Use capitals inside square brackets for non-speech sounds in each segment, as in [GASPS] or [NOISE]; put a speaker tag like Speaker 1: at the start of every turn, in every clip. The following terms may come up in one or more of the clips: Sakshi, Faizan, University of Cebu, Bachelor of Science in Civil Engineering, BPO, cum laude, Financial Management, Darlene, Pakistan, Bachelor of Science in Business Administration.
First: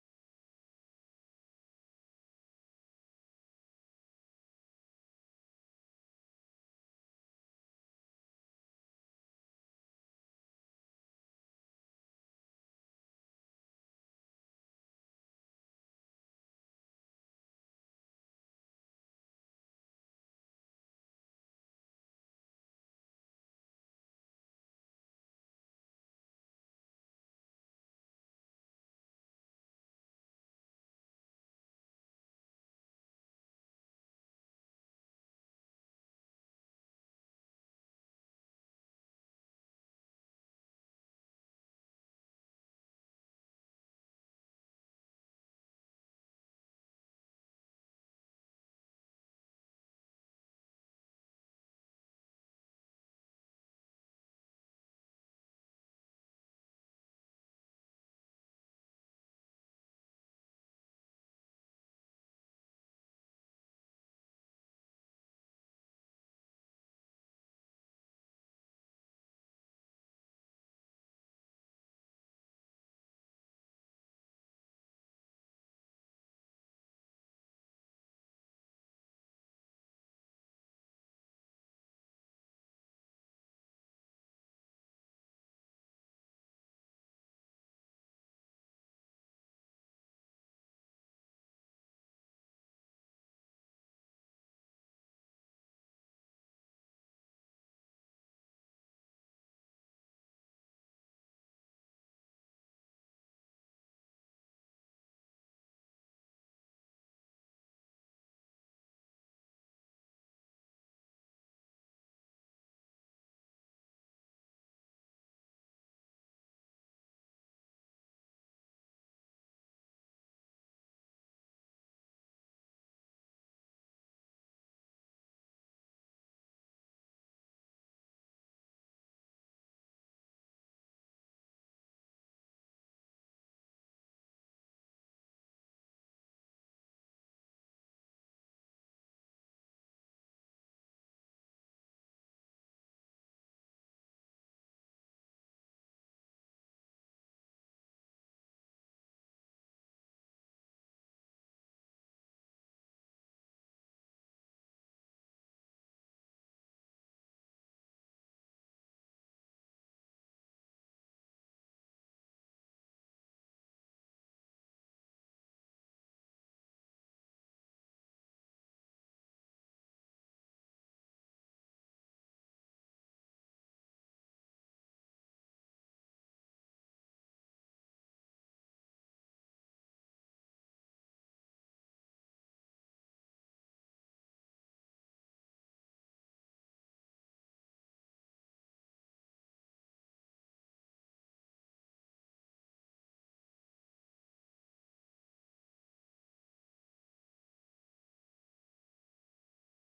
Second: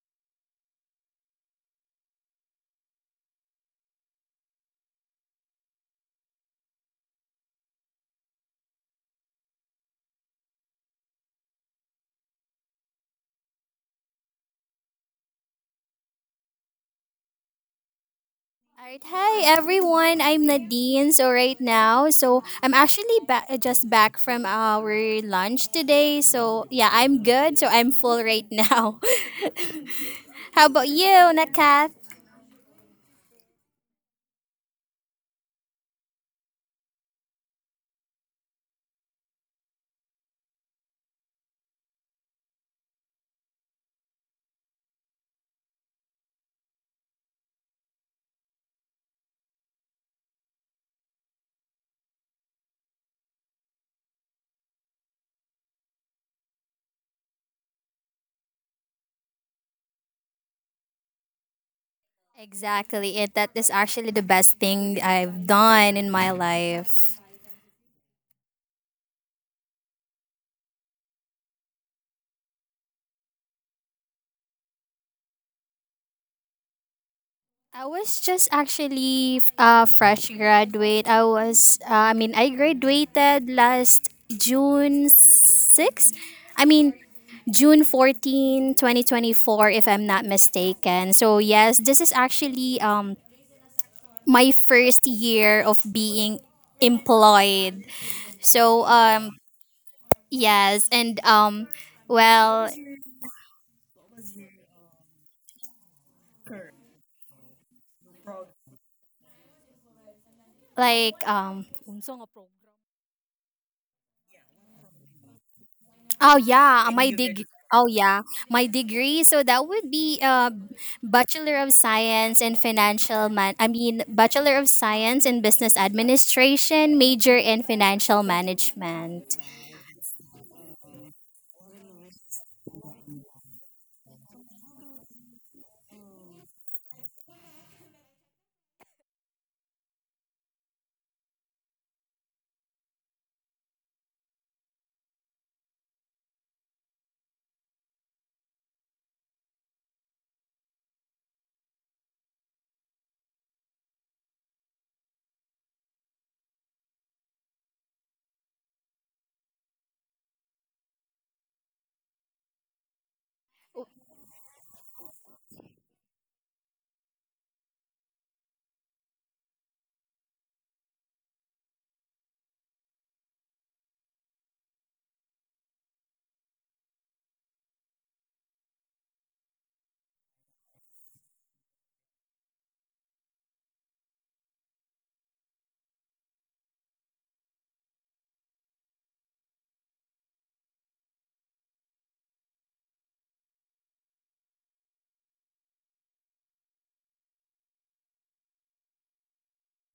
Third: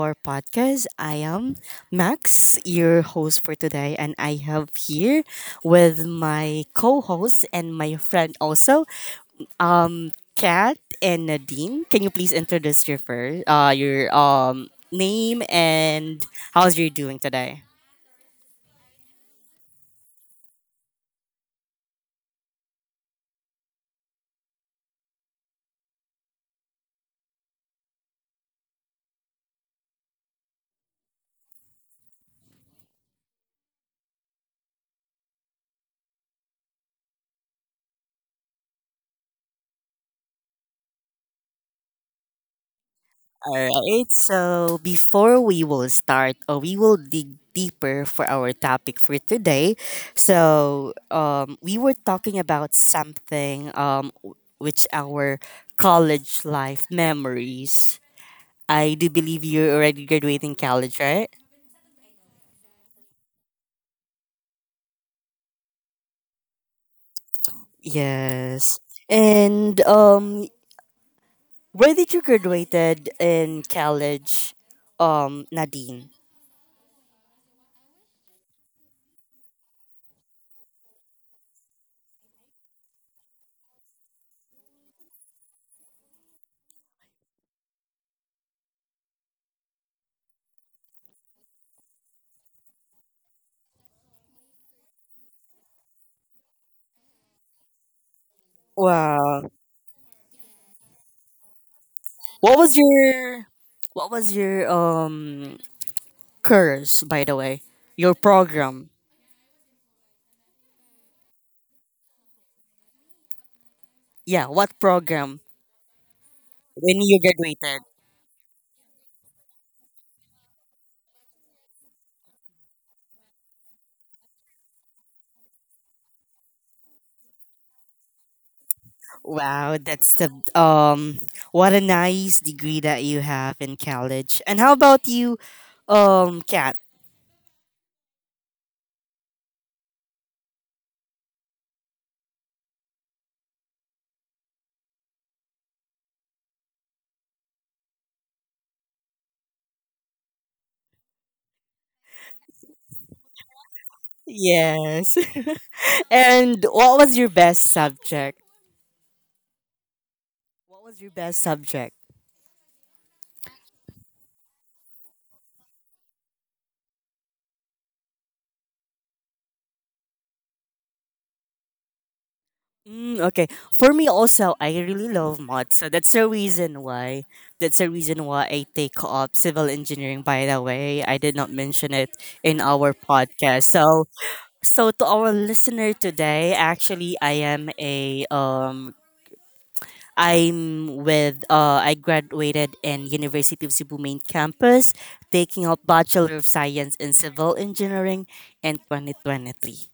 Speaker 1: our podcast. I am Max, your host for today, and I have here with my co host and my friend also, Kat and Nadine. Can you please introduce your first, your name and how's you doing today?
Speaker 2: Alright, hi everyone. I'm Nadine. So right now, I'm actually just back from our lunch today. So yeah, I'm good. So I'm full right now. [LAUGHS] How about you, Nakath?
Speaker 1: All right. So before we will start, we will dig deeper for our topic for today. We were talking about something which our college life memories. I do believe you're already graduating college, right?
Speaker 2: Exactly. It that is actually the best thing I've done in my life.
Speaker 1: Yes. And where did you graduated in college, Nadine?
Speaker 2: I was just actually a fresh graduate. I graduated last June 6th. I mean, June 14, 2024, if I'm not mistaken. So yes, this is actually my first year of being employed. So,
Speaker 1: Wow.
Speaker 2: yes, and,
Speaker 1: What
Speaker 2: well,
Speaker 1: was your what was your curse, by the way. Your program.
Speaker 2: like,
Speaker 1: Yeah, what program?
Speaker 2: Oh yeah, When
Speaker 1: When
Speaker 2: my you
Speaker 1: you
Speaker 2: dig. Get
Speaker 1: graduated.
Speaker 2: Oh yeah, my degree. So that would be Bachelor of Science in Financial Man. I mean, Bachelor of Science in Business Administration, major in Financial Management.
Speaker 1: Wow, that's the um what a nice degree that you have in college. And how about you, Kat? Yes. [LAUGHS] And what was your best subject? What was your best subject? Mm, okay. For me also, I really love math. So that's the reason why that's the reason why I take up civil engineering by the way. I did not mention it in our podcast. So to our listener today, actually I am a I graduated in University of Cebu main campus taking up Bachelor of Science in Civil Engineering in 2023.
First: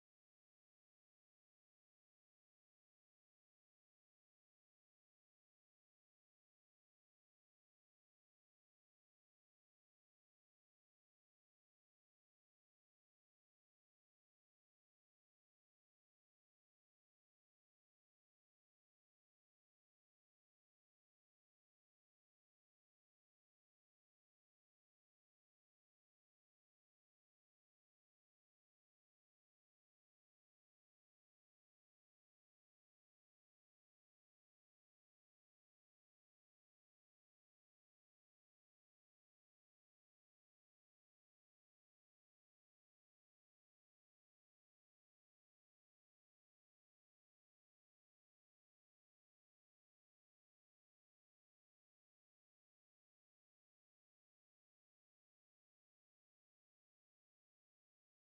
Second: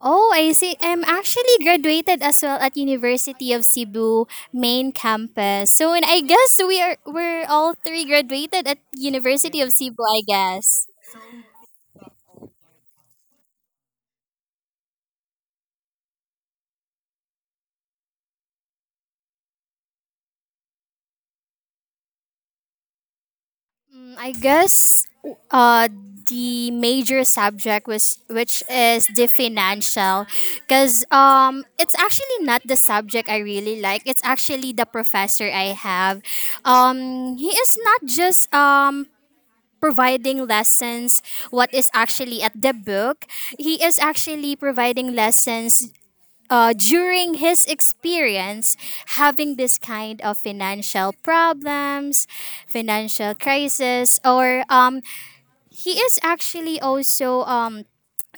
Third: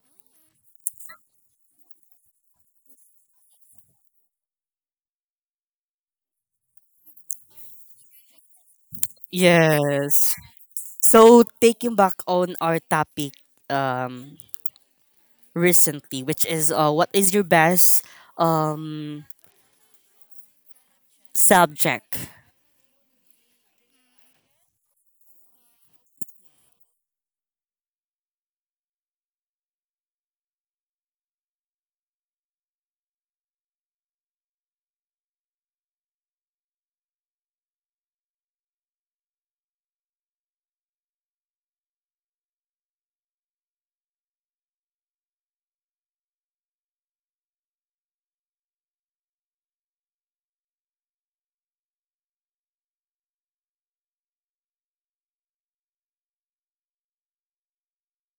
Speaker 2: Oh, I see. I'm actually graduated as well at University of Cebu main campus. So, and I guess we're all three graduated at University of Cebu, I
Speaker 1: Yes.
Speaker 2: guess.
Speaker 1: So taking back on our topic um recently, which is what is your best um subject?
Speaker 2: I guess uh, the major subject was which is the financial, because it's actually not the subject I really like, it's actually the professor I have. He is not just providing lessons what is actually at the book, he is actually providing lessons during his experience having this kind of financial problems, financial crisis, or he is actually also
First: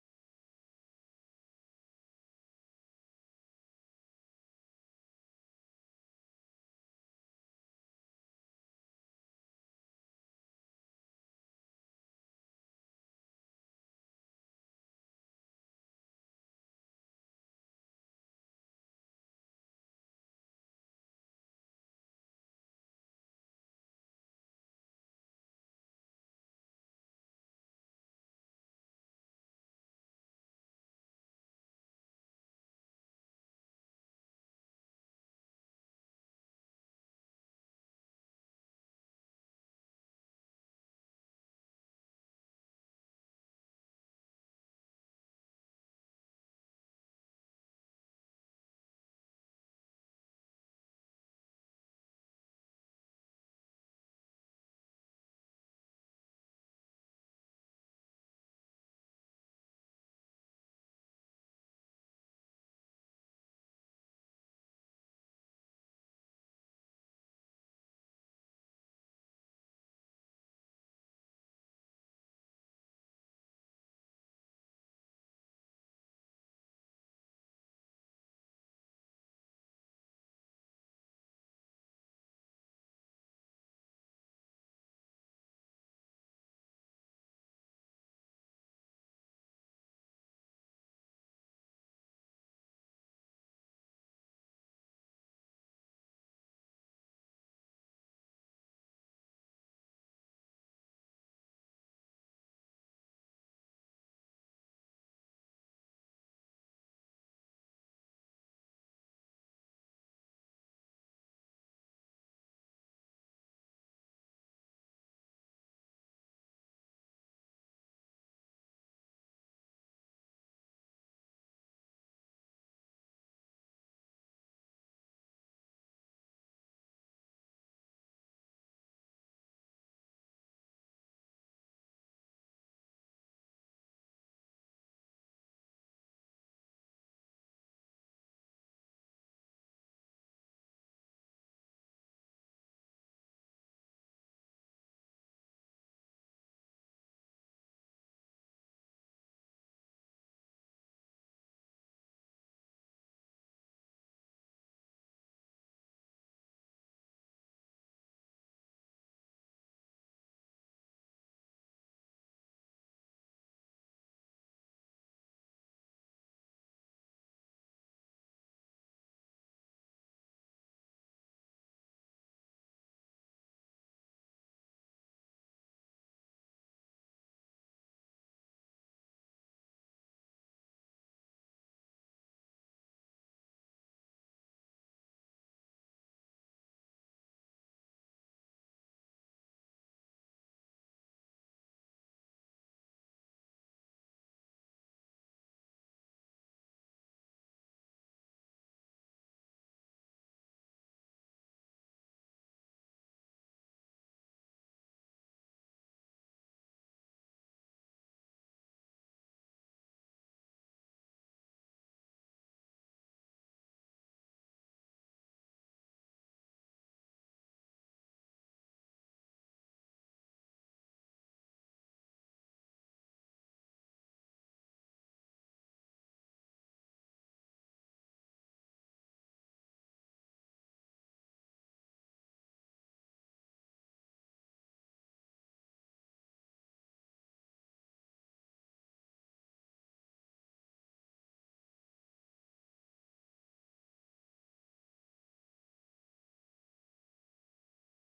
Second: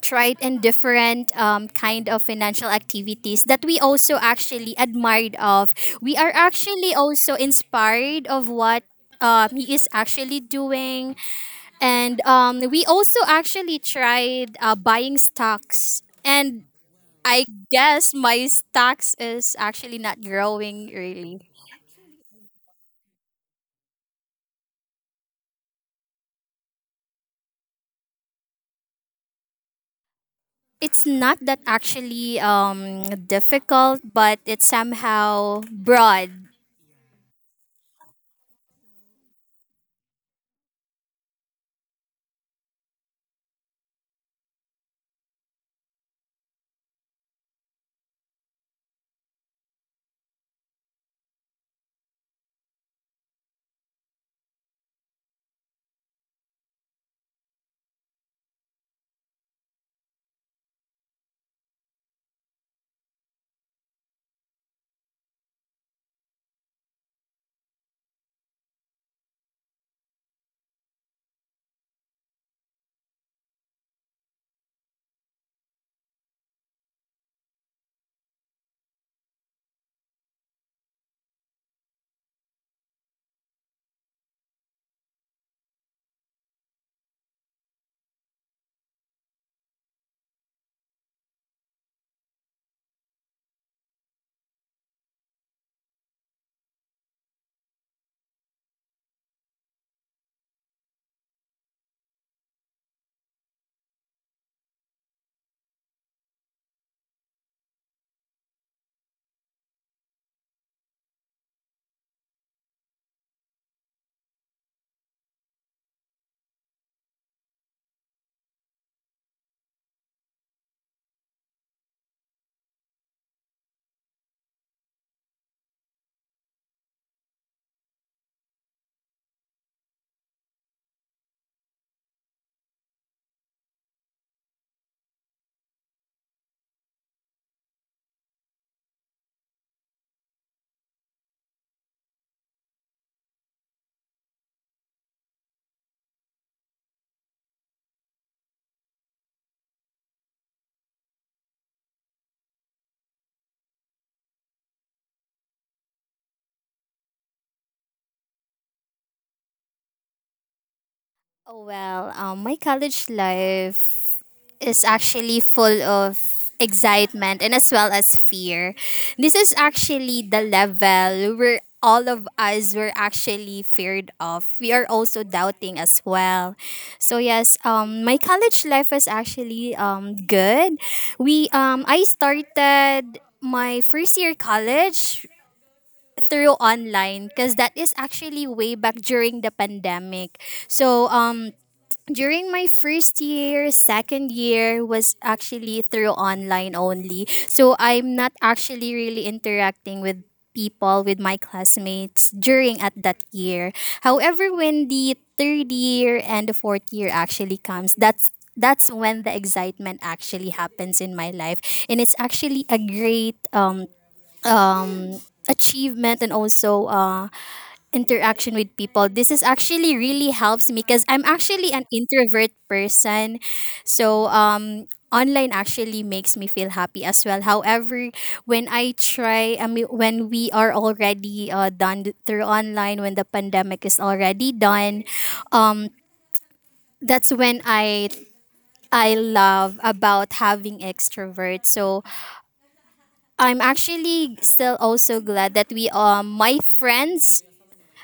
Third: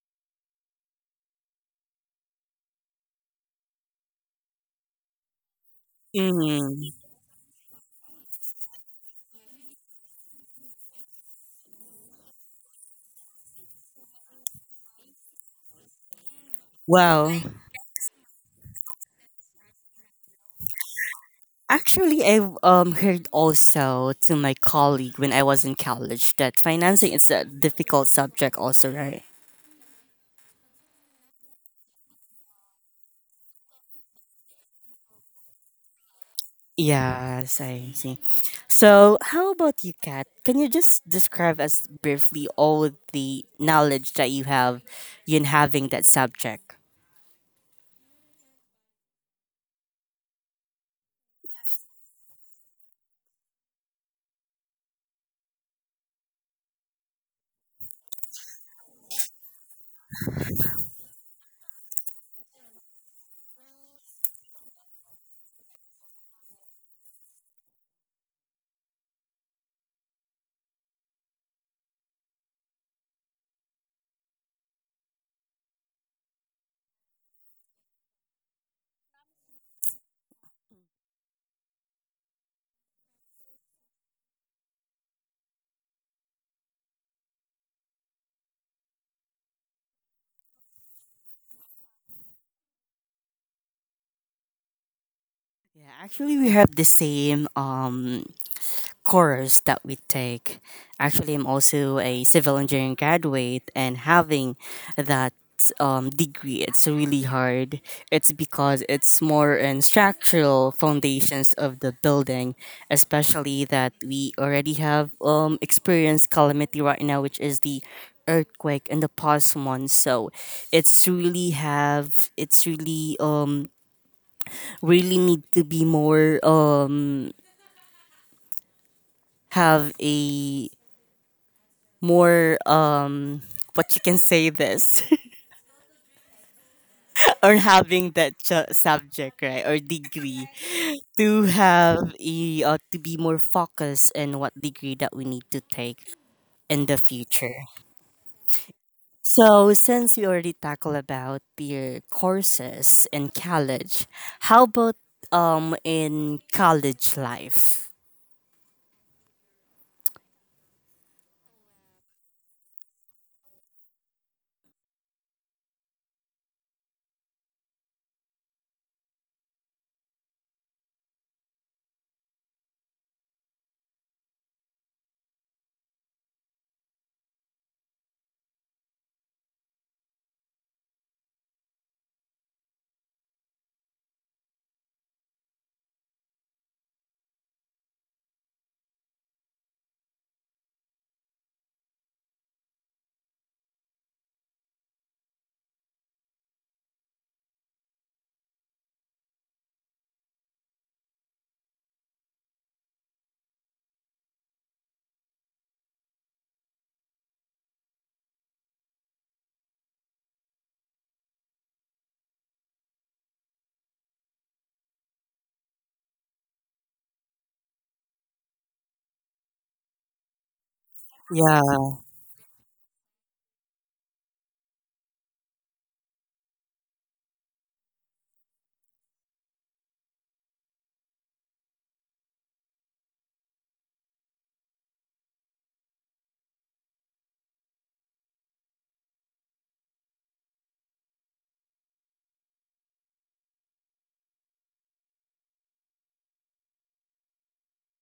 Speaker 2: tried in different kind of financial activities that we also actually admired of. We are actually
Speaker 1: Mm.
Speaker 2: also inspired of what he is actually doing. And we also actually tried buying stocks. And
Speaker 1: Well,
Speaker 2: I guess my stocks is actually not growing really.
Speaker 1: actually I've heard also to my colleague when I was in college that financing is a difficult subject also, right?
Speaker 2: It's not that actually difficult, but it's somehow broad.
Speaker 1: Yes, I see. So, how about you, Kat? Can you just describe us briefly all the knowledge that you have in having that subject? Yeah, actually, we have the same course that we take. Actually, I'm also a civil engineering graduate, and having that degree, it's really hard. It's because it's more in structural foundations of the building, especially that we already have experienced calamity right now, which is the earthquake and the past one. So, it's really need to be more have a more what you can say this [LAUGHS] or having that subject right or degree to have a to be more focused in what degree that we need to take in the future. So since we already tackle about the courses in college, how about in college life?
Speaker 2: Oh, well, my college life is actually full of excitement and as well as fear. This is actually the level where all of us were actually feared of. We are also doubting as well. So yes, my college life was actually good. We I started my first year college through online because that is actually way back during the pandemic. So during my first year, second year was actually through online only. So I'm not actually really interacting with people, with my classmates during at that year. However, when the third year and the fourth year actually comes, that's when the excitement actually happens in my life, and it's actually a great um achievement and also interaction with people. This is actually really helps me because I'm
Speaker 1: Yeah.
Speaker 2: actually an introvert person. So online actually makes me feel happy as well. However, when I try I mean when we are already done through online, when the pandemic is already done, um that's when I love about having extroverts. So I'm actually still also glad that we my friends,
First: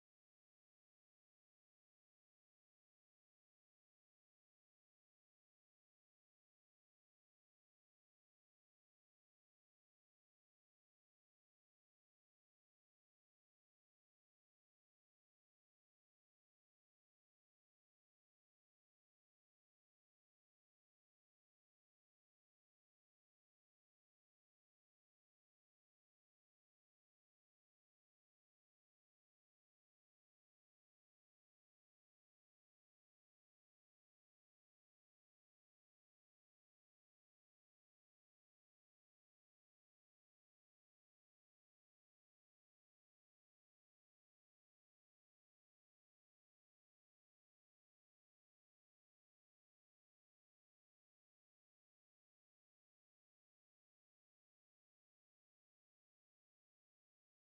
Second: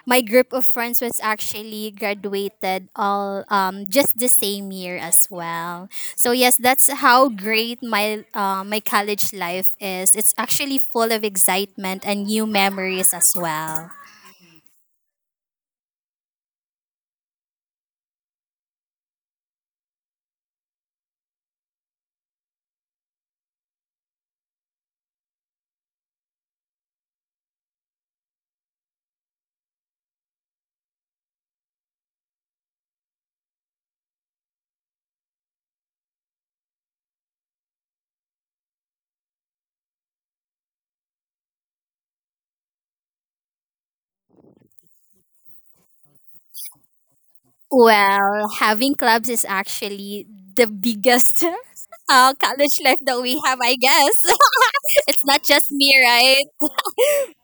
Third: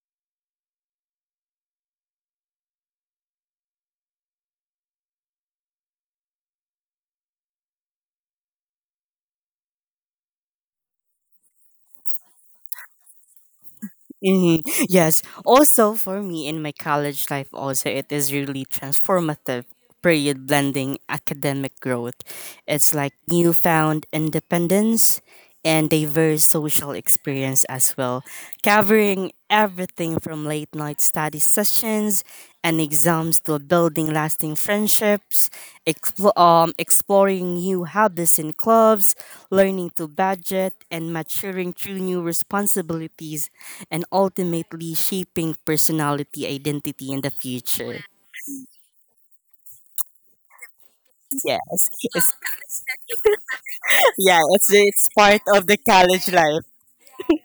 Speaker 2: my group of friends was actually graduated all just the same year as well. So yes, that's how great my my college life is. It's actually full of excitement and new memories as well.
Speaker 1: Mhm. Yes. Also, for me in my college life, also it is really transformative period blending academic growth. It's like newfound independence and diverse social experience as well, covering everything from late night study sessions and exams to building lasting friendships, exploring new hobbies and clubs, learning to budget, and maturing through new responsibilities and ultimately shaping personality, identity, in the future.
Speaker 2: Well, having clubs is actually the biggest
Speaker 1: Yes,
Speaker 2: [LAUGHS]
Speaker 1: it's,
Speaker 2: college life that we have, I
Speaker 1: [LAUGHS]
Speaker 2: guess.
Speaker 1: yeah, it's
Speaker 2: [LAUGHS] It's
Speaker 1: part
Speaker 2: not
Speaker 1: of
Speaker 2: just
Speaker 1: the
Speaker 2: me,
Speaker 1: college
Speaker 2: right?
Speaker 1: life.
Speaker 2: [LAUGHS]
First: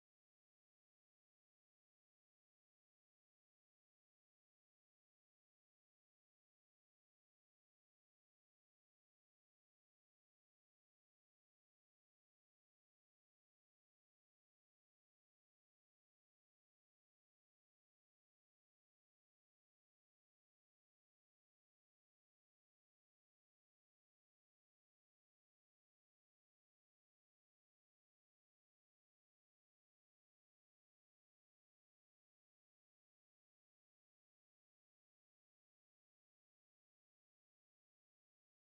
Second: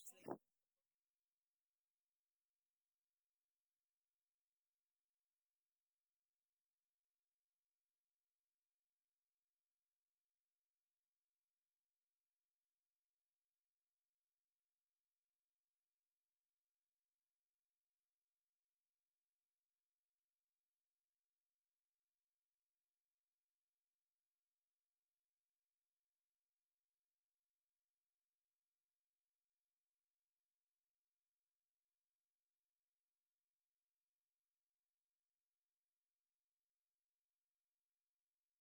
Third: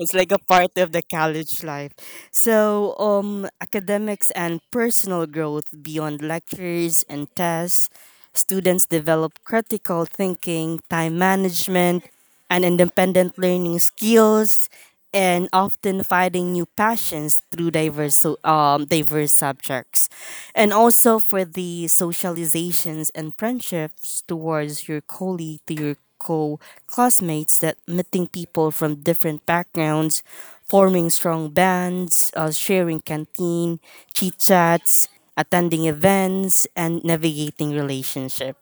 Speaker 1: It's like a part of the college life. So, academics and personal growth beyond lectures and tests, students develop critical thinking, time management, and independent learning skills, and often finding new passions through diverse diverse subjects, and also for the socializations and friendships towards your colleague to your co classmates that meeting people from different backgrounds forming strong bands, sharing canteen, chit chats, attending events, and navigating relationships.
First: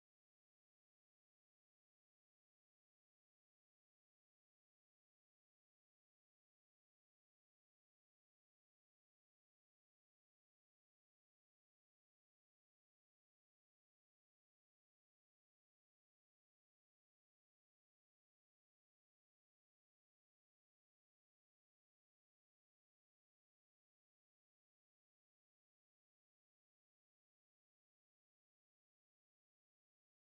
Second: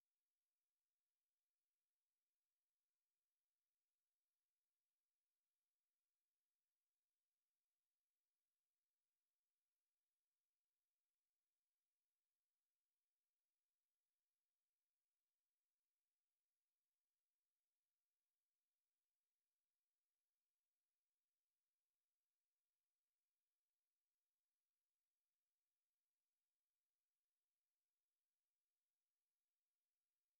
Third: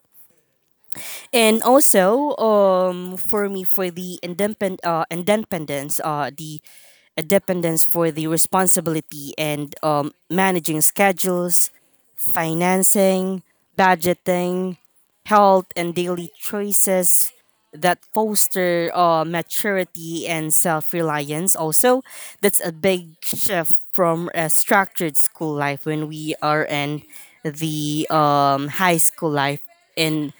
Speaker 1: And also, for me, for the independence, the dependence for the responsibility and managing schedules, financing, budgeting, health, and daily choices that foster maturity and self reliance. Also, that's a big shift from a structured school life when we are in the high school life. And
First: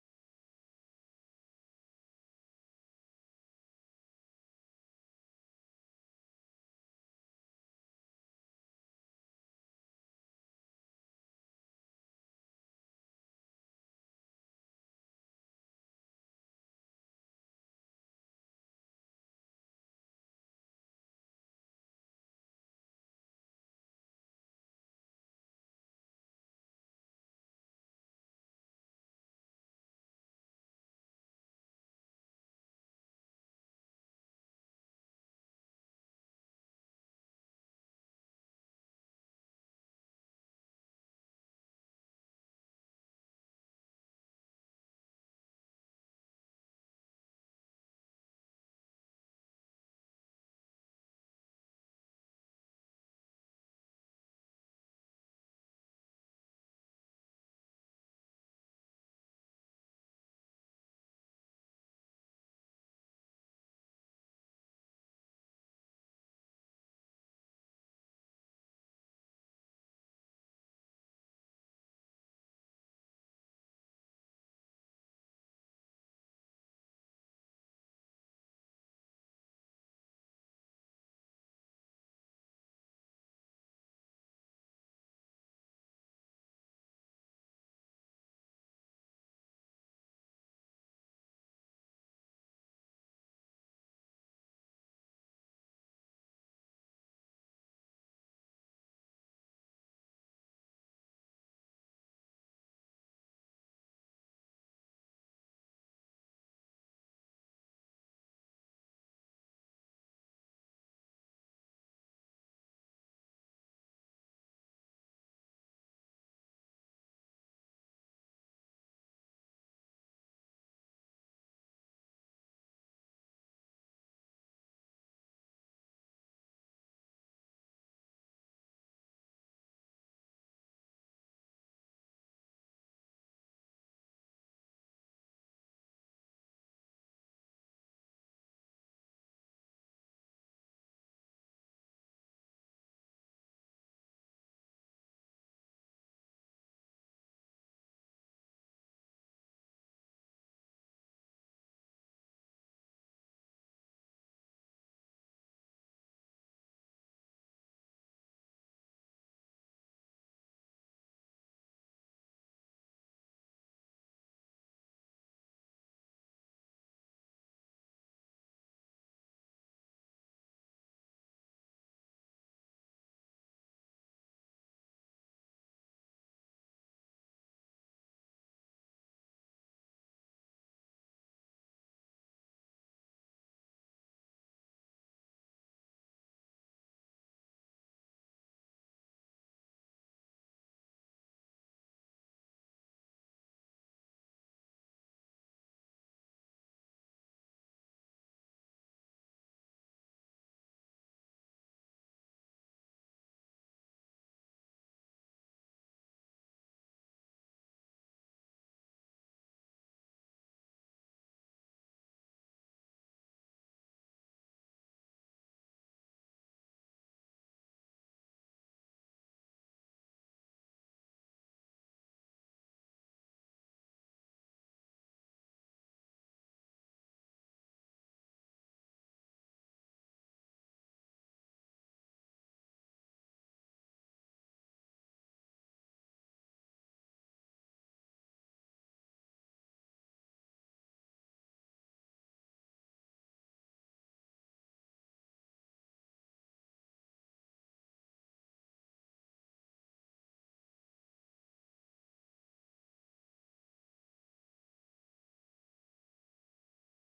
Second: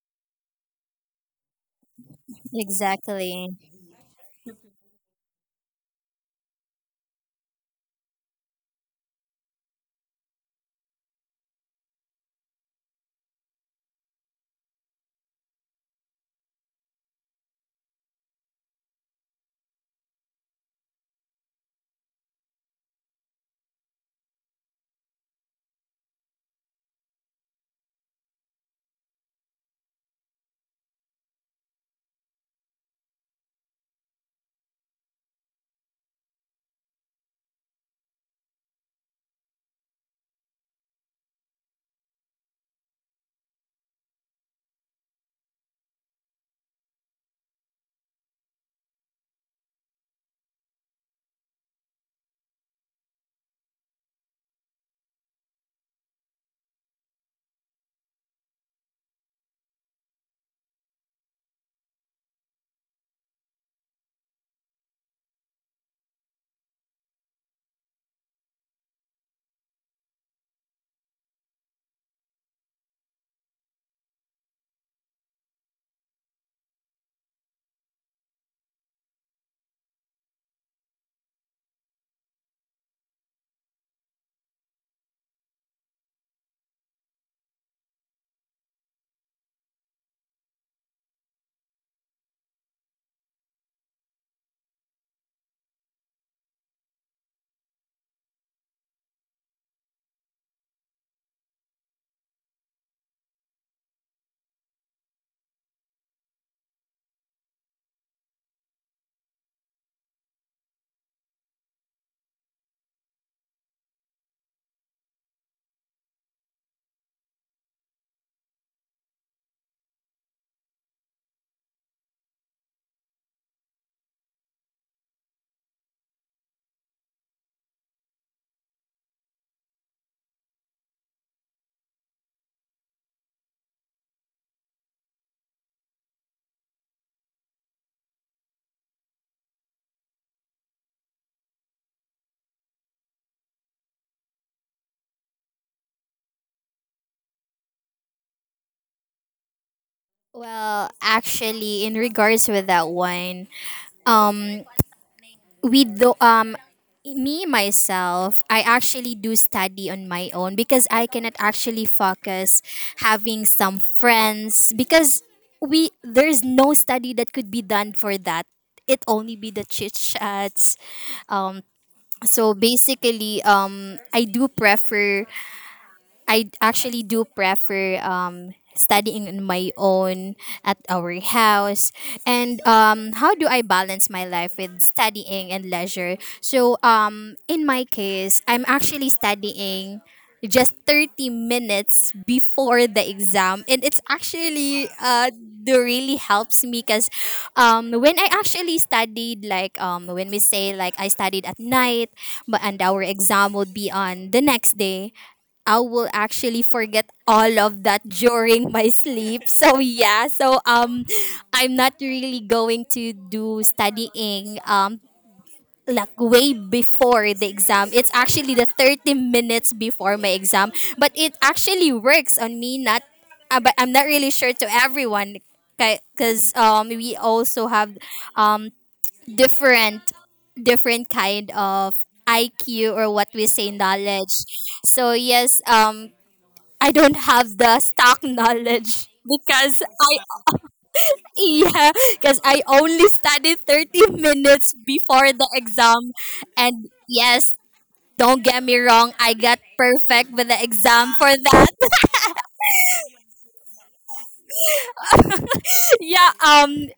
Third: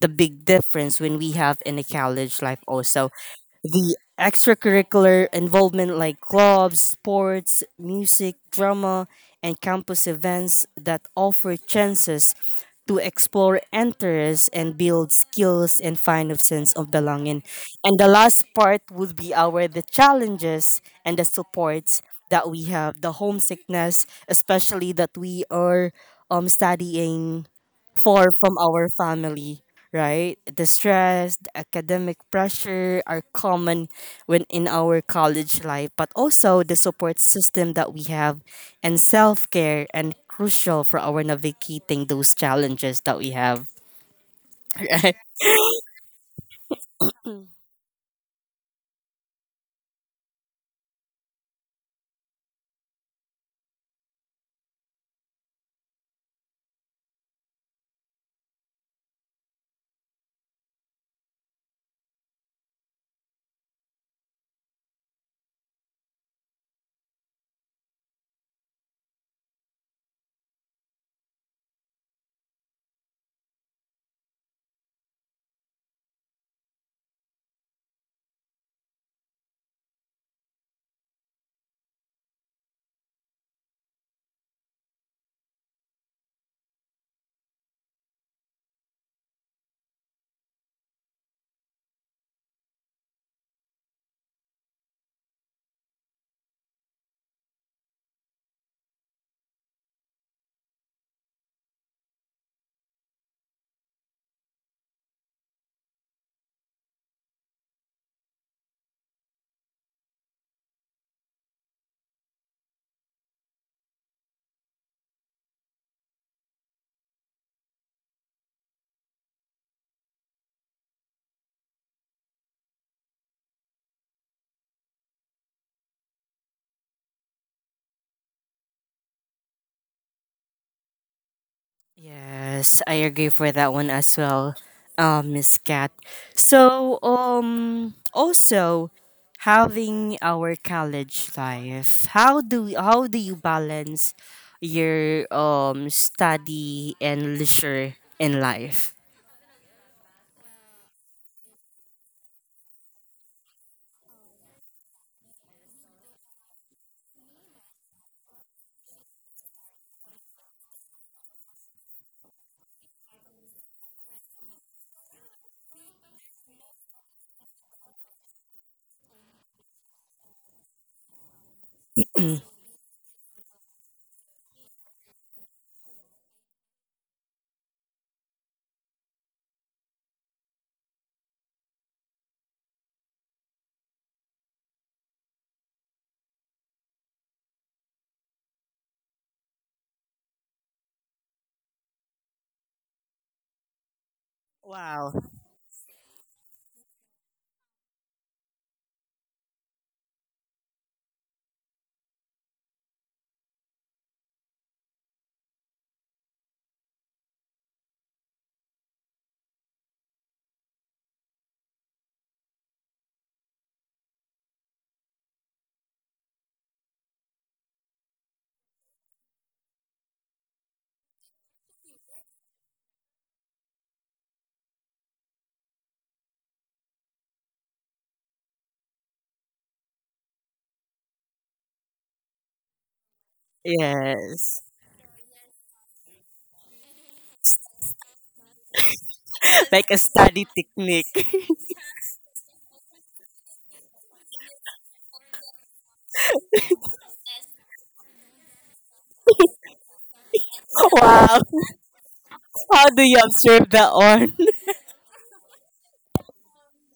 Speaker 1: the big difference when we have in a college life also
Speaker 2: Exactly.
Speaker 1: the extracurricular involvement like clubs, sports, music, drama, and campus events that offer chances to explore interests and build skills and find a sense of belonging. And the last part would be our the challenges and the supports that we have, the homesickness, especially that we are studying far from our family, right? The stress, the academic pressure are common when in our college life, but also the support system that we have and self-care and crucial for our navigating those challenges that we have, [LAUGHS] right? Yes, I agree for that one as well, Miss Kat. So, also having our college life, how do you balance your study and leisure in life? [CLEARS THROAT]
Speaker 2: Well, actually, in regards with that one, um, we do me myself, I actually do study on my own because I cannot actually focus having some friends, because we there's no study that could be done for that. It only be the chit chats. Um,
Speaker 1: Mm.
Speaker 2: so basically, I actually do prefer studying on my own at our house. And how do I balance my life with studying and leisure? So in my case, I'm actually studying just 30 minutes before the exam, and it's actually
Speaker 1: Wow.
Speaker 2: the really helps me, because when I actually studied, like, when we say, like, I studied at night but and our exam would be on the next day, I will actually forget all of that during my sleep. So yeah, so I'm not really going to do studying like way before the exam. It's actually the 30 minutes before my exam, but it actually works on me. Not uh, but I'm not really sure to everyone, because we also have um different different kind of IQ or what we say knowledge.
Speaker 1: Yes.
Speaker 2: So yes, I don't have the stock knowledge
Speaker 1: [LAUGHS]
Speaker 2: because
Speaker 1: Like a
Speaker 2: I
Speaker 1: study technique.
Speaker 2: yeah, because I only studied 30 minutes before the exam, and yes, don't get me wrong, I got perfect with the
Speaker 1: [LAUGHS]
Speaker 2: exam for
Speaker 1: Wow.
Speaker 2: that.
Speaker 1: How do you observe that on
Speaker 2: [LAUGHS] Yeah,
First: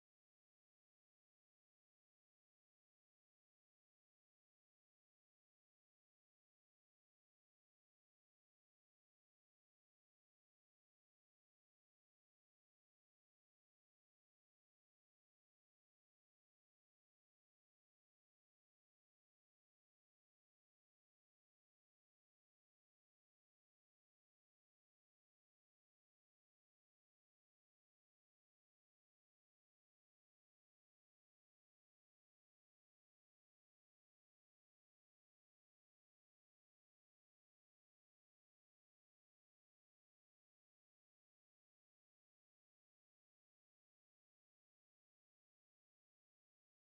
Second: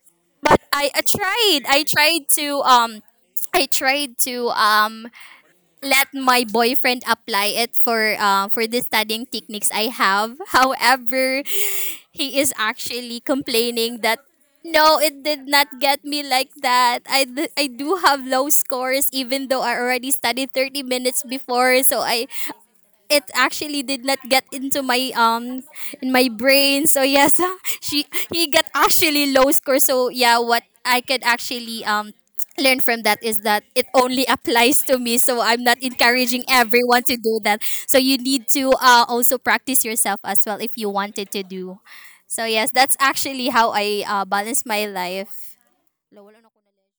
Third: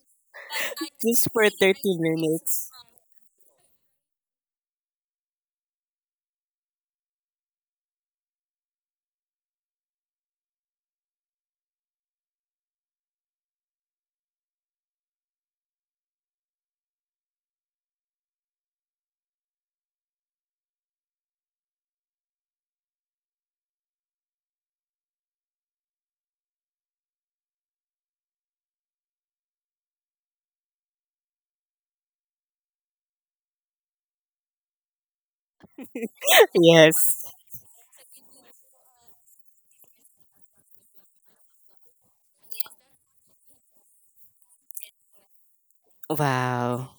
Speaker 2: but
Speaker 1: [LAUGHS] just for 30 minutes?
Speaker 2: I tried to let my boyfriend apply it for the studying techniques I have. [LAUGHS] However, he is actually complaining that no, it did not get me like that. I do have low scores even though I already studied 30 minutes before. So I, it actually did not get into my in my brain. So yes, [LAUGHS] she he got actually low score. So yeah, what I could actually learn from that is that it only [LAUGHS] applies to me. So I'm not encouraging everyone
Speaker 1: Yes.
Speaker 2: to do that. So you need to also practice yourself as well if you wanted to do. So yes, that's actually how I balance my life.
Speaker 1: Wow.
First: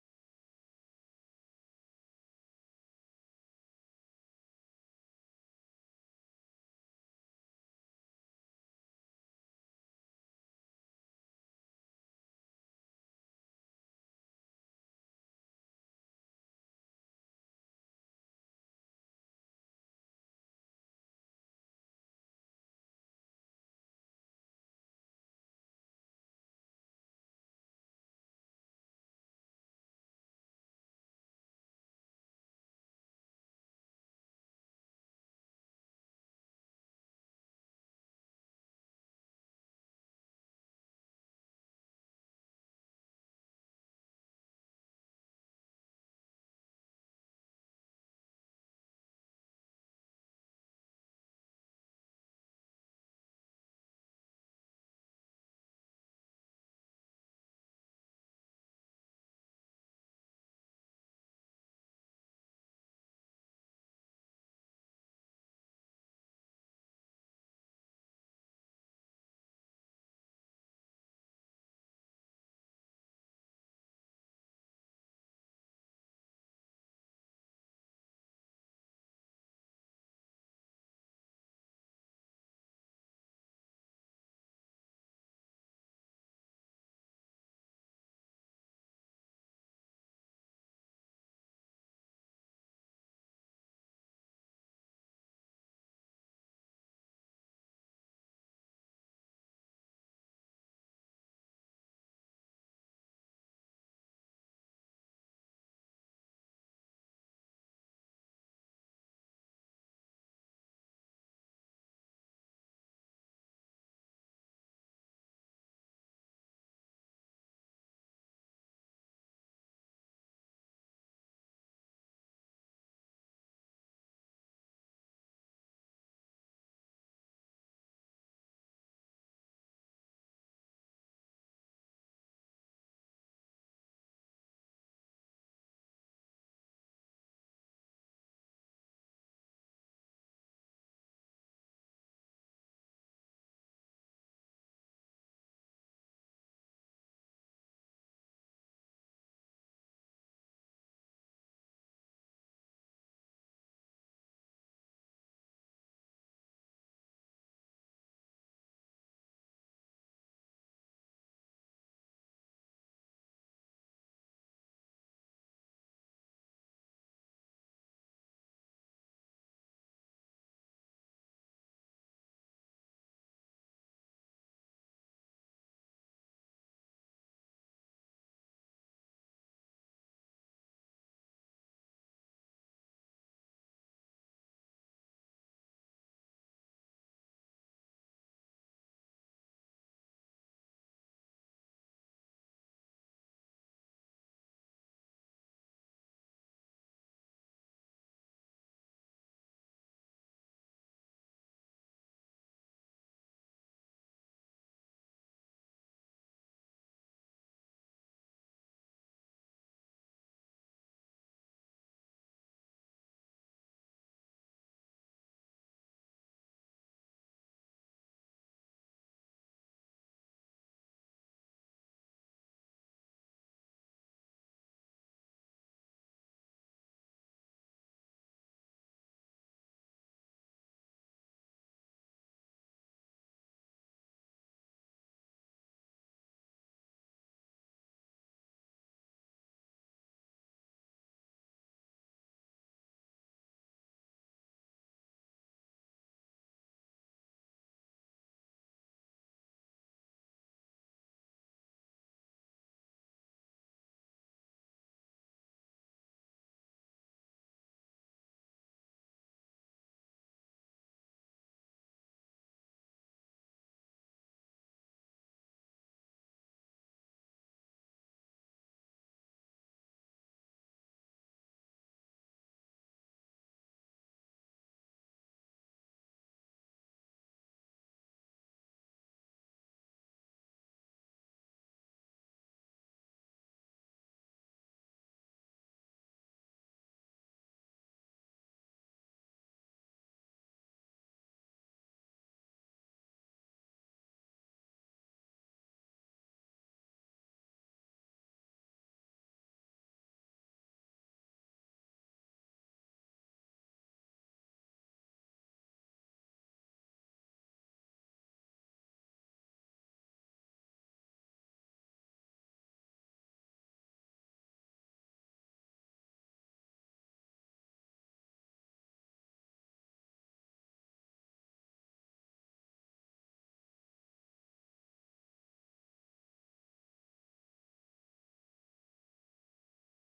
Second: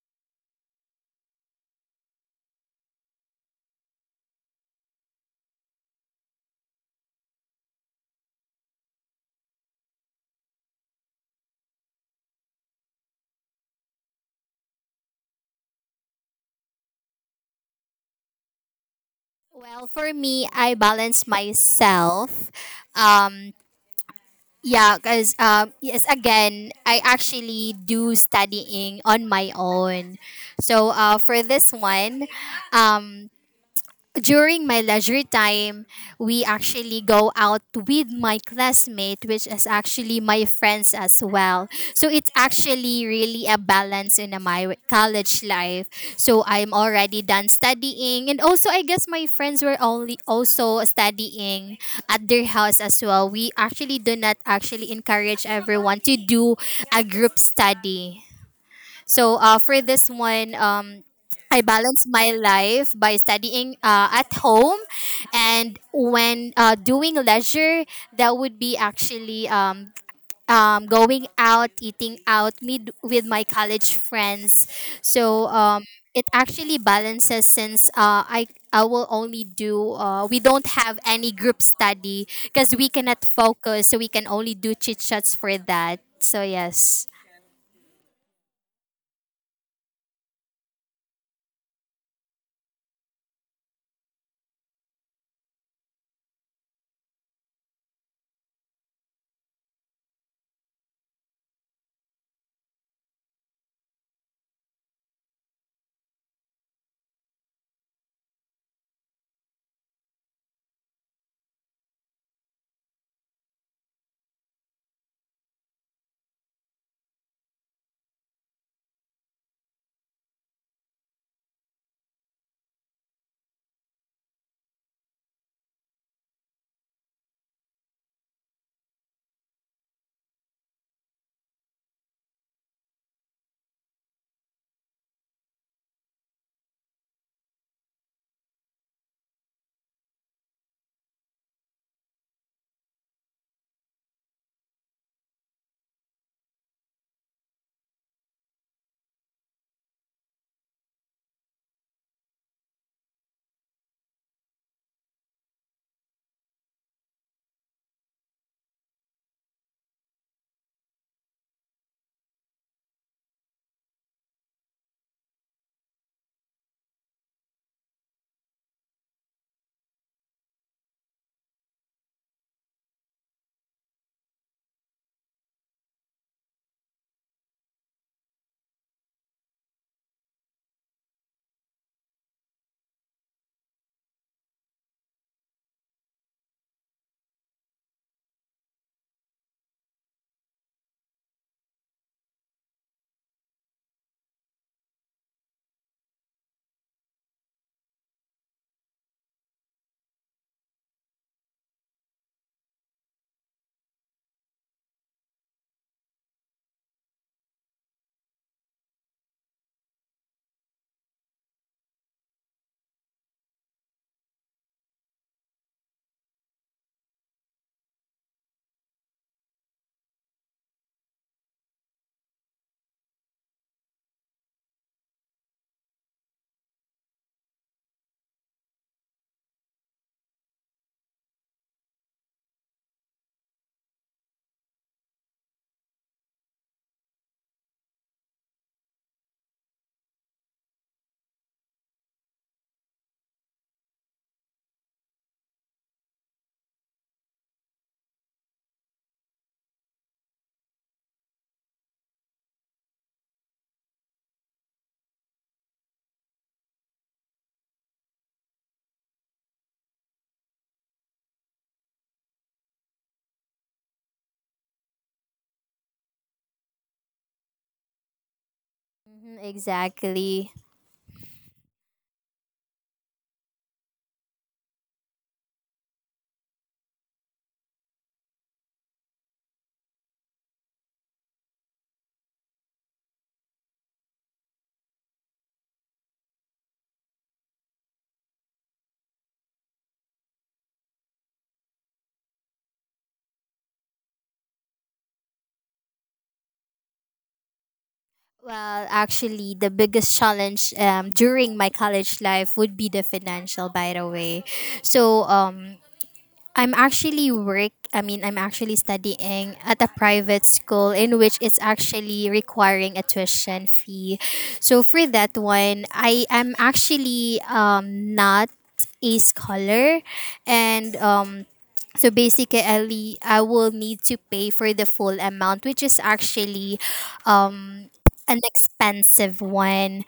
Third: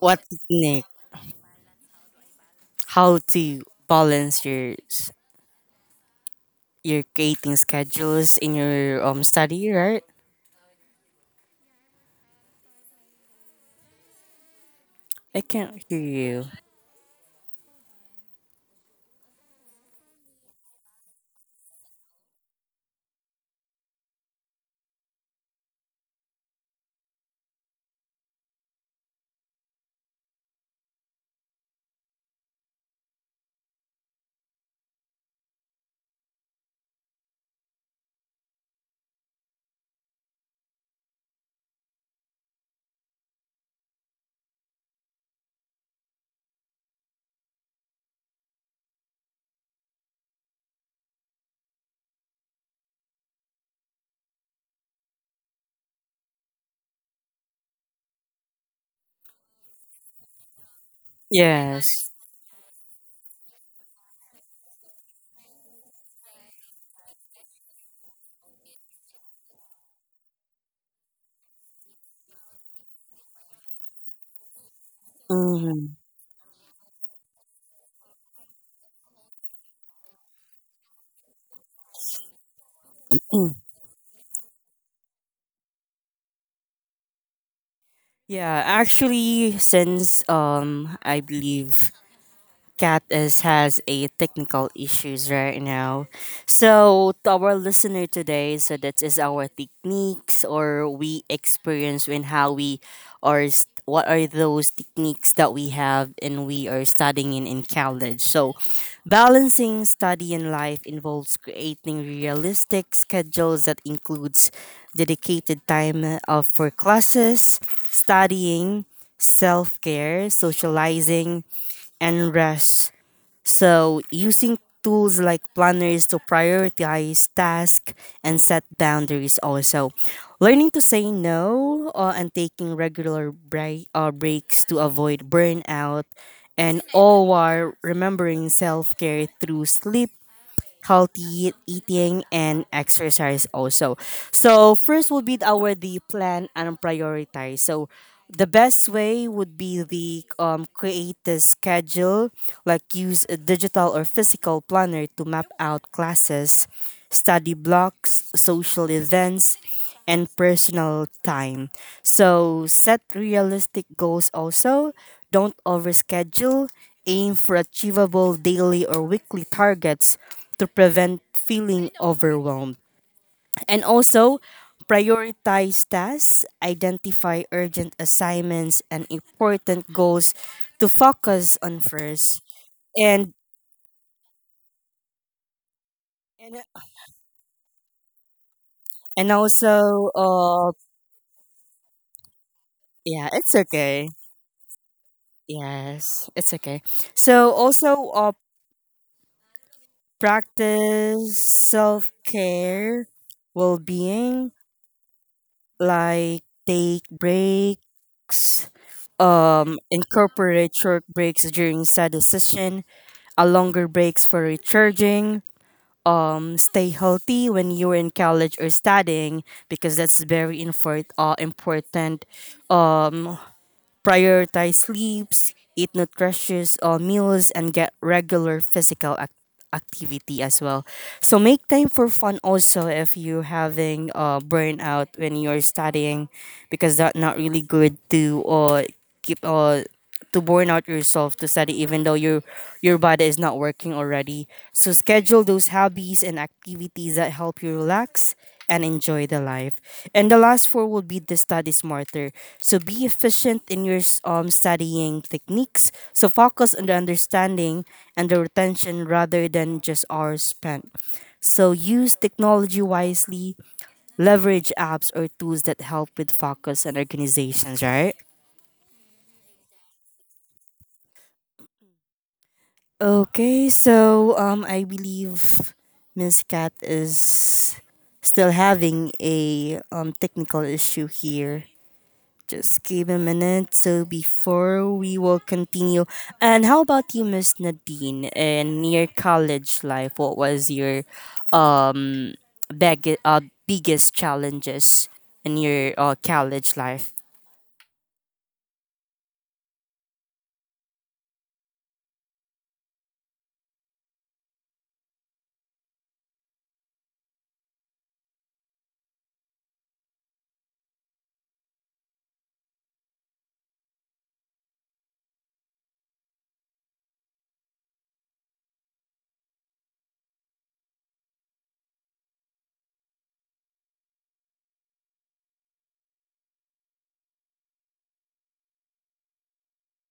Speaker 1: What technique? How to balance your creating schedules in your study, right? I can't hear you.
Speaker 2: Well, for me, I balance myself. Um, Yeah, because yes, again, I actually do studying on my own. So for this one, um, during my leisure time, we actually go out with my classmate, which is actually my friends as well. So it's actually really a balance in my college life. So I'm already done studying, and also I guess my friends were only also studying at their house as well. We actually do not actually encourage everyone to do a group study. So for this one, I balance
Speaker 1: Yes.
Speaker 2: my life by studying at home, and when doing leisure, that would be actually going out, eating out, meet with my college friends. So
Speaker 1: Mm-hmm.
Speaker 2: it actually balances since I will only do we don't have any group study because we cannot
Speaker 1: Mm.
Speaker 2: focus, so we can only do chit chats for that. So yes.
Speaker 1: Yeah, actually, since I believe cat is has a technical issues right now. So to our listener today, so that is our techniques or we experience when how we are what are those techniques that we have and we are studying in college. So balancing study and life involves creating realistic schedules that includes dedicated time of for classes, studying, self-care, socializing, and rest, so using tools like planners to prioritize tasks and set boundaries also. Learning to say no, and taking regular breaks to avoid burnout and all while remembering self-care through sleep, healthy eating and exercise also. So first we'll be our the plan and prioritize. So the best way would be the create the schedule like use a digital or physical planner to map out classes, study blocks, social events, and personal time. So set realistic goals also. Don't overschedule. Aim for achievable daily or weekly targets to prevent feeling overwhelmed. And also, prioritize tasks, identify urgent assignments and important goals to focus on first. And and yeah, it's okay. Yes, it's okay. So also, practice self care, well being, like take breaks, incorporate short breaks during study session, a longer breaks for recharging. Stay healthy when you're in college or studying because that's very important. Um, prioritize sleeps, eat nutritious meals, and get regular activity as well. So make time for fun also if you're having burnout when you're studying, because that's not really good to keep to burn out yourself to study even though your body is not working already. So schedule those hobbies and activities that help you relax and enjoy the life. And the last four will be the study smarter. So be efficient in studying techniques. So focus on the understanding and the retention rather than just hours spent. So use technology wisely, leverage apps or tools that help with focus and organizations, right?
Speaker 2: Mhm, exactly.
Speaker 1: Okay, so I believe Miss Kat is still having a technical issue here. Just give a minute. So before we will continue, and how about you, Miss Nadine? In your college life, what was your um bag- uh, biggest challenges in your college life?
Speaker 2: Well, actually, the biggest challenge during my college life would be the financial, by the way. So, I'm actually work. I mean, I'm actually studying at a private school in which it's actually requiring a tuition fee. So for that one, I am actually not a scholar, and so basically, I will need to pay for the full amount, which is actually um an expensive one.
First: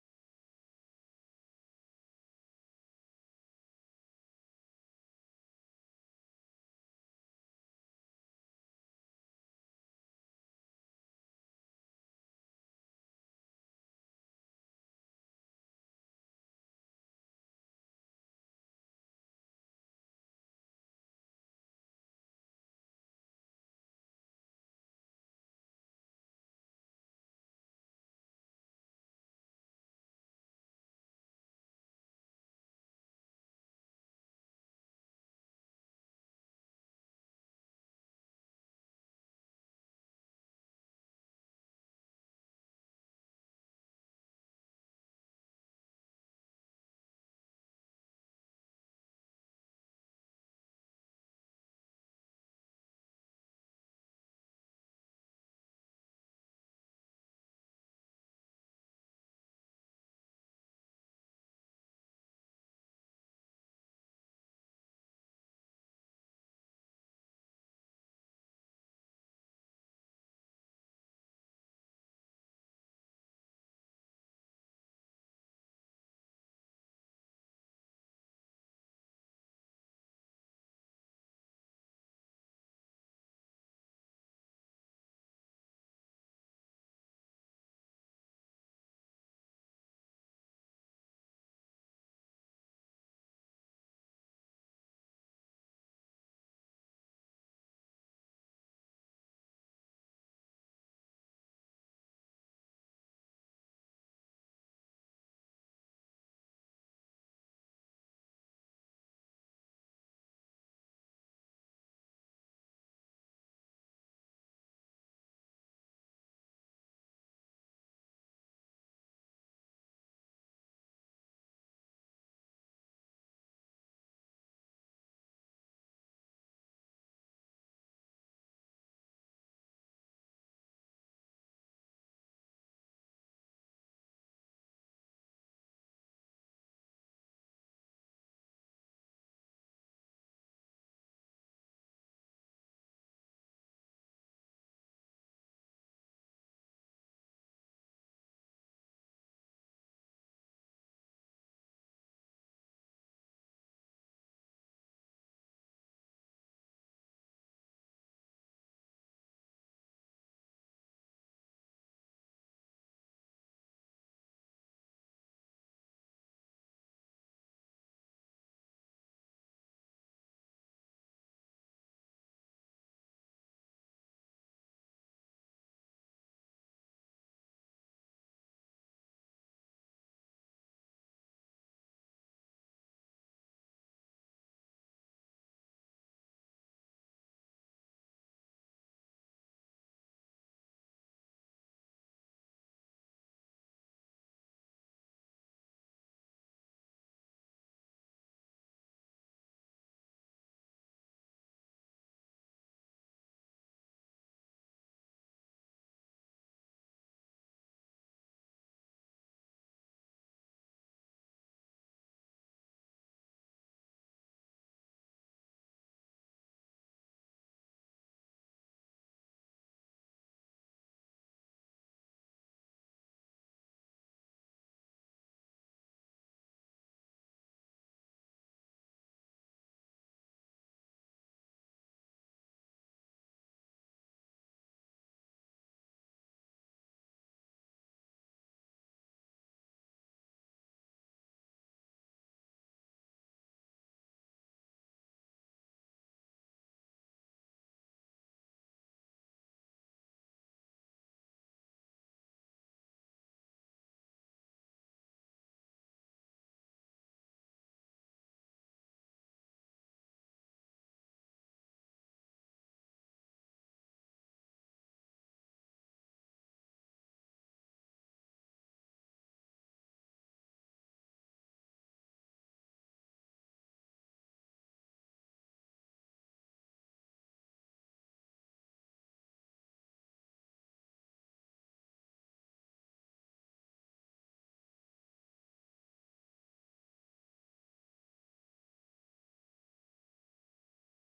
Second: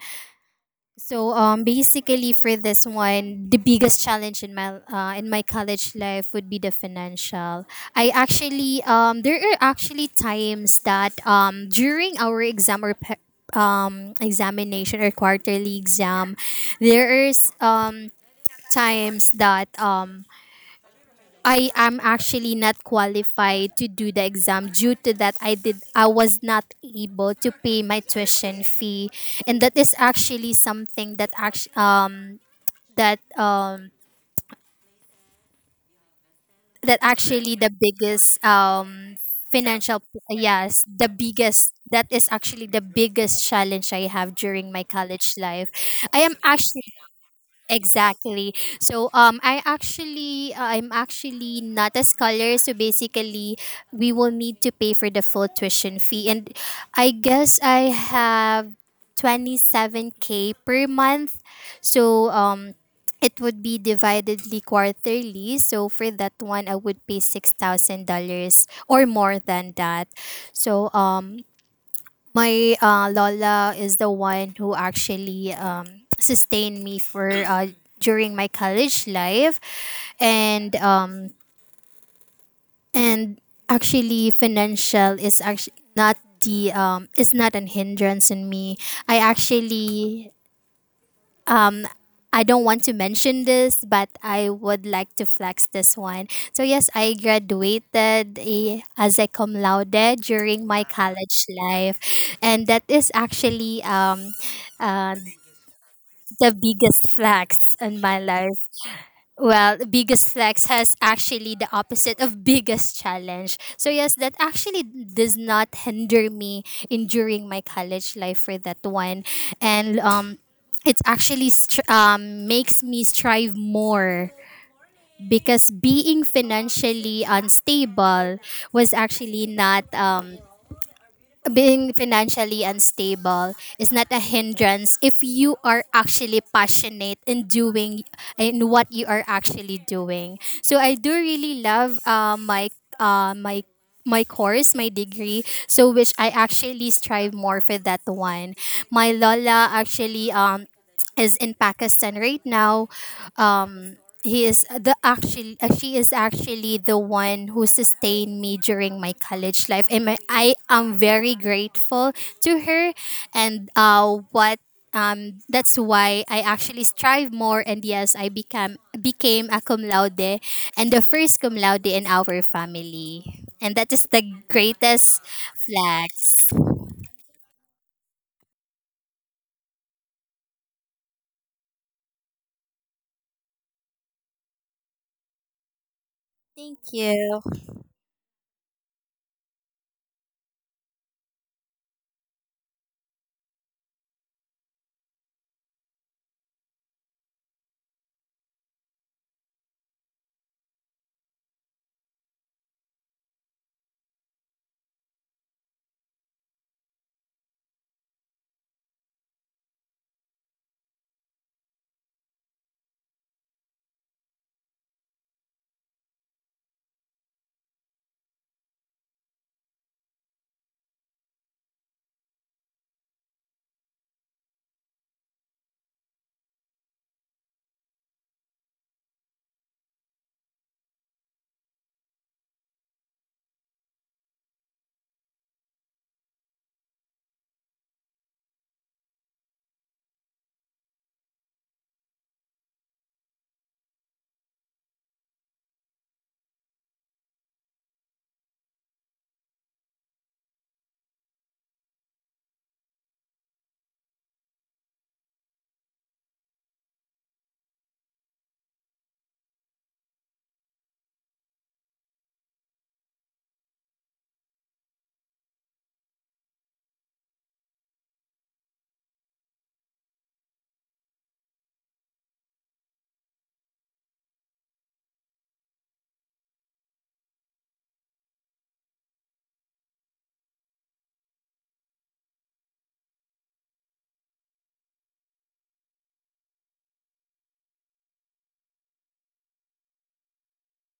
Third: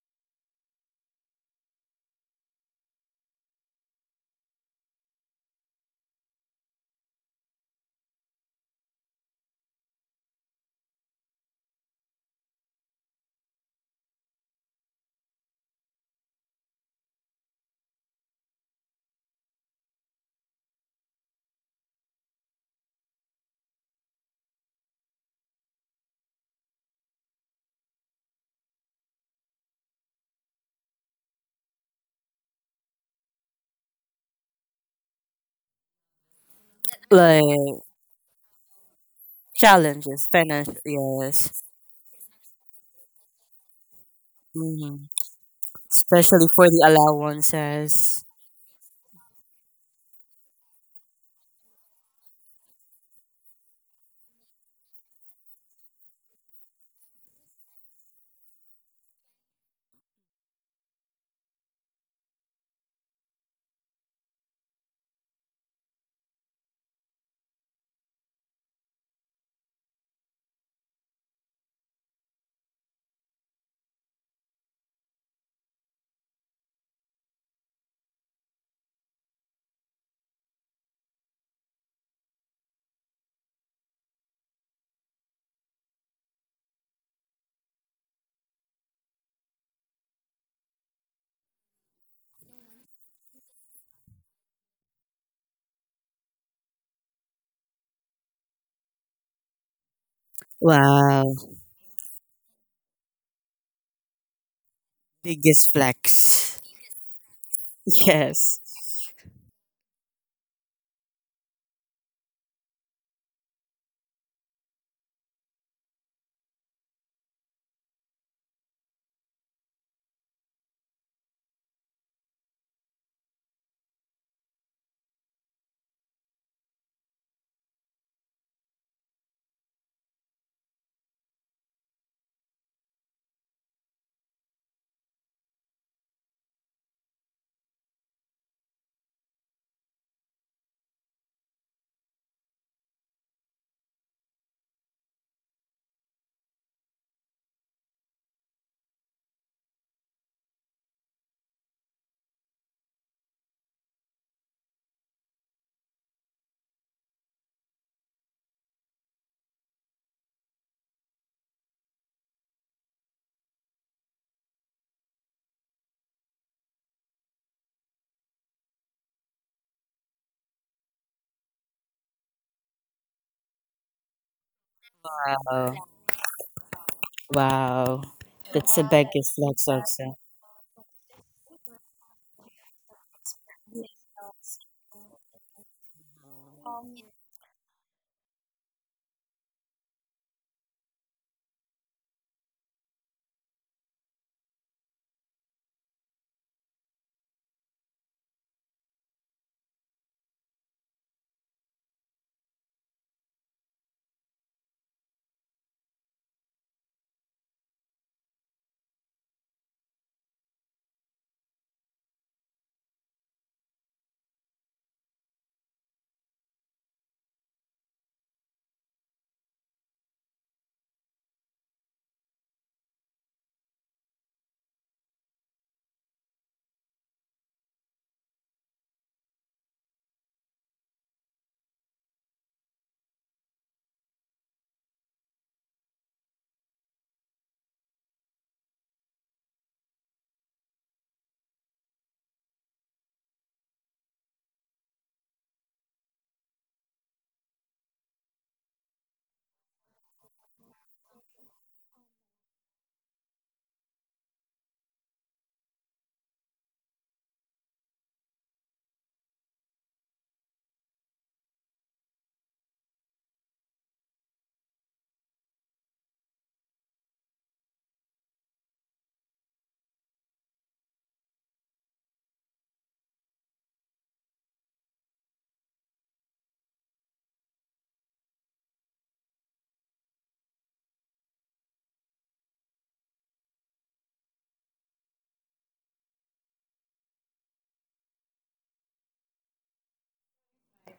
Speaker 2: So basically for this one, the biggest challenge in my college life would be the financial. I actually there are actually times that during our exam or examination or quarterly exam, there is times that I am actually not qualified to do the exam due to that I was not able to pay my tuition fee, and that is actually something that that um that
Speaker 1: Like
Speaker 2: actually the biggest financial
Speaker 1: challenges, financial,
Speaker 2: yes, the
Speaker 1: yes.
Speaker 2: biggest, that is actually the biggest challenge I have during my
Speaker 1: Mm-hmm.
Speaker 2: college life. I am
Speaker 1: Especially for the
Speaker 2: actually
Speaker 1: allowances.
Speaker 2: exactly. So I'm actually not a scholar, so basically we will need to pay for the full tuition fee, and I guess I have 27k per month. So it would be dividedly quarterly. So for that one, I would pay $6,000 or more than that. So my lola is the one who actually sustained me for during my college life, and and actually financial is actually not the is not an hindrance in me. I actually, I don't want to mention this, but I would like to flex this one. So yes, I graduated as a cum laude during my
Speaker 1: Wow,
Speaker 2: college life, and that is actually uh,
Speaker 1: biggest
Speaker 2: the
Speaker 1: flex. [LAUGHS]
Speaker 2: biggest flex in my
Speaker 1: Yes.
Speaker 2: life. Well, biggest flex has actually the opposite of biggest challenge. So yes, that actually does not hinder me in during my college life for that one, and it actually makes me strive more, because being financially unstable was actually not being financially unstable is not a hindrance if you are actually passionate in doing in what you are actually doing. So I do really love uh, my my course, my degree, so which I actually strive more for that one. My lola actually is in Pakistan right now. Um, he is the actually she is actually the one who sustained me during my college life, and my, I am very grateful to her. And what that's why I actually strive more, and yes, I became a cum laude and the first cum laude in our family, and that is the greatest
Speaker 1: Wow,
Speaker 2: flex.
Speaker 1: wow, that's the biggest flex also.
Speaker 2: Thank you.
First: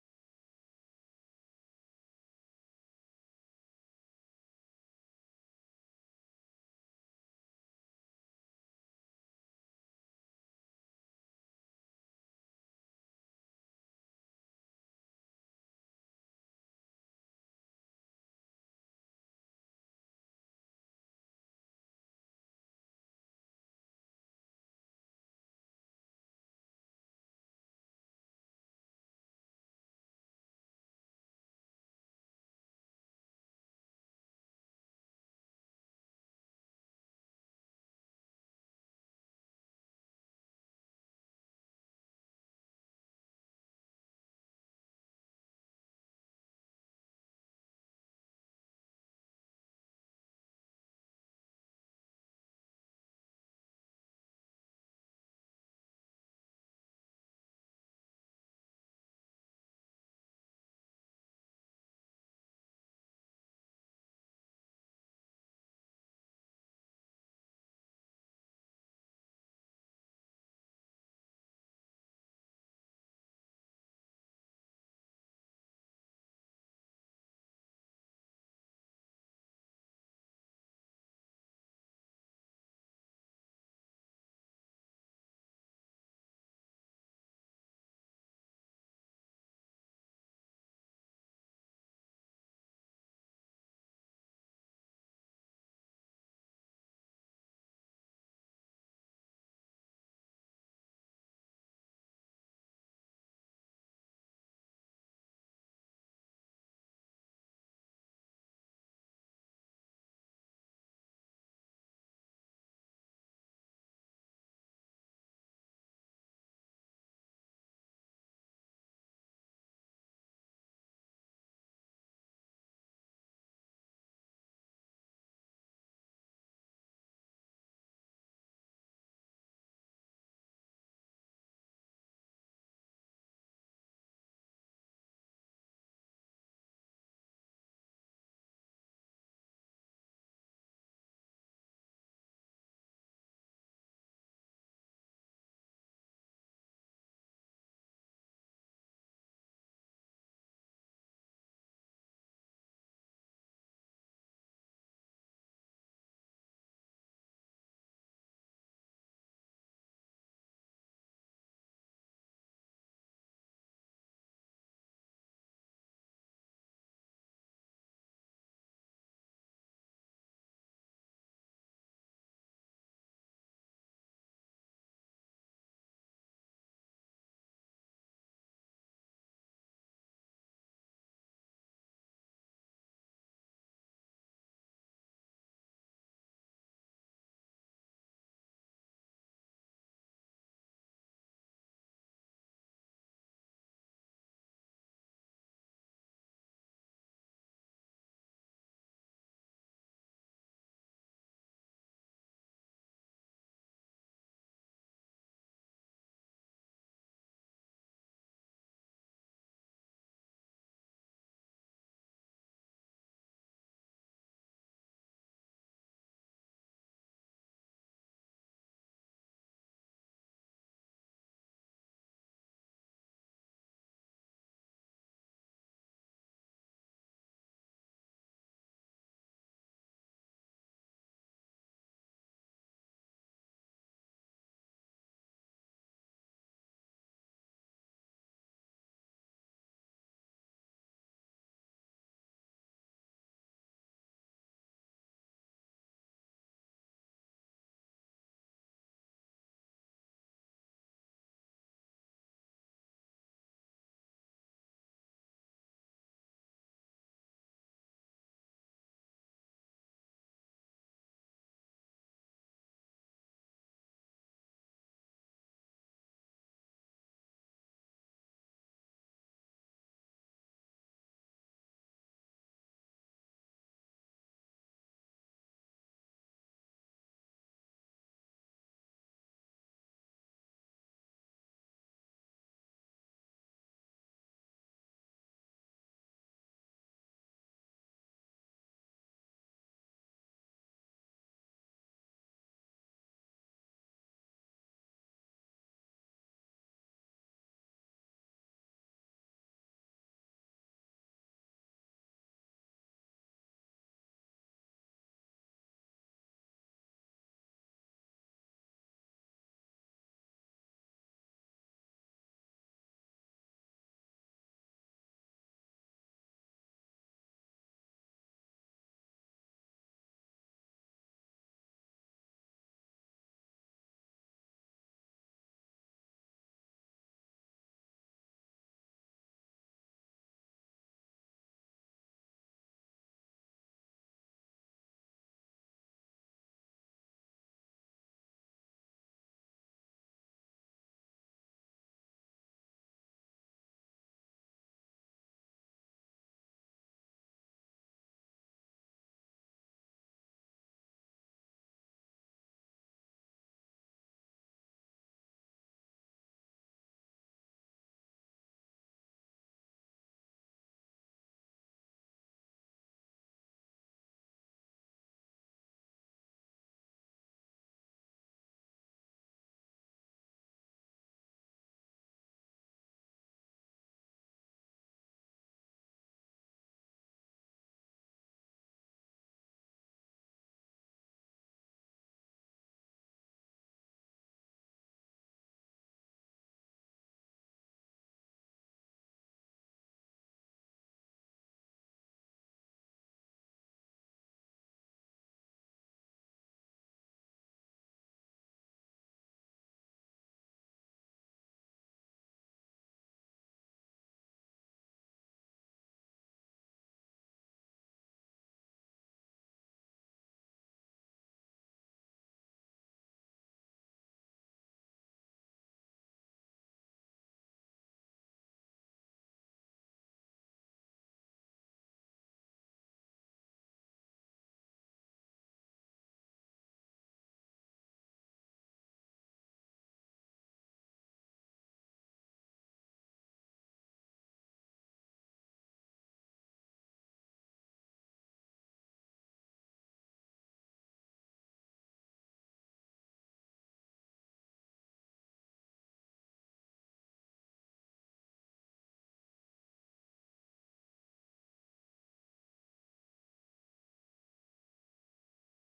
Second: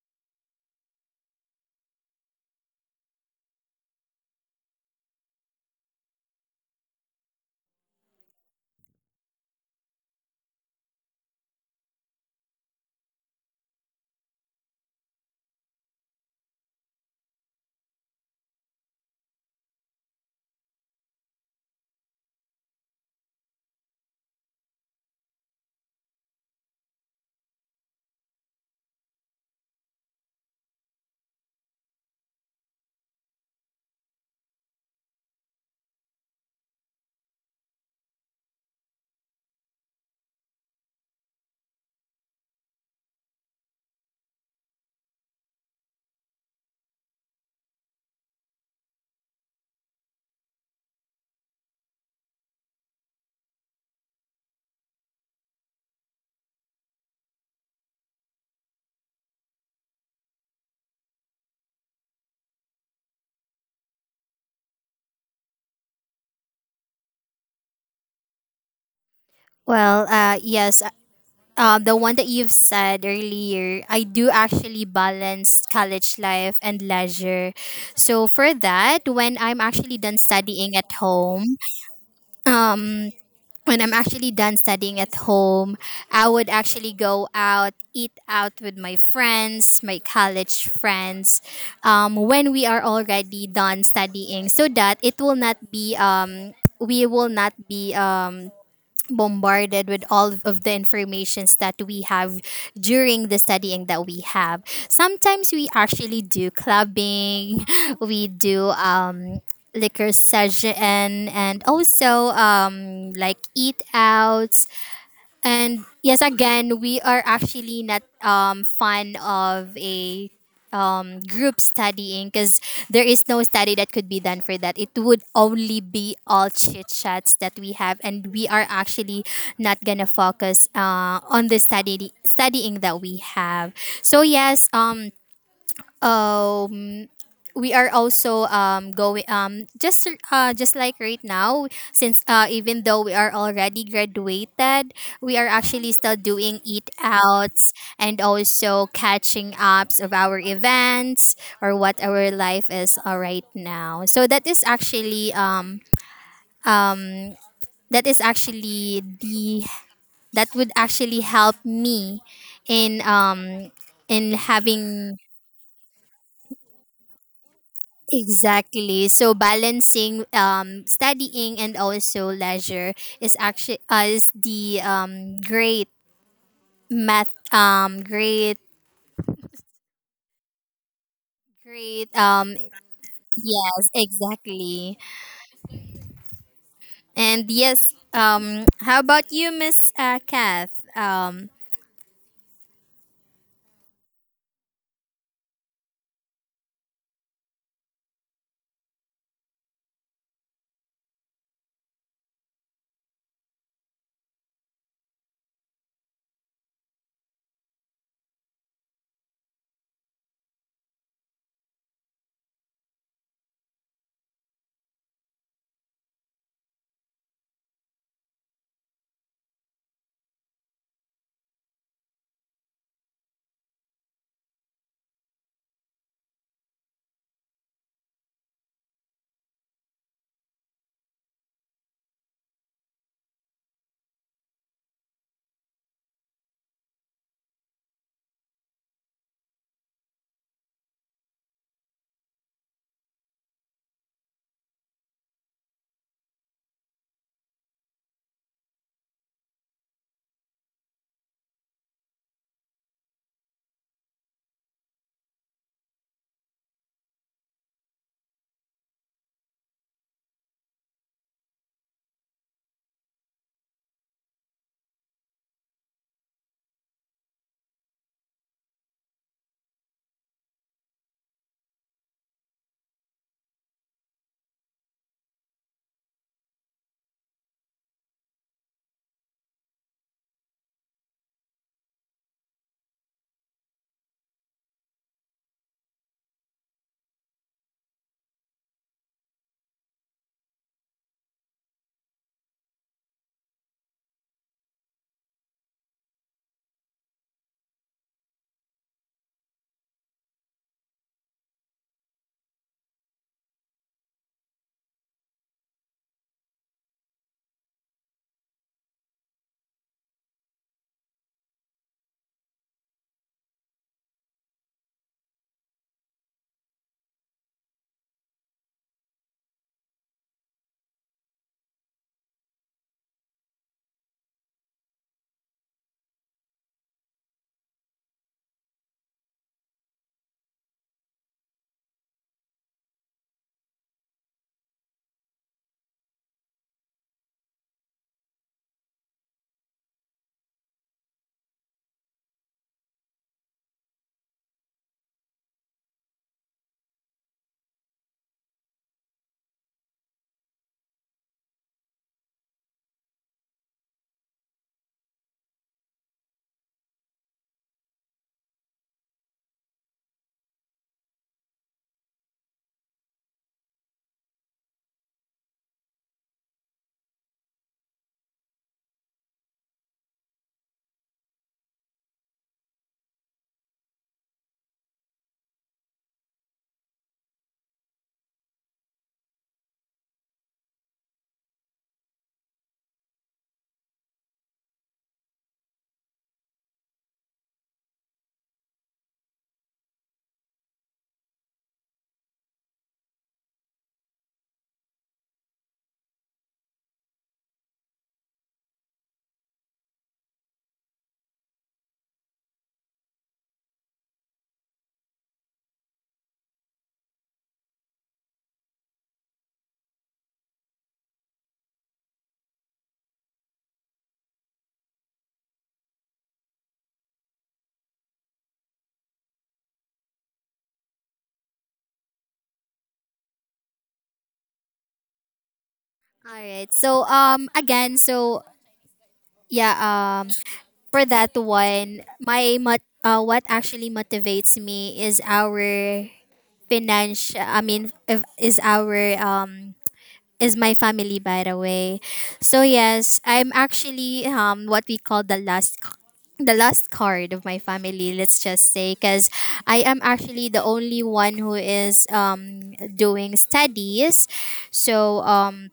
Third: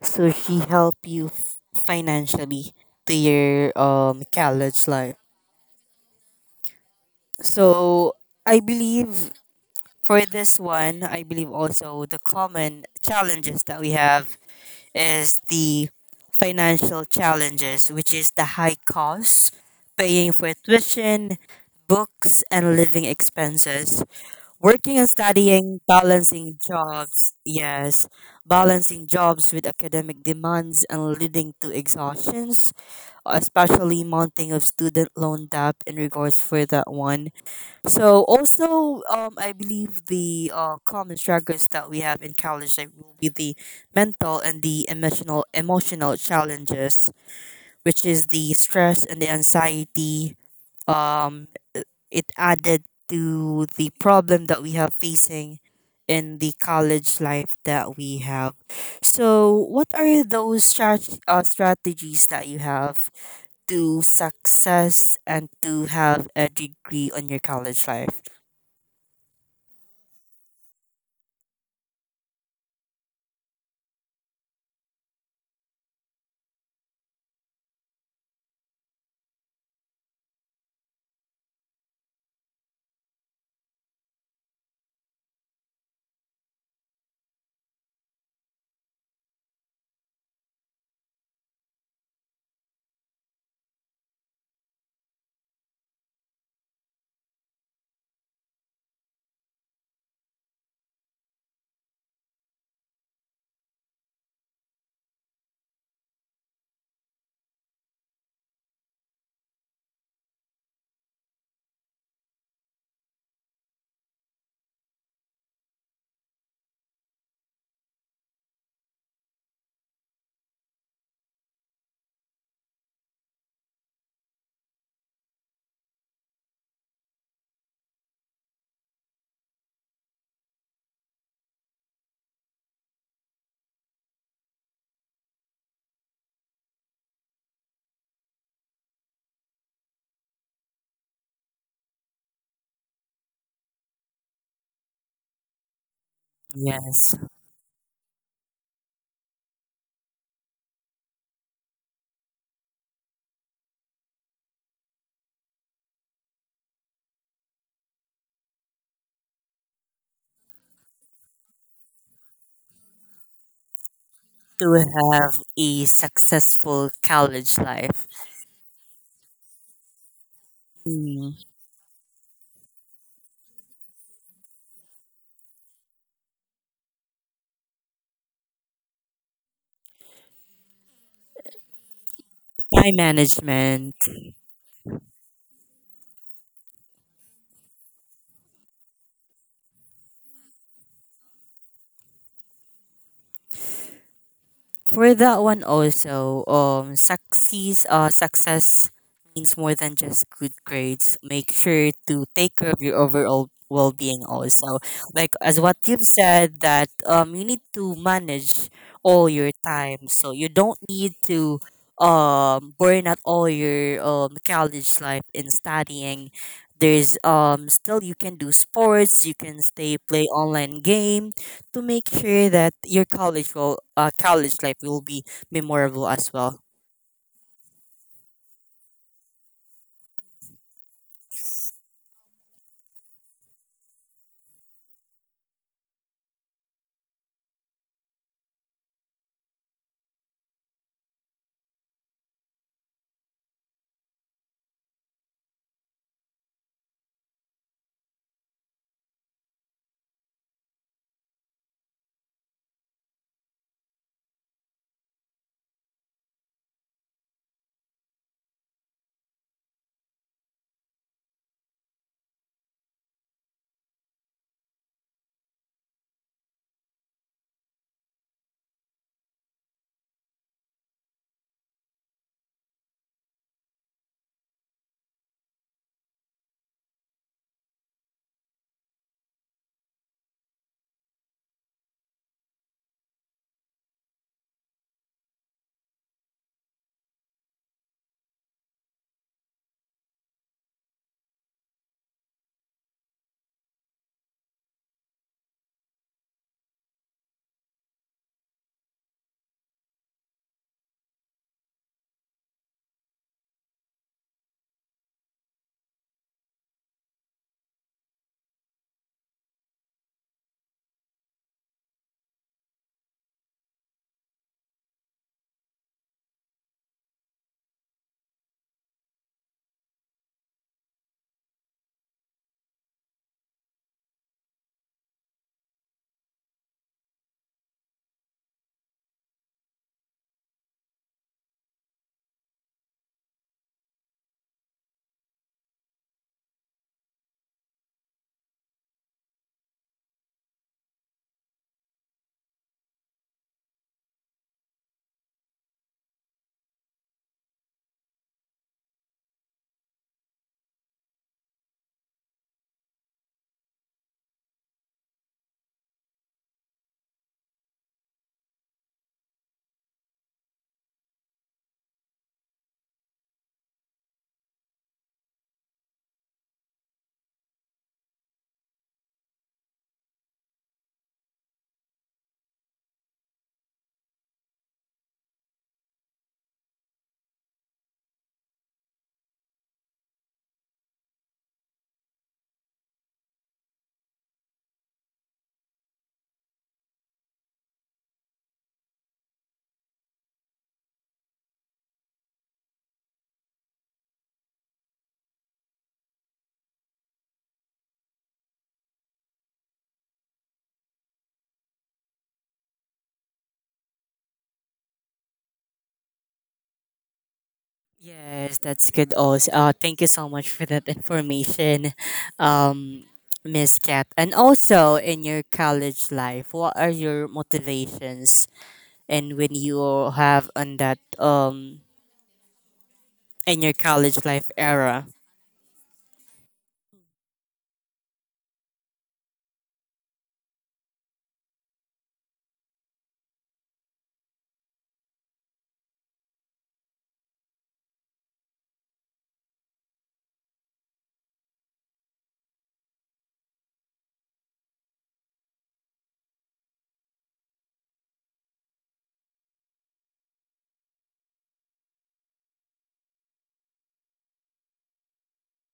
Speaker 1: So she helped you financially to your college life. So I believe for this one, I believe also the common challenges that we have is the financial challenges, which is the high costs, paying for tuition, books, and living expenses. Working and studying, balancing jobs, yes, balancing jobs with academic demands and leading to exhaustions, especially mounting of student loan debt in regards for that one. So also, I believe the common struggles that we have in college like, will be the mental and the emotional challenges, which is the stress and the anxiety. Um, i- it added to the problem that we have facing in the college life that we have. So, what are those strategies that you have to success and to have a degree on your college life?
Speaker 2: Well, uh, yes, the one that you've said earlier, I do actually balance college life and leisure. So for that, when I'm actually done studying at home, um, when I'm actually done studying at home, I would actually go out, eat out with my friends, my college friends, when we are already done studying, so that it will not be we will not be bombarded with all of the informations that we have during the studying that we have. Sometimes we actually do clubbing. [LAUGHS] We do liquor session and also like eat outs. And yes, again, we are actually not fan of a group studying, because there is no study that could be done for that. It would only be all chit chats that we have, and we are actually not gonna focus on the studying that we have. So um we are also going just like right now, since even though we are already graduated, we are actually still doing eat
Speaker 1: Yes,
Speaker 2: outs and also catching ups of our events or what our life is right now. So um that is actually the that would actually help me in um in
Speaker 1: to
Speaker 2: having.
Speaker 1: have a successful college life.
Speaker 2: Exactly. So balancing
Speaker 1: Mm.
Speaker 2: studying and also leisure is actually is the great math great great.
Speaker 1: Time
Speaker 2: Yes,
Speaker 1: management.
Speaker 2: exactly. And yes, how about you, Miss Kath?
Speaker 1: For that one also, success means more than just good grades. Make sure to take care of your overall well-being also. Like as what you've said that you need to manage all your time, so you don't need to burn out all your college life in studying. There's still you can do sports, you can stay play online games to make sure that your college life will be memorable as well. Yes, that's good. Also, thank you so much for that information, um, Miss Kat. And also, in your college life, what are your motivations? And when you have on that in your college life era.
Speaker 2: All right. So um again so yeah um for that one, what actually motivates me is our financial I mean if, is our is my family, by the way. So yes, I'm actually what we call the last card of my family, let's just say, because I am actually the only one who is doing studies. so um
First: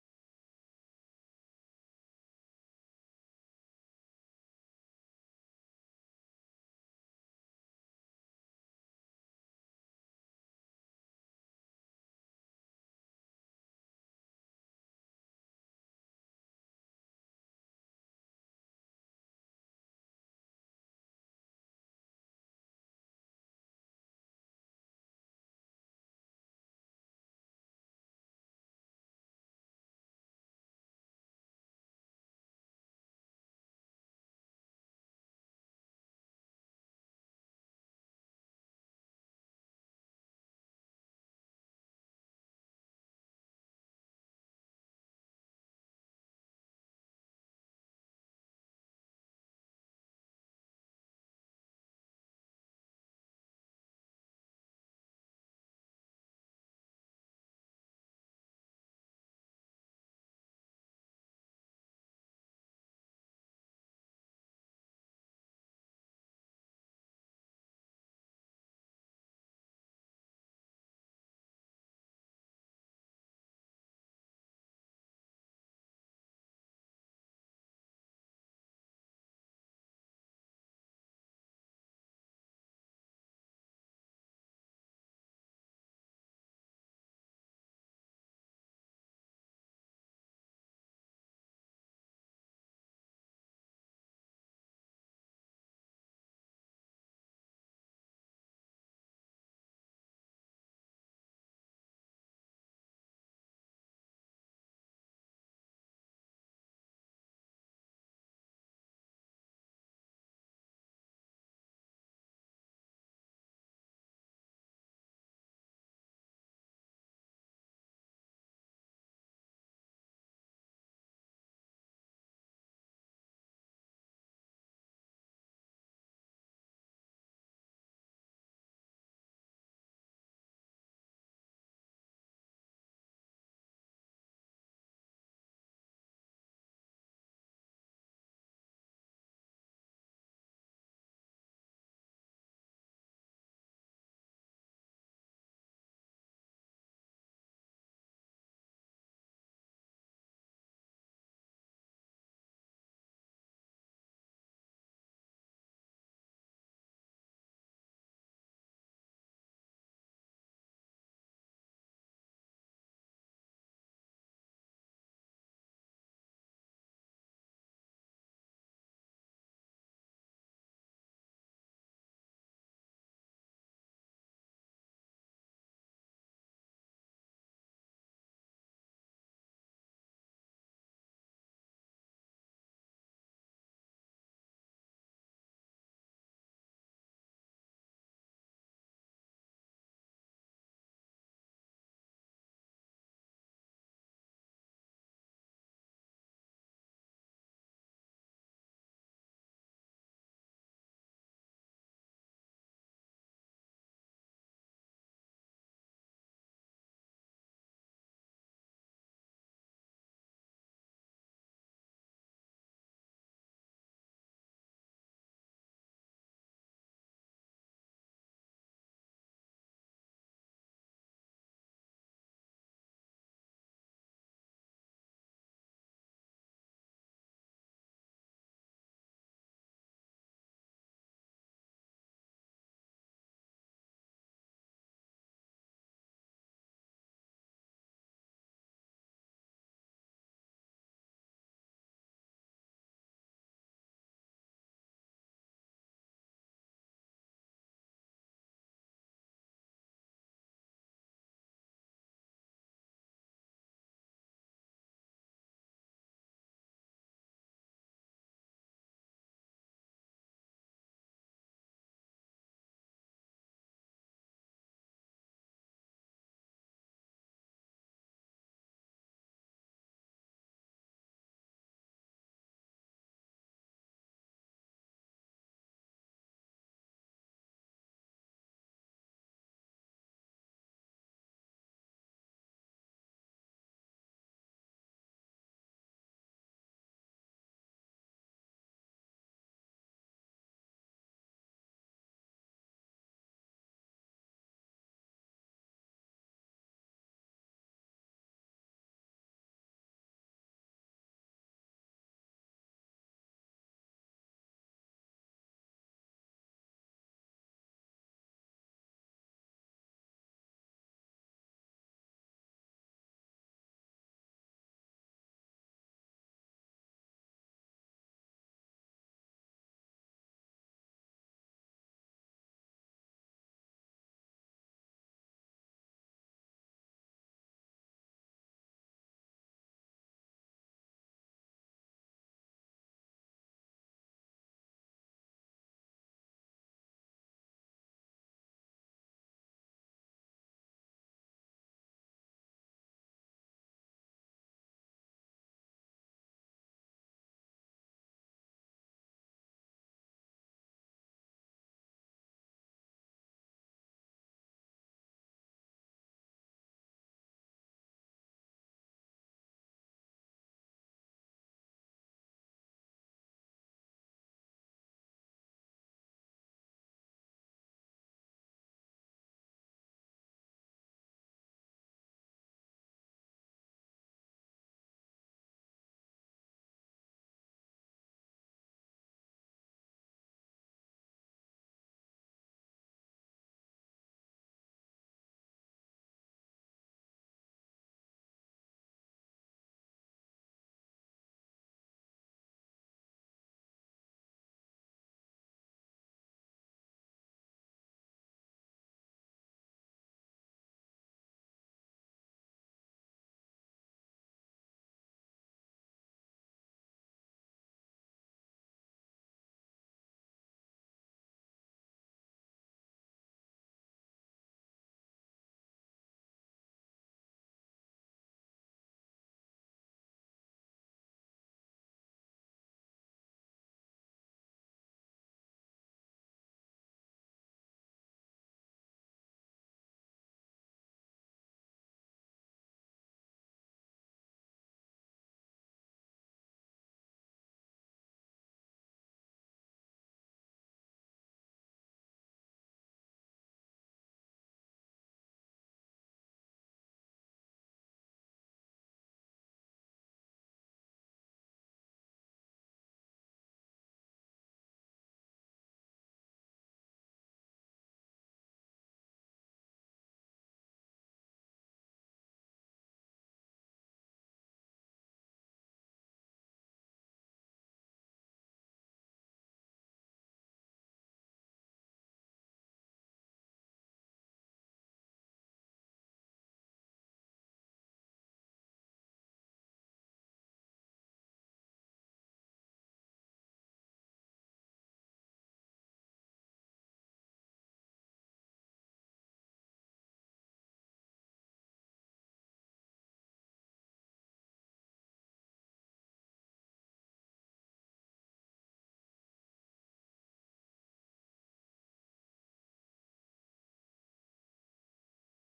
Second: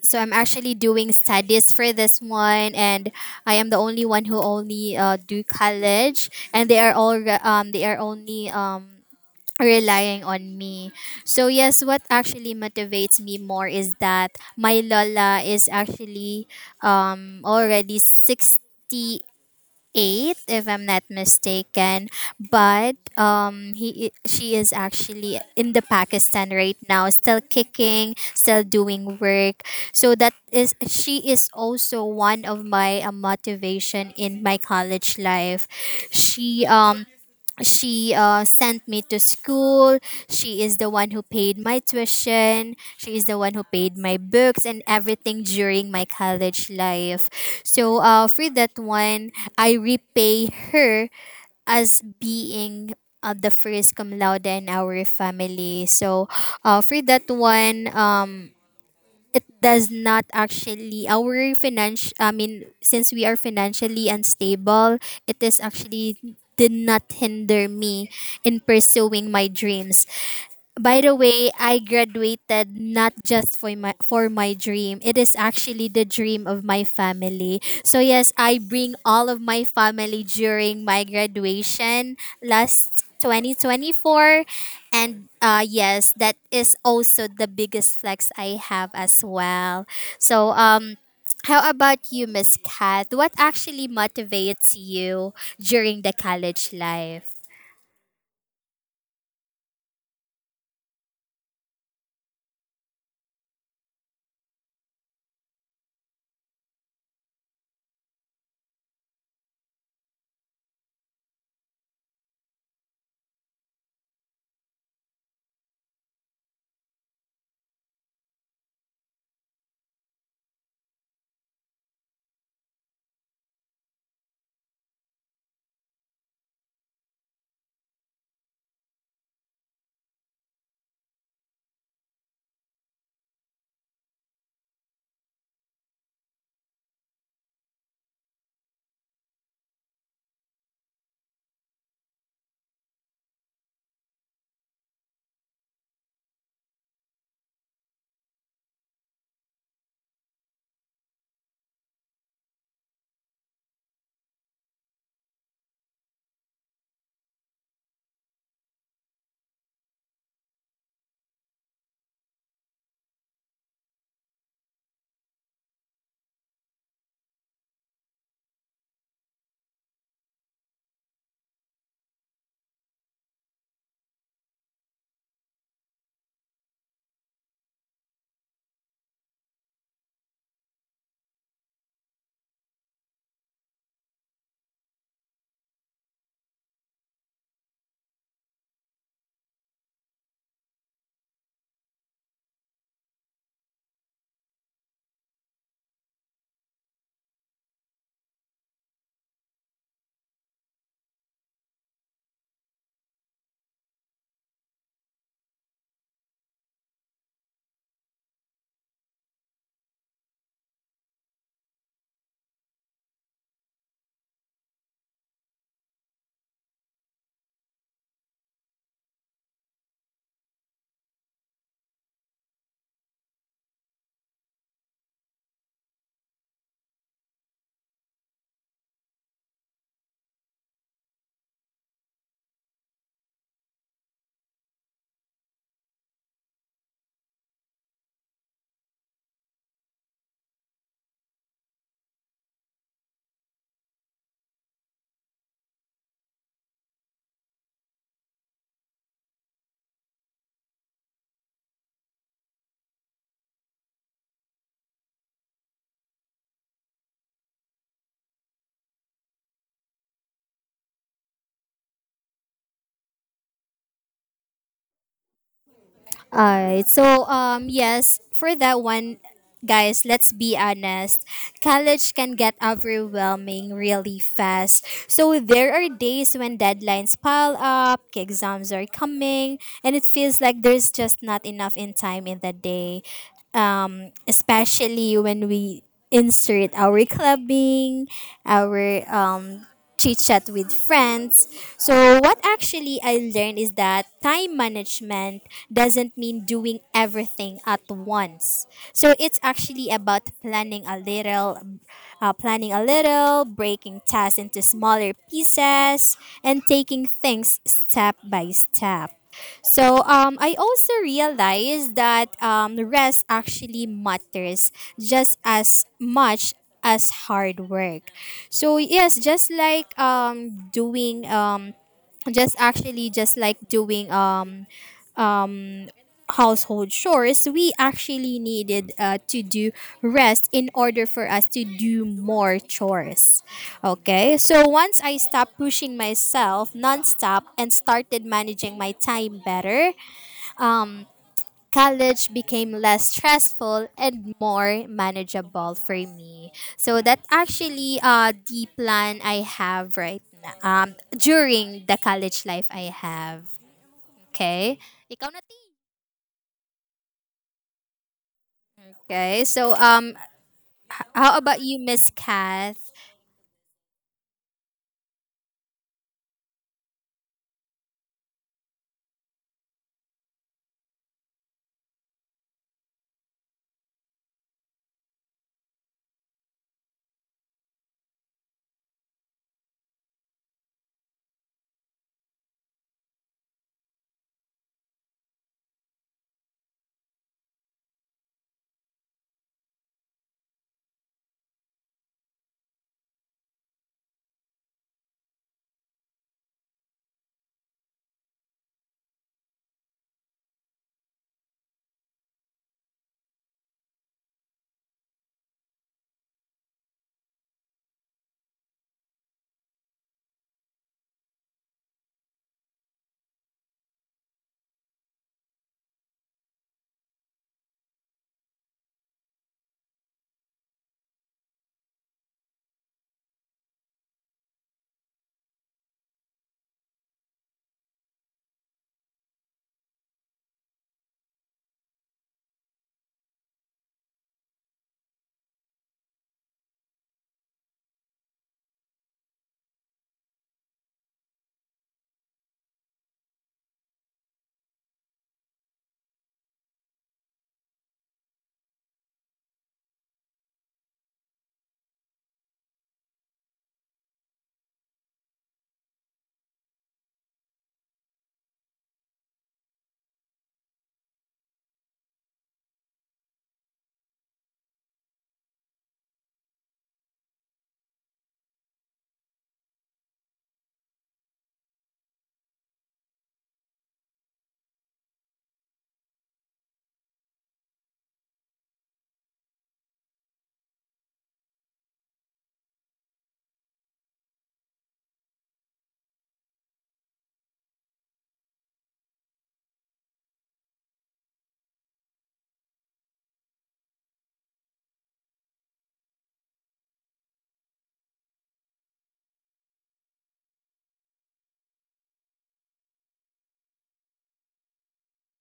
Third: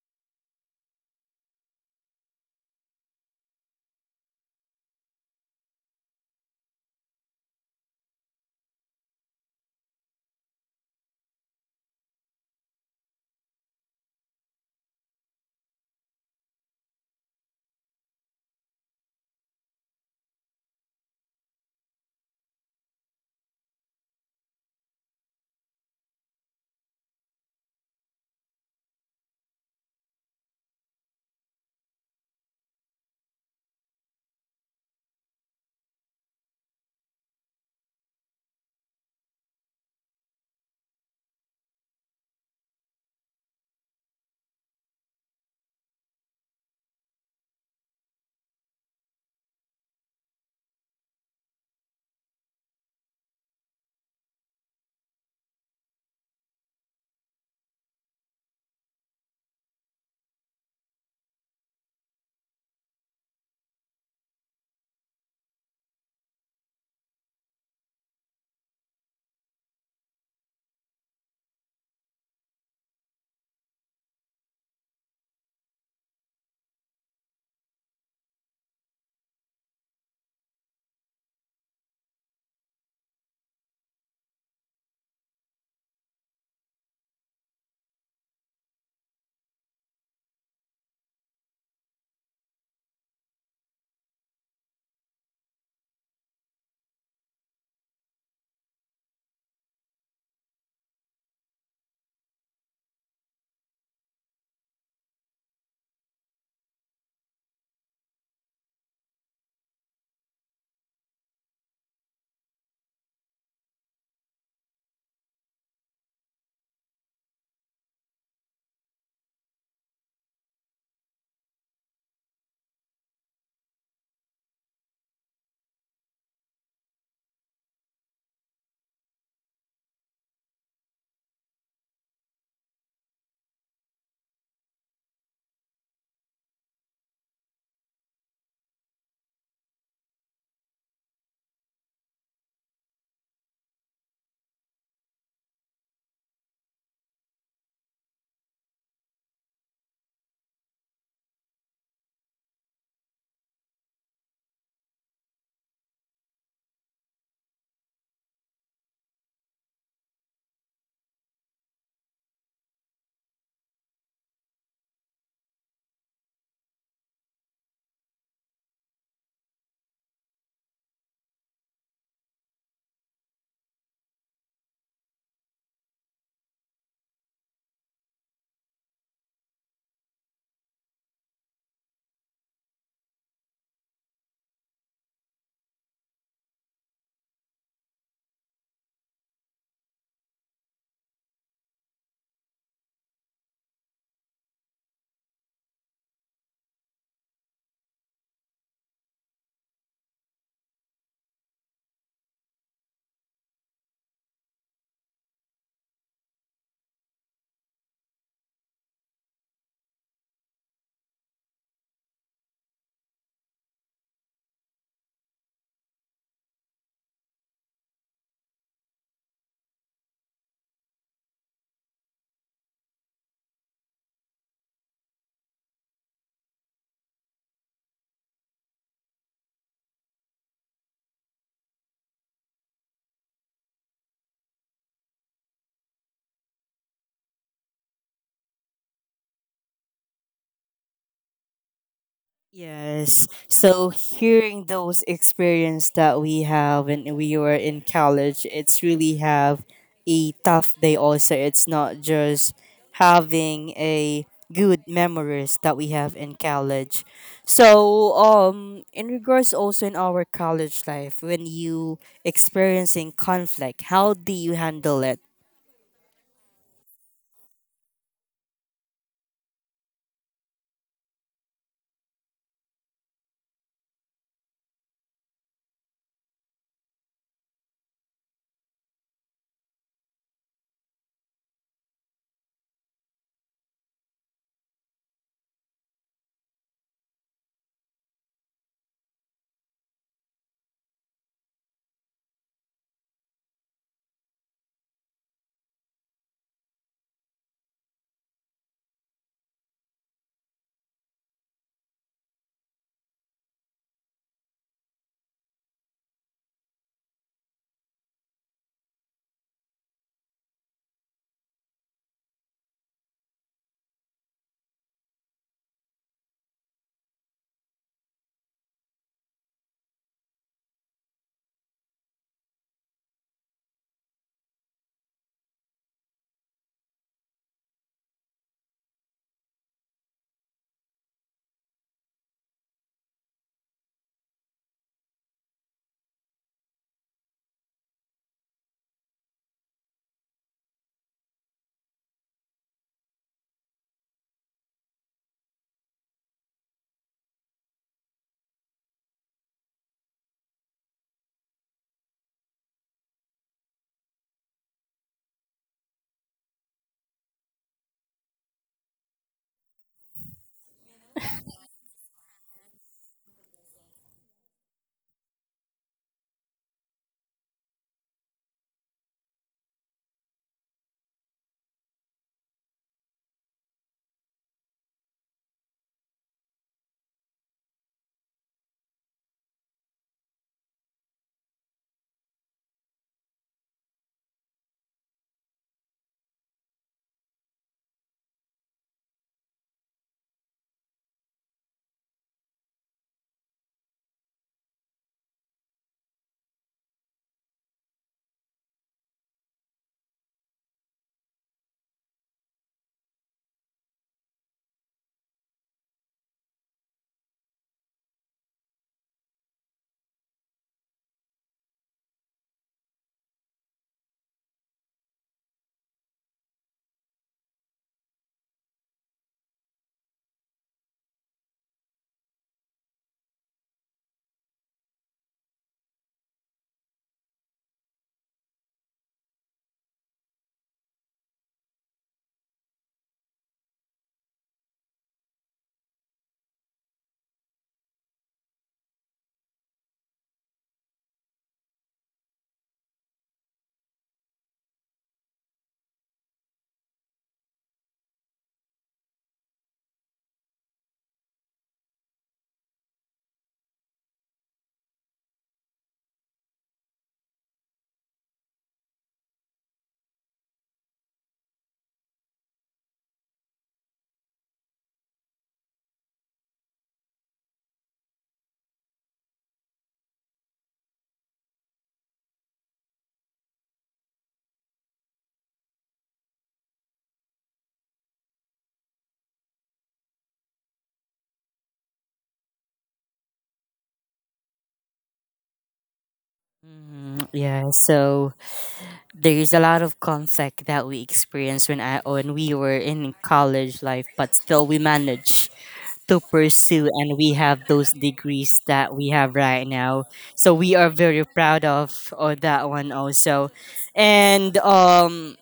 Speaker 2: so I'm actually doing studies for this one, and I am the only one who only do college, and they are all they are only relying on me. So yes, what actually motivates me more is that my Lola is actually already 68, if I'm not mistaken. But she is actually in the Pakistan right now, still kicking, still doing work. So that is, she is also one of my motivation in my college life. She um she sent me to school. She is the one who paid my tuition. She is the one who paid my books and everything during my college life. So for that one, I repay her as being the first cum laude in our family. So for that one, it does not actually our financial I mean since we are financially unstable, it is actually did not hinder me in pursuing my dreams. By the way, I graduated not just for my dream. It is actually the dream of my family. So yes, I bring all of my family during my graduation last 2024, and yes, that is also the biggest flex I have as well. So, how about you, Miss Kat? What actually motivates you during the college life?
Speaker 1: Yes. So hearing those experience that we have when we were in college, it's really have a tough day also. It's not just having a good memories that we have in college. So in regards also in our college life when you experiencing conflict, how do you handle it?
Speaker 2: All right. So, yes, for that one, guys, let's be honest. College can get overwhelming really fast. So, there are days when deadlines pile up, exams are coming, and it feels like there's just not enough in time in the day. Especially when we insert our clubbing, our chit chat with friends. So, what actually I learned is that time management doesn't mean doing everything at once. So, it's actually about planning a little, breaking tasks into smaller pieces, and taking things step by step. So I also realized that rest actually matters just as much as hard work. So yes, just like doing household chores, we actually needed to do rest in order for us to do more chores. Okay, so once I stopped pushing myself nonstop and started managing my time better, um college became less stressful and more manageable for me. So that actually the plan I have right now during the college life I have. Okay? Ikaw na T. Okay. So how about you, Miss Kath?
Speaker 1: Mhm, yeah, so there is a lot of conflict that we experienced when we were in college life, but still we managed to pursue and we have those degrees that we have right now. So we are very proud of or that one also. And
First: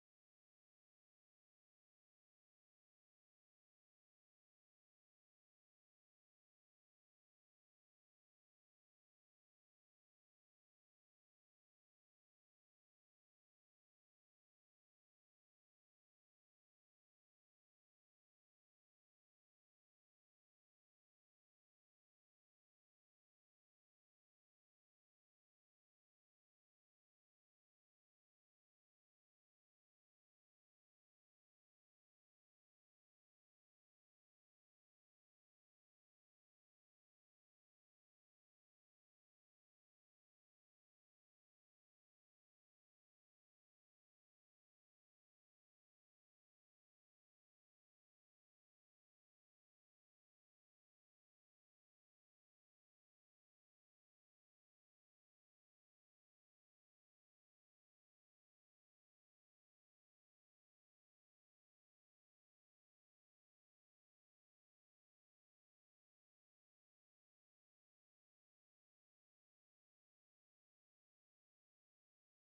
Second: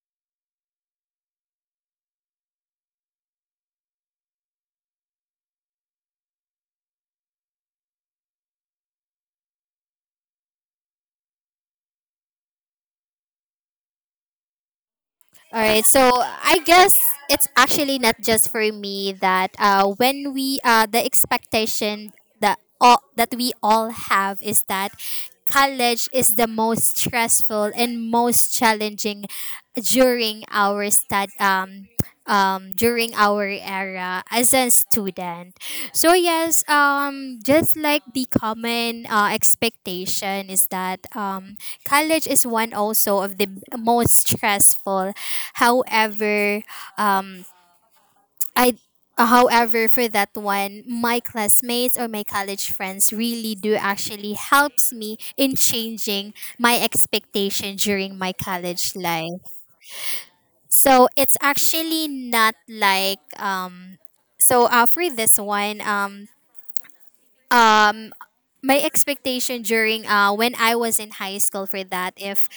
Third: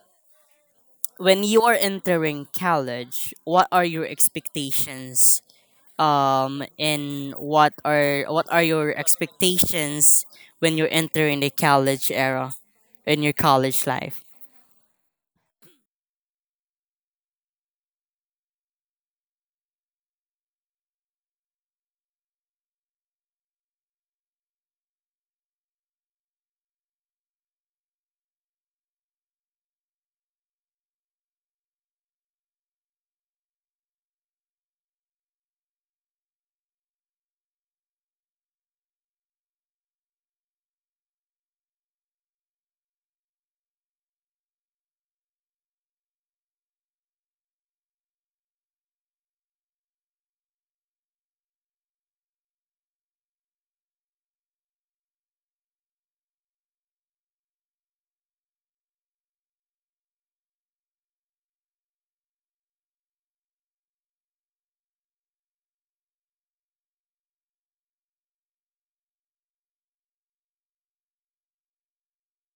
Speaker 1: when you are entering college, what are your expectations? And what are your expectations when you're entering the college era in your college life?
Speaker 2: All right. So I guess it's actually not just for me that when we the expectation that all that we all have is that college is the most stressful and most challenging during our stud during our era as a student. So yes, just like the common expectation is that college is one also of the most stressful. However, um, I however, for that one, my classmates or my college friends really do actually helps me in changing my expectation during my college life. So it's actually not like for this one, um my expectation during when I was in high school, for that,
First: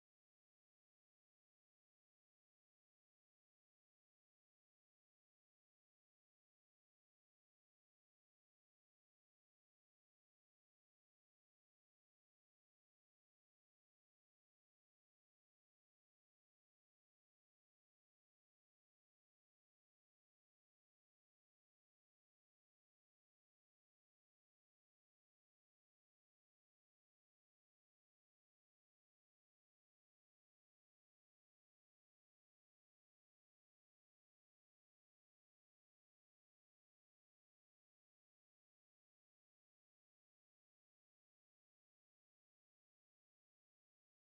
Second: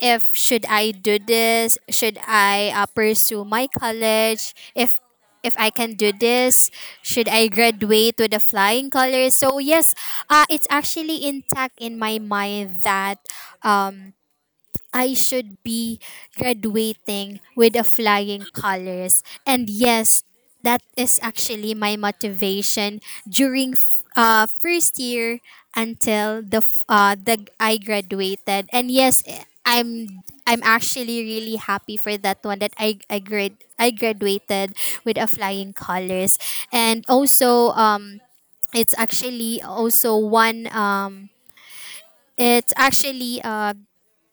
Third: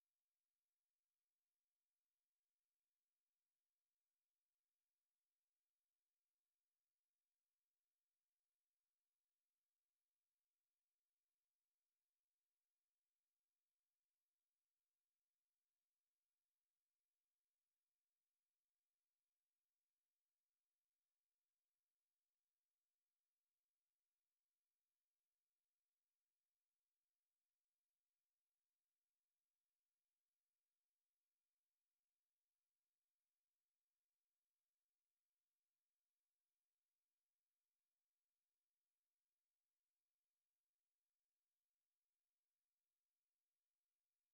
Speaker 2: if should I do this, should I pursue my college, if I can do this, should I graduate with the flying colors? So yes, it's actually intact in my mind that um I should be graduating with a flying colors. And yes, that is actually my motivation during first year until the f- the I graduated. And yes, I'm actually really happy for that one, that I graduated with a flying colors. And also it's actually also one it's actually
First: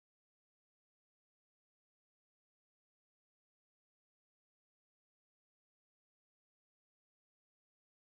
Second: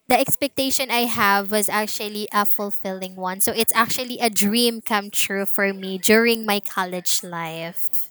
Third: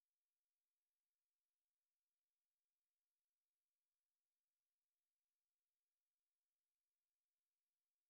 Speaker 2: the expectation I have was actually a fulfilling one. So it's actually a dream come true for me during my college life.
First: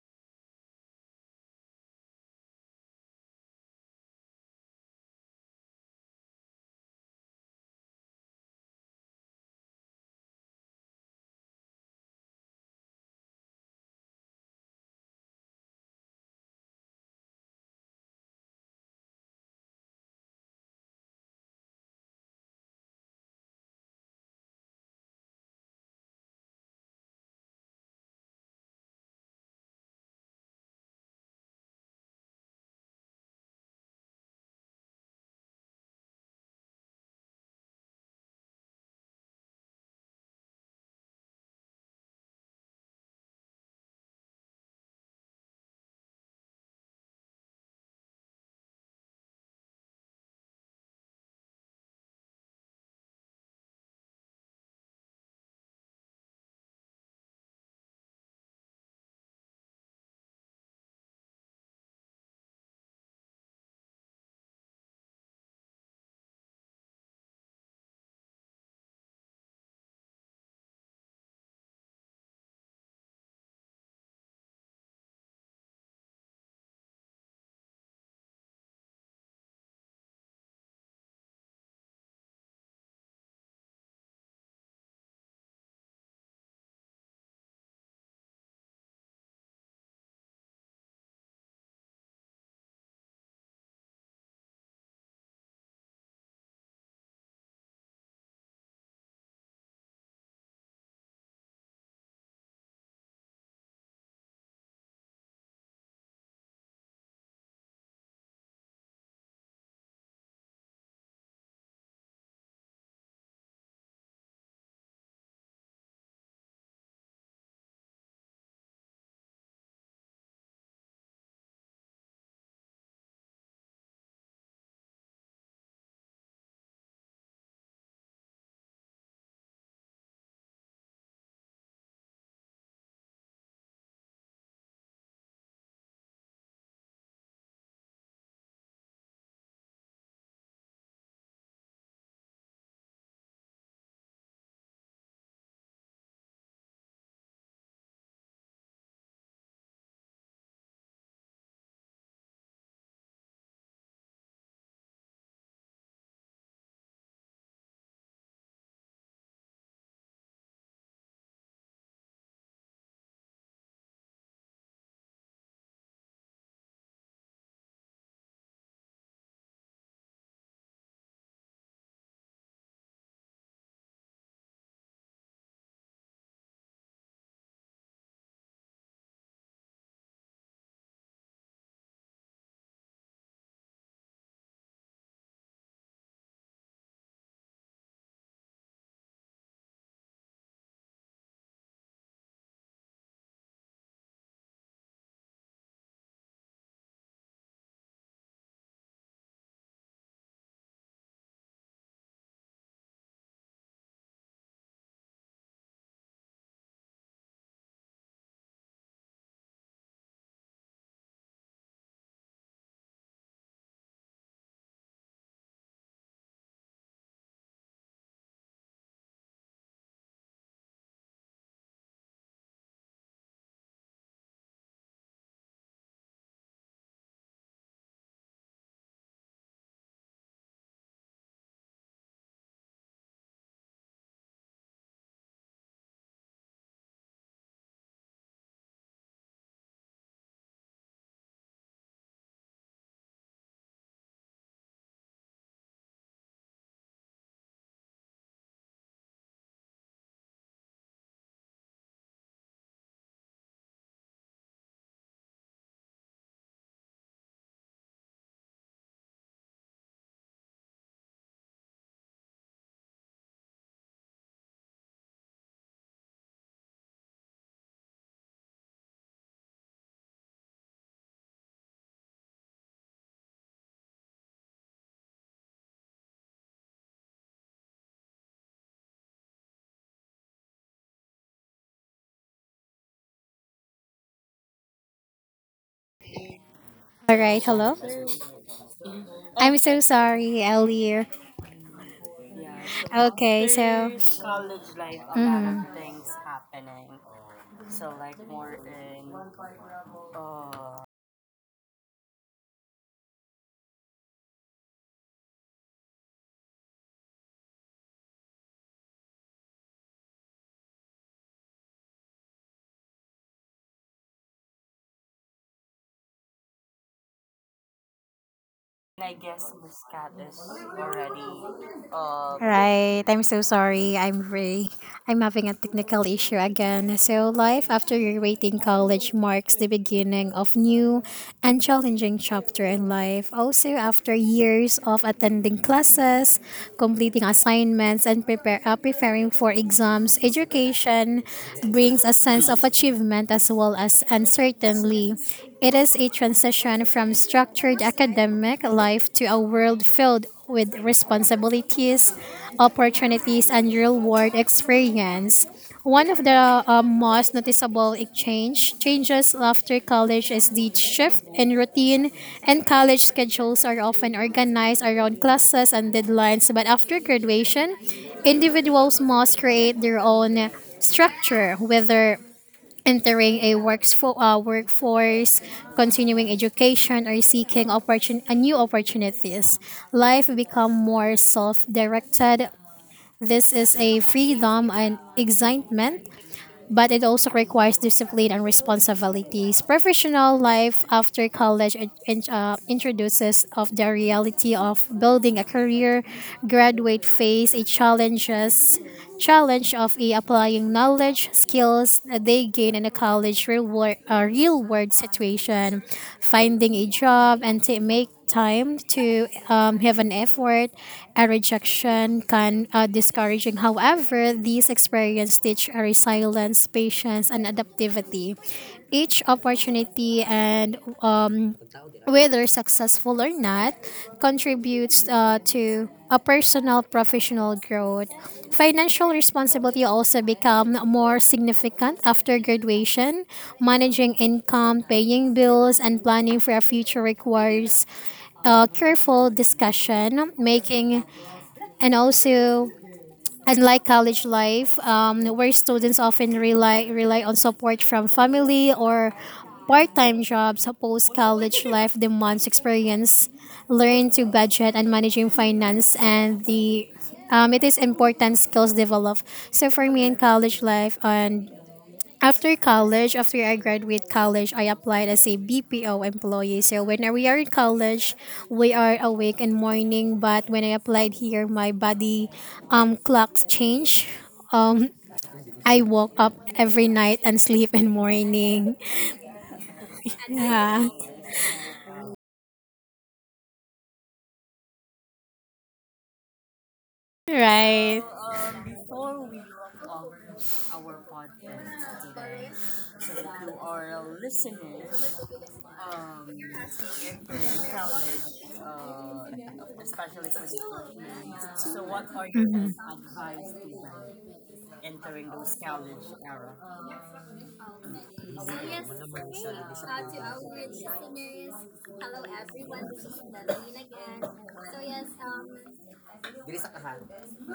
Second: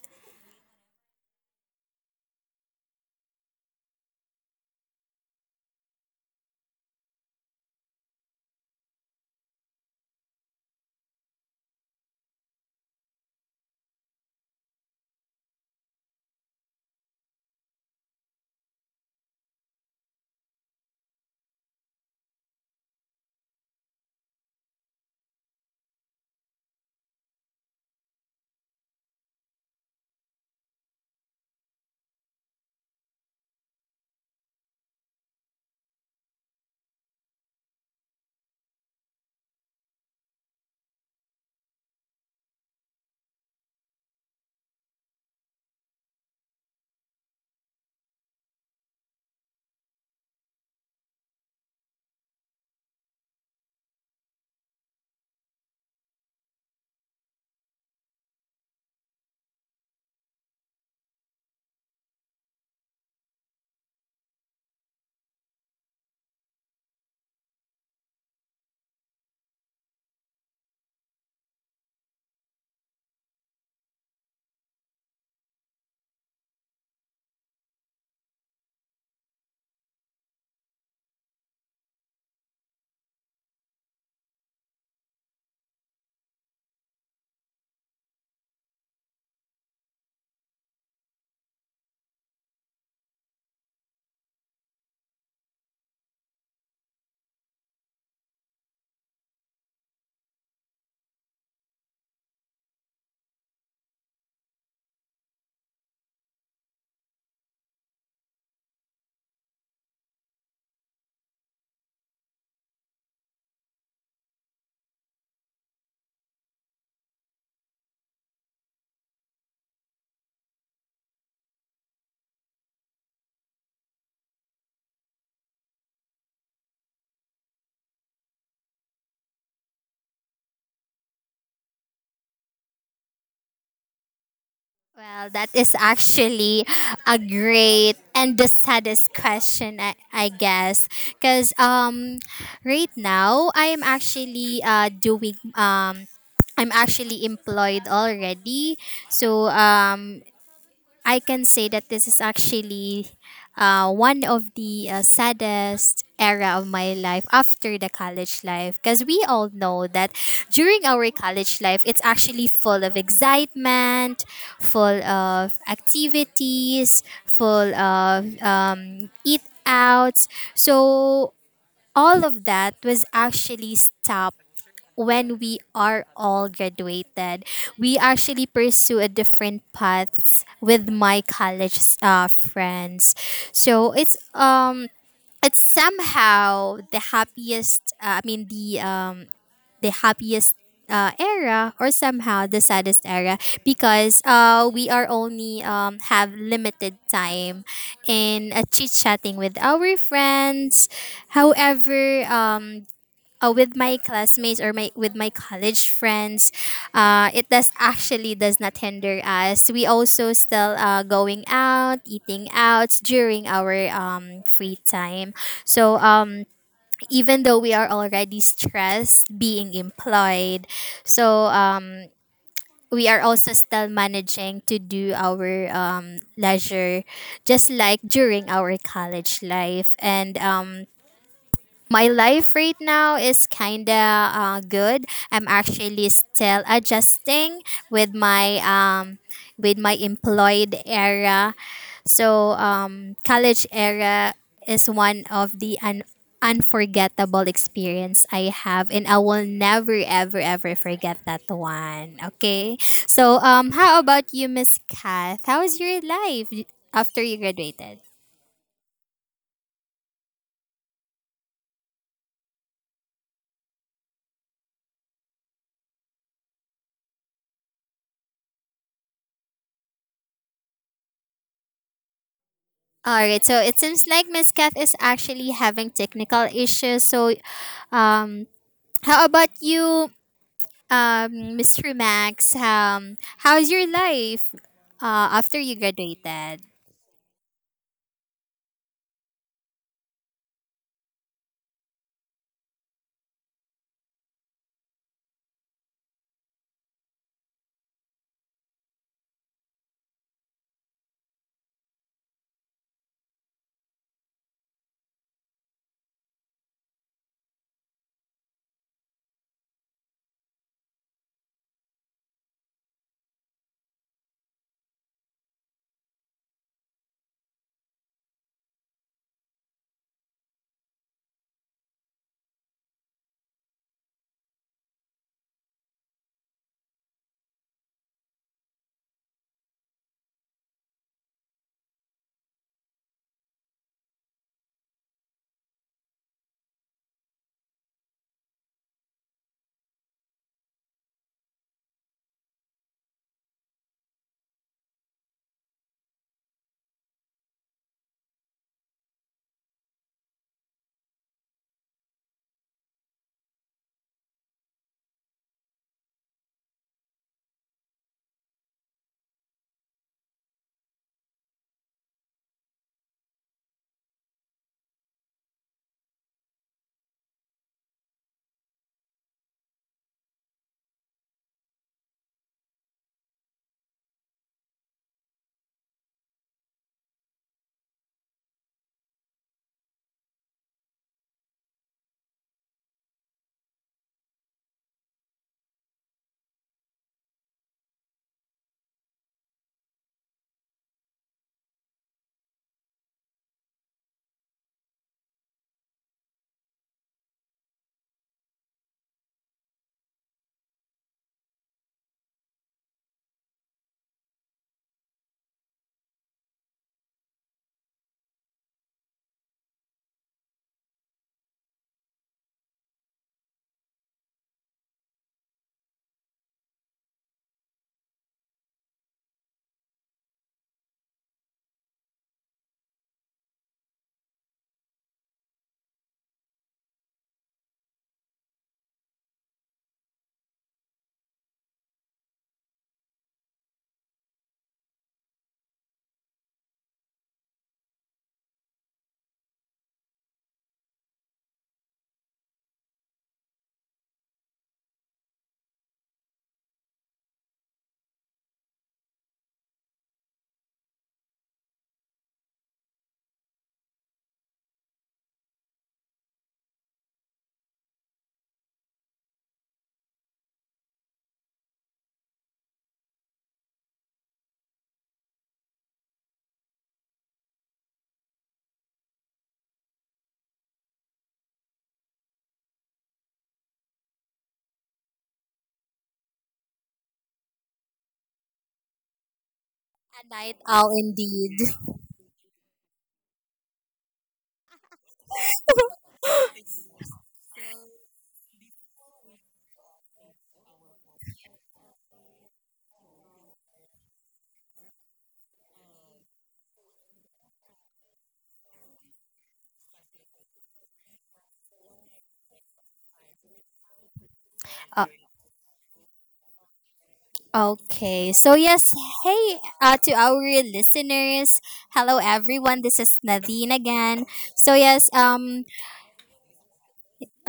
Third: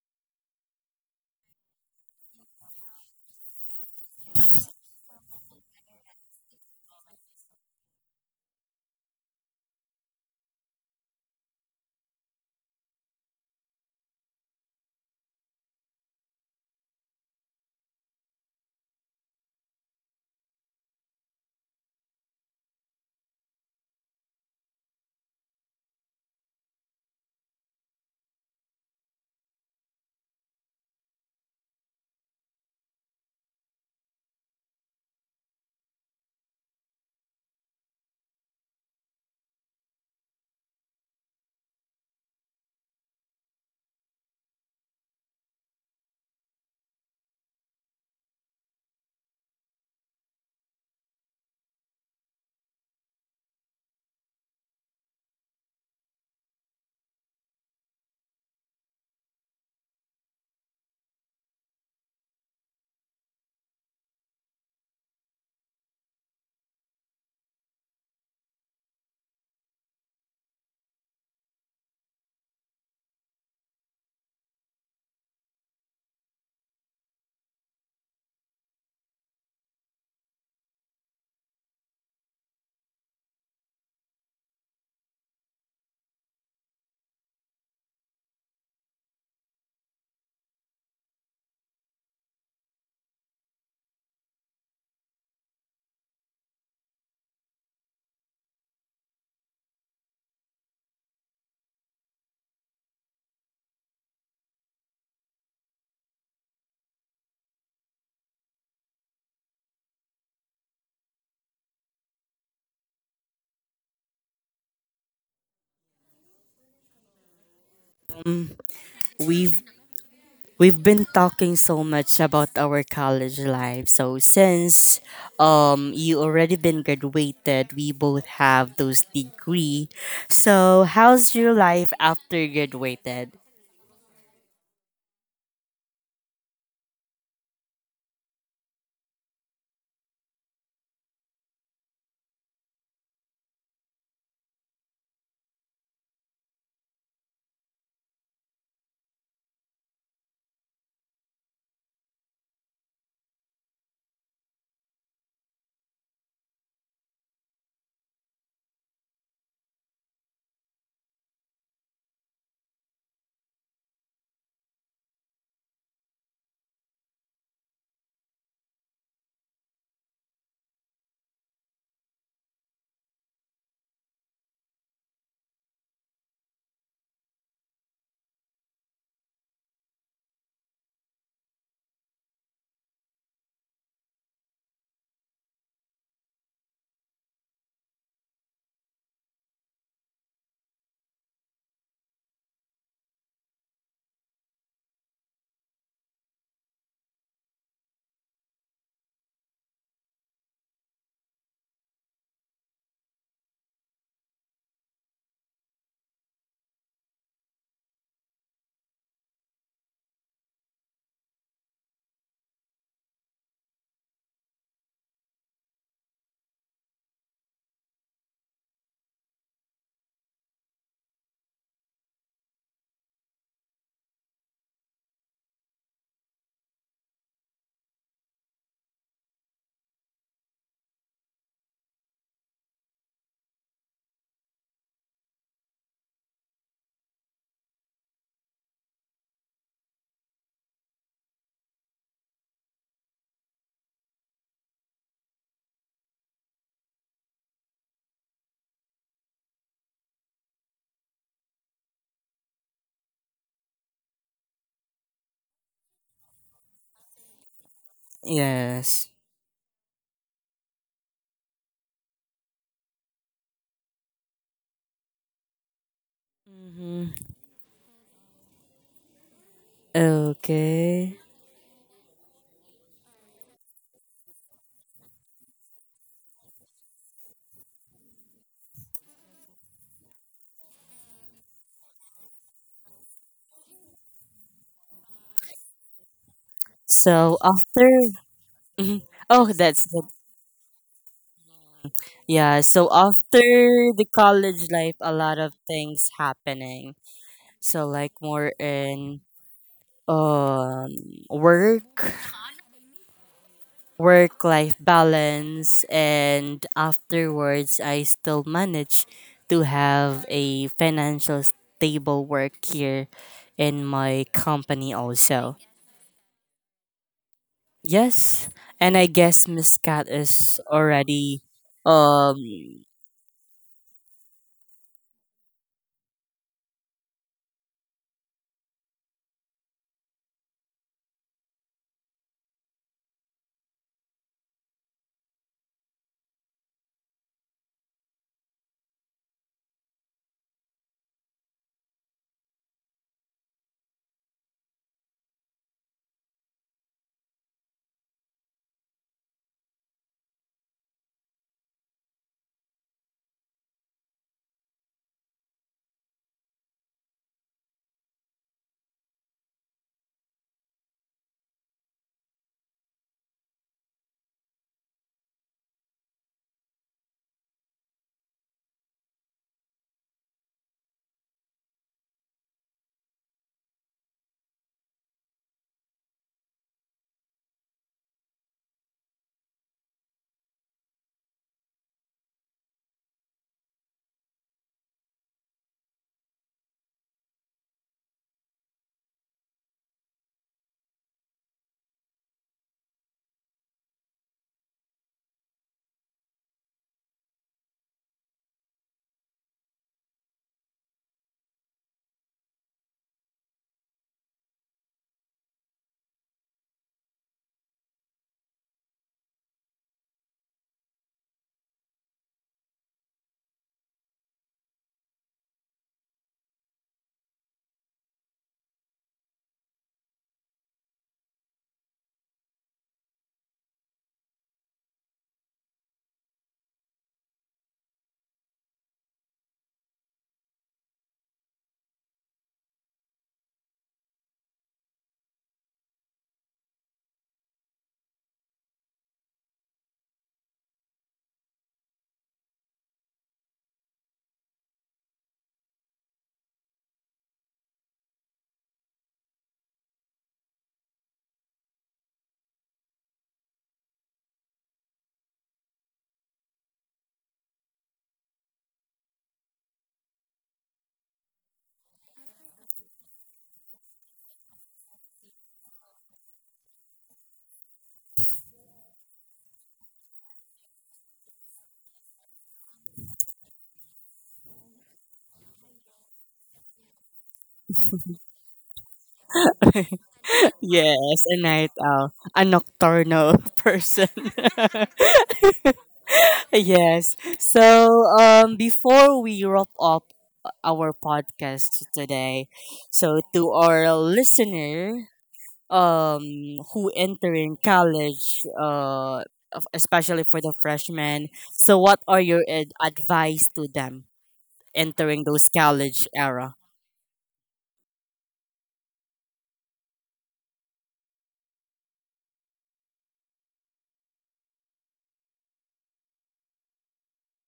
Speaker 1: we've We've been talking so much about our college life. So since you already been graduated, we both have those degree. So how's your life after graduated?
Speaker 2: Well, that is actually a great and the saddest question, I guess. Because right now, I am actually I'm actually employed already. So I can say that this is actually one of the saddest era of my life after the college life, because we all know that during our college life it's actually full of excitement, full of activities, full of eat outs. So all of that was actually stopped when we are all graduated. We actually pursue a different paths with my college friends. So it's somehow the happiest I mean the happiest era, or somehow the saddest era, because we are only have limited time in chit chatting with our friends. However, with my classmates or my with my college friends, it does actually does not hinder us. We also still going out, eating out during our free time. So even though we are already stressed being employed, so um we are also still managing to do our leisure just like during our college life. And my life right now is kinda good. I'm actually still adjusting with my um with my employed era. So college era is one of the unforgettable experience I have, and I will never ever ever forget that one. Okay. So how about you, Miss Kath? How was your life after you graduated?
Speaker 1: Yes. Mm-hmm. Okay.
Speaker 2: All right, so it seems like Miss Kath is actually having technical issues. So, um, how about you, Mr. Max? How's your life after you graduated?
Speaker 3: All right,
Speaker 1: So
Speaker 3: hello.
Speaker 1: after [LAUGHS] Mhm.
Speaker 3: I'm
Speaker 1: Oh
Speaker 3: so
Speaker 1: that's good.
Speaker 3: sorry earlier.
Speaker 1: Yeah, so
Speaker 3: Okay,
Speaker 1: after
Speaker 3: so
Speaker 1: the college life a lot of
Speaker 3: mhm.
Speaker 1: things happening. So like more in um work work life balance and afterwards I still manage to have a financial stable work here in my company also. Yes, and I guess Miss Cat is already um
Speaker 3: Right. I'm so sorry. I'm having a technical issue again. So life after graduating college marks the beginning of new and challenging chapter in life. Also after years of attending classes, completing assignments and prepare preparing for exams, education brings a sense of achievement as well as uncertainty. It is a transition from structured academic life to a world filled with responsibilities, opportunities, and real world experience. One of the most noticeable exchange changes after college is the shift in routine, and college schedules are often organized around classes and deadlines. But after graduation, individuals must create their own structure, whether entering a workforce, continuing education, or seeking new opportunities. Life become more self-directed. This is a freedom and excitement, but it also requires discipline and responsibilities. Professional life after college introduces of the reality of building a career, graduate phase, it challenge of a applying knowledge, skills that they gain in a college real world situation, finding a job and to make time to have an effort. A rejection can discouraging. However, these experiences teach a resilience, patience, and adaptivity. Each opportunity and whether successful or not, contributes to a personal professional growth. Financial responsibility also become more significant after graduation. Managing income, paying bills, and planning for a future requires careful discussion, making and also unlike college life, where students often rely on support from family or part-time jobs, post college life demands experience, learn to budget and managing finance, and the it is important skills developed. So for me in college life and after college, after I graduate college, I applied as a BPO employee. So when we are in college, we are awake and morning. But when I applied here, my body clocks change. I woke up every night and [LAUGHS] sleep in morning.
Speaker 2: A night
Speaker 1: [LAUGHS]
Speaker 3: Yeah.
Speaker 2: owl,
Speaker 1: yes, a
Speaker 2: indeed.
Speaker 1: night owl, a nocturnal [LAUGHS] person. [LAUGHS]
Speaker 2: [GASPS]
Speaker 1: Yes.
Speaker 3: Right.
Speaker 1: So before we wrap up our podcast today. So to our listener um who entering college especially for the freshmen. So what are your advice to them
Speaker 2: Uh,
Speaker 1: entering those college era?
Speaker 2: okay. So
Speaker 3: Yes,
Speaker 2: yes, hey, to
Speaker 3: to our
Speaker 2: our
Speaker 3: listeners,
Speaker 2: listeners.
Speaker 3: hello
Speaker 2: Hello everyone.
Speaker 3: everyone, this
Speaker 2: This
Speaker 3: is
Speaker 2: is
Speaker 3: Darlene
Speaker 2: Nadine
Speaker 3: again.
Speaker 2: again. So
Speaker 3: So yes,
Speaker 2: yes, um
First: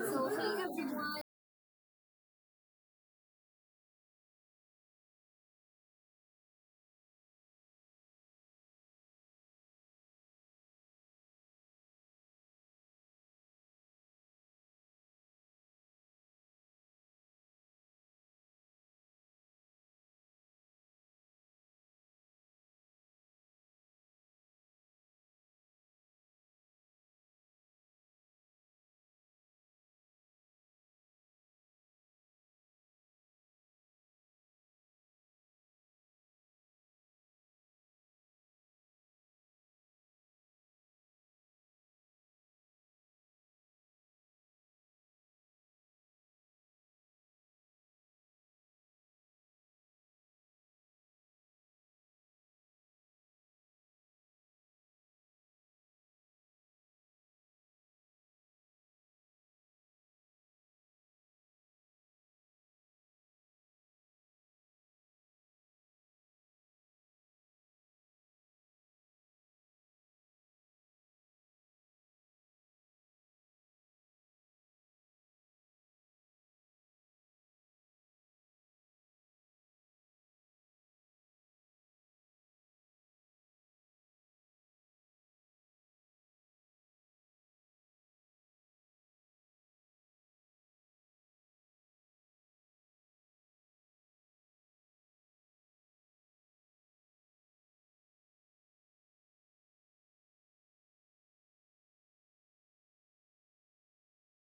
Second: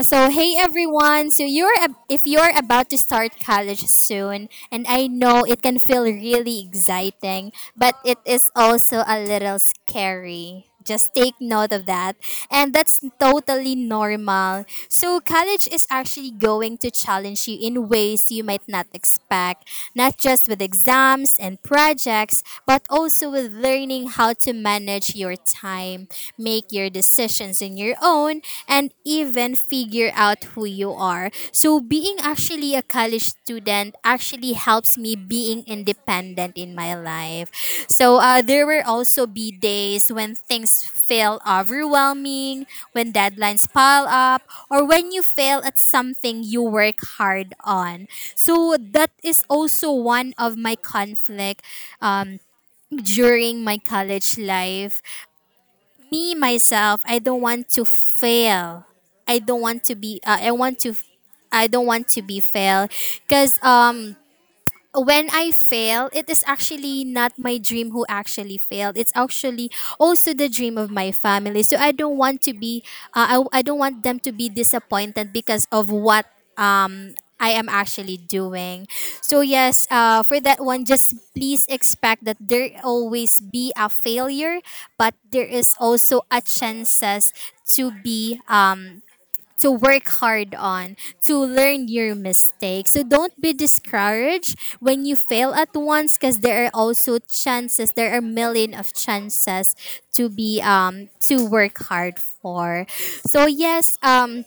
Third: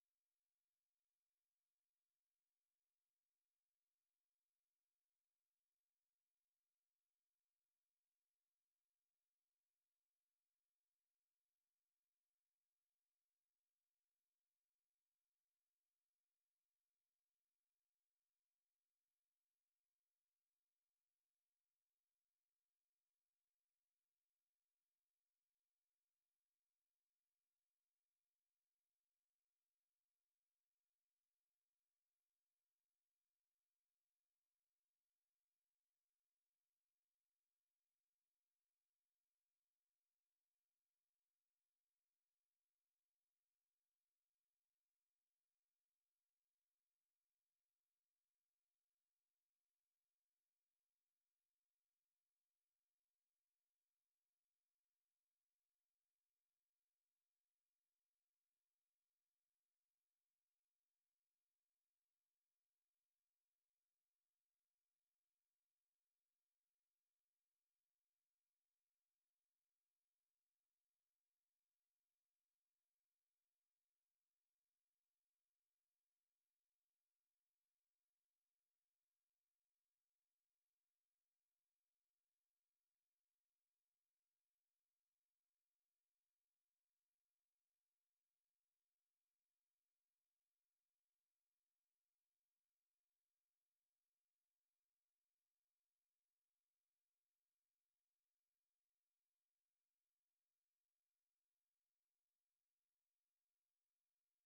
Speaker 2: So hey everyone, if you're about to start college soon, and I know it can feel really exciting, but it is also a little scary. Just take note of that. And that's totally normal. So college is actually going to challenge you in ways you might not expect, not just with exams and projects, but also with learning how to manage your time, make your decisions in your own, and even figure out who you are. So being actually a college student actually helps me being independent in my life. So there will also be days when things feel overwhelming, when deadlines pile up, or when you fail at something you work hard on. So that is also one of my conflict um, during my college life. Me myself, I don't want to fail. I don't want to be I don't want to be failed, because when I fail, it is actually not my dream who actually failed. It's actually also the dream of my family, so I don't want to be I don't want them to be disappointed because of what I am actually doing. So yes, for that one, just please expect that there always be a failure, but there is also a chances to be to work hard on, to learn your mistakes. So don't be discouraged when you fail at once, because there are also chances. There are million of chances to be to work hard for. So yes,